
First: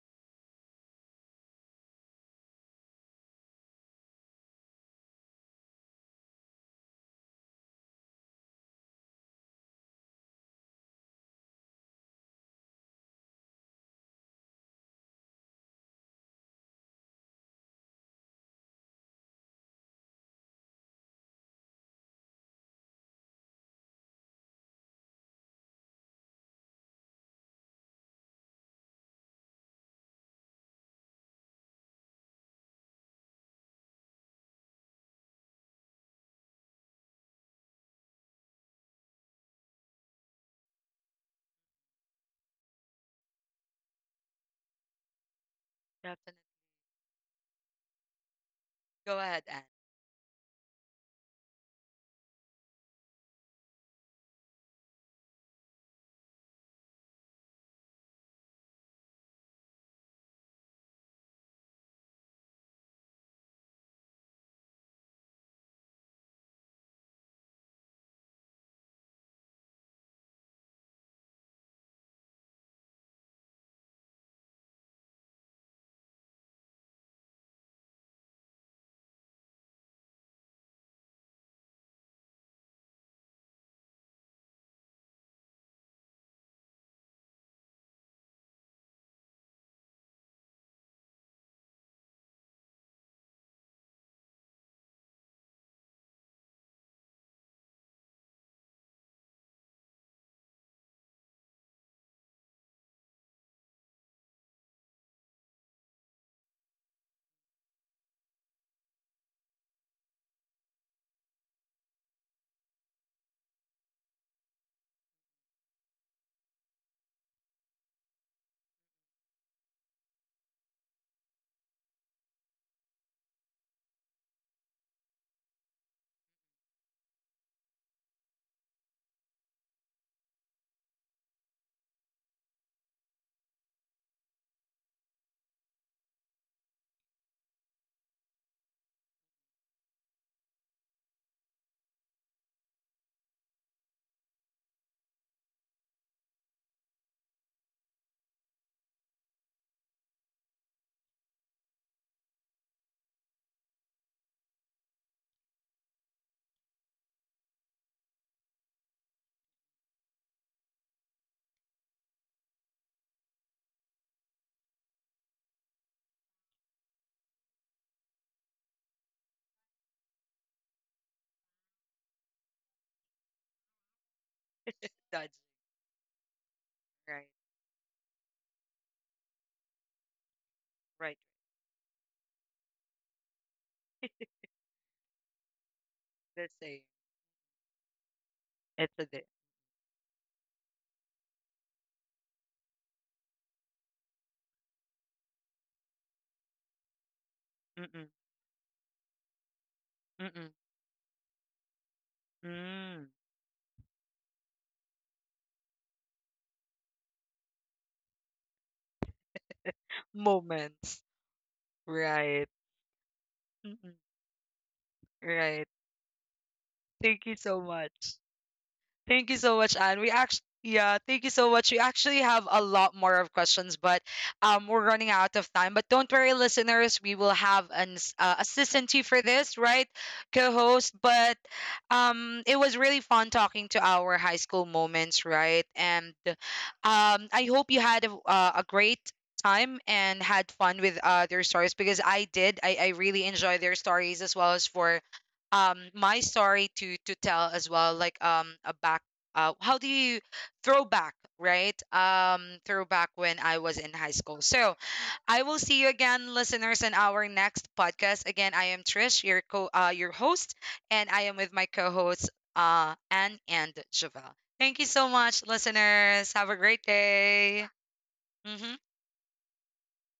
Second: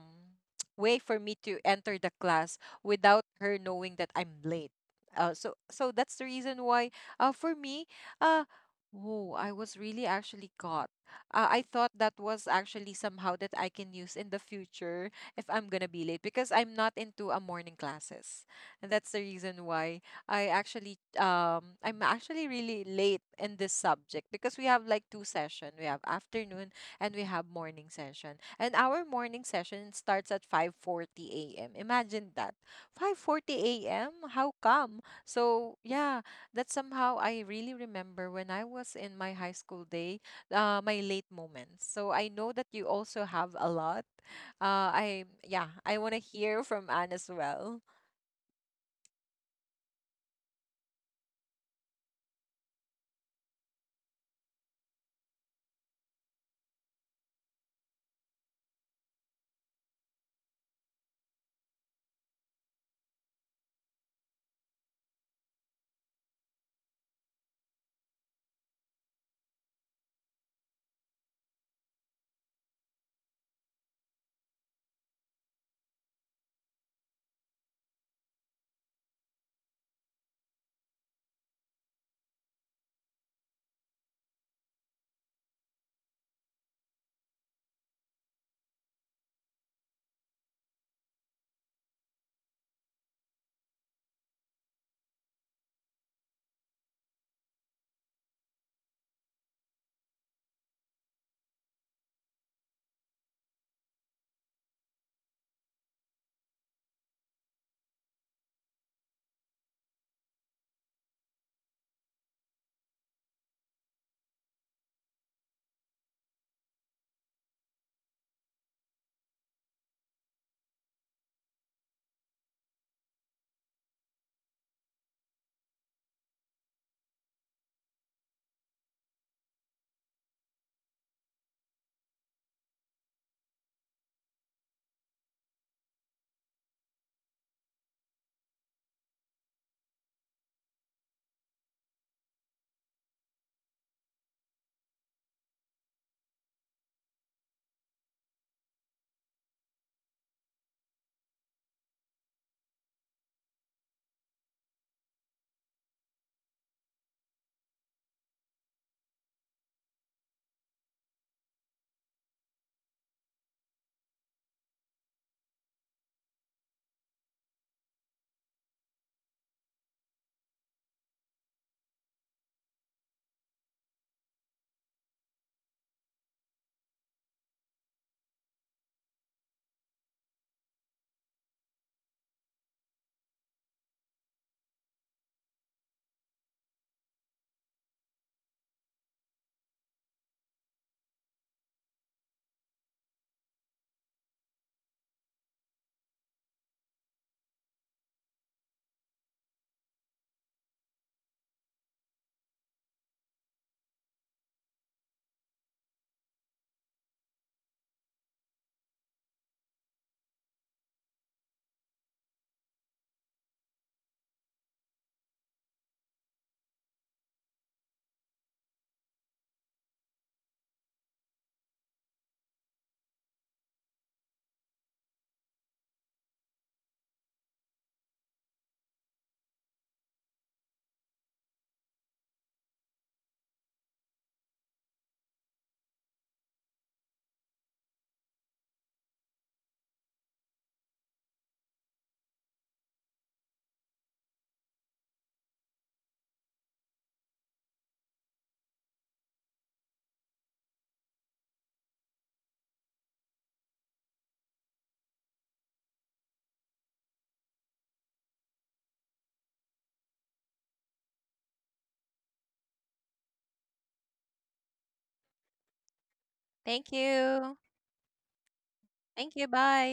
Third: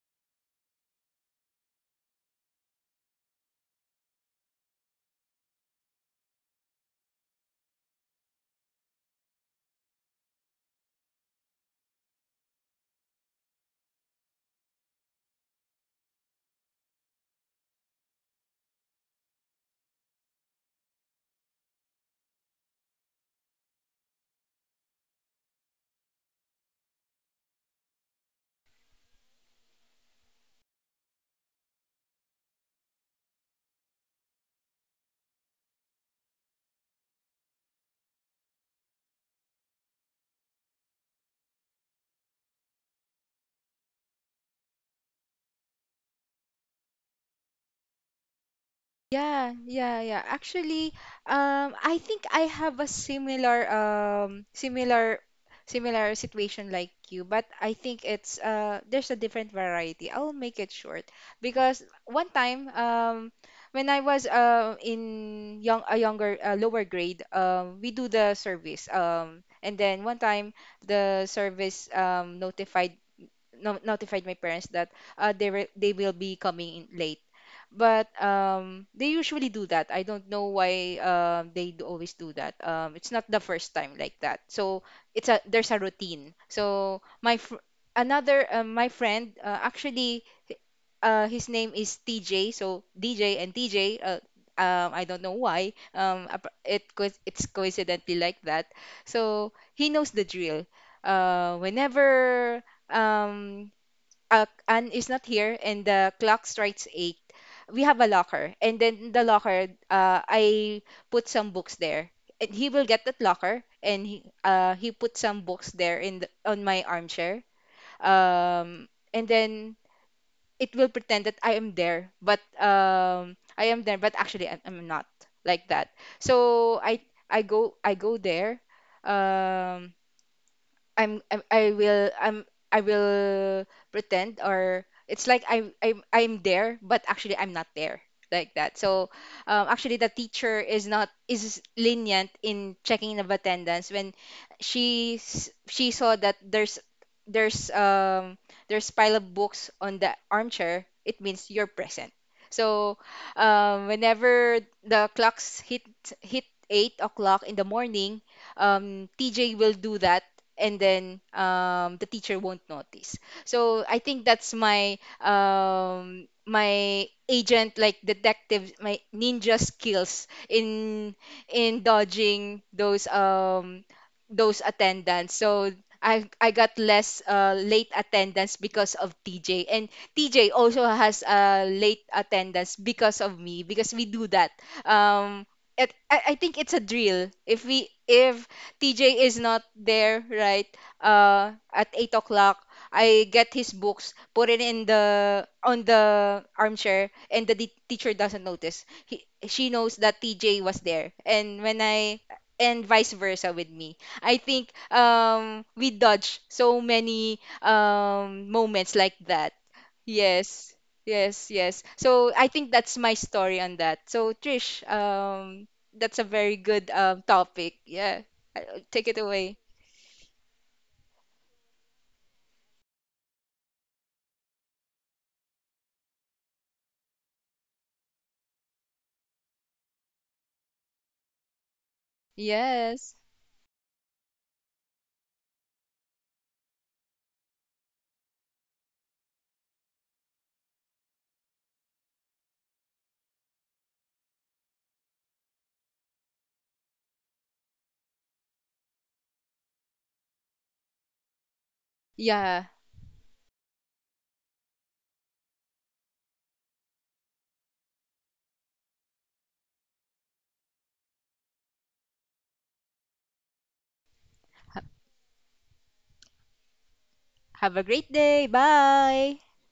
way for me to enter the class without her knowing that I'm late. So that's the reason why for me uh oh, I was really actually caught. I thought that was actually somehow that I can use in the future if I'm gonna be late because I'm not into a morning classes. And that's the reason why I actually I'm actually really late in this subject because we have like two session. We have afternoon and we have morning session. And our morning session starts at 5:40 a.m. Imagine that. 5:40 a.m. How come? So, yeah, that somehow I really remember when I was in my high school day, my late moments. So, I know that you also have a lot. I Yeah, I want to Definitely. hear from Anne as well. Go ahead, yeah, Anne. yeah, yeah. Actually, I think I have a similar situation like you, but I think it's there's a different variety. I'll make it short because one time, when I was in young a younger lower grade, we do the service, and then one time the service notified, no, notified my parents that they will be coming in late, but they usually do that. I don't know why they do always do that. It's not the first time like that. So it's a there's a routine. So my fr another my friend h- his name is TJ. So DJ and TJ. I don't know why. It's coincidentally like that. So he knows the drill. Whenever um Anne is not here and the clock strikes eight, we have a locker. And then in the locker, I put some books there. And he will get that locker, and he put some books there in the, on my armchair. Um, and then it will pretend that I am there, but I am there, but actually I'm not, like that. So I go, I go there. Um, I'm, I'm I will I'm I will pretend, or it's like I'm there, but actually I'm not there, like that. So actually the teacher is not is lenient in checking of attendance when she saw that there's um there's pile of books on the armchair. It means you're present. So whenever the clocks hit 8 o'clock in the morning, TJ will do that, and then the teacher won't notice. So I think that's my my agent like detective, my ninja skills in dodging those Dodging. attendants. So I got Right. less late attendance because of TJ, and TJ also Right. has late attendance because of me because we do that. Um, it, The I think same. it's a drill. If we if It's a day. TJ is not there, right? At 8 o'clock, I get his books, put it in the on the armchair, and the Mm-mm. teacher doesn't notice. She knows that Mm-mm. TJ was there, and when I and Mm. vice versa with me. I think we dodge so many moments like that. Yes. Moments. Yes, yes. Right. So I think that's my story Mm-mm. on that. So Trish, Right. That's a very good Thank you so much. topic. Yeah. I- Thank Take you it so much, away. Anne. We actually, yeah, thank you so much. We actually have a lot more of questions, but we're running out of time. But don't worry, listeners, we will have an assistant to you for this, right, co-host. But it was really fun Yes. talking to our high school moments, right? And I hope you had a great time and had fun with their stories, because I did. I really enjoy their stories, as well as for my story to tell as well, like a back how do you throwback, right? Yeah. Throwback when I was in high school. So I will see you again, listeners, in our next podcast. Again, I am Trish, your co your host, and I am with my co-hosts, Anne and Javel. Thank you so much, listeners. Have a great Thank day. you. Have a great day. Hmm. Thank Bye. you. Bye.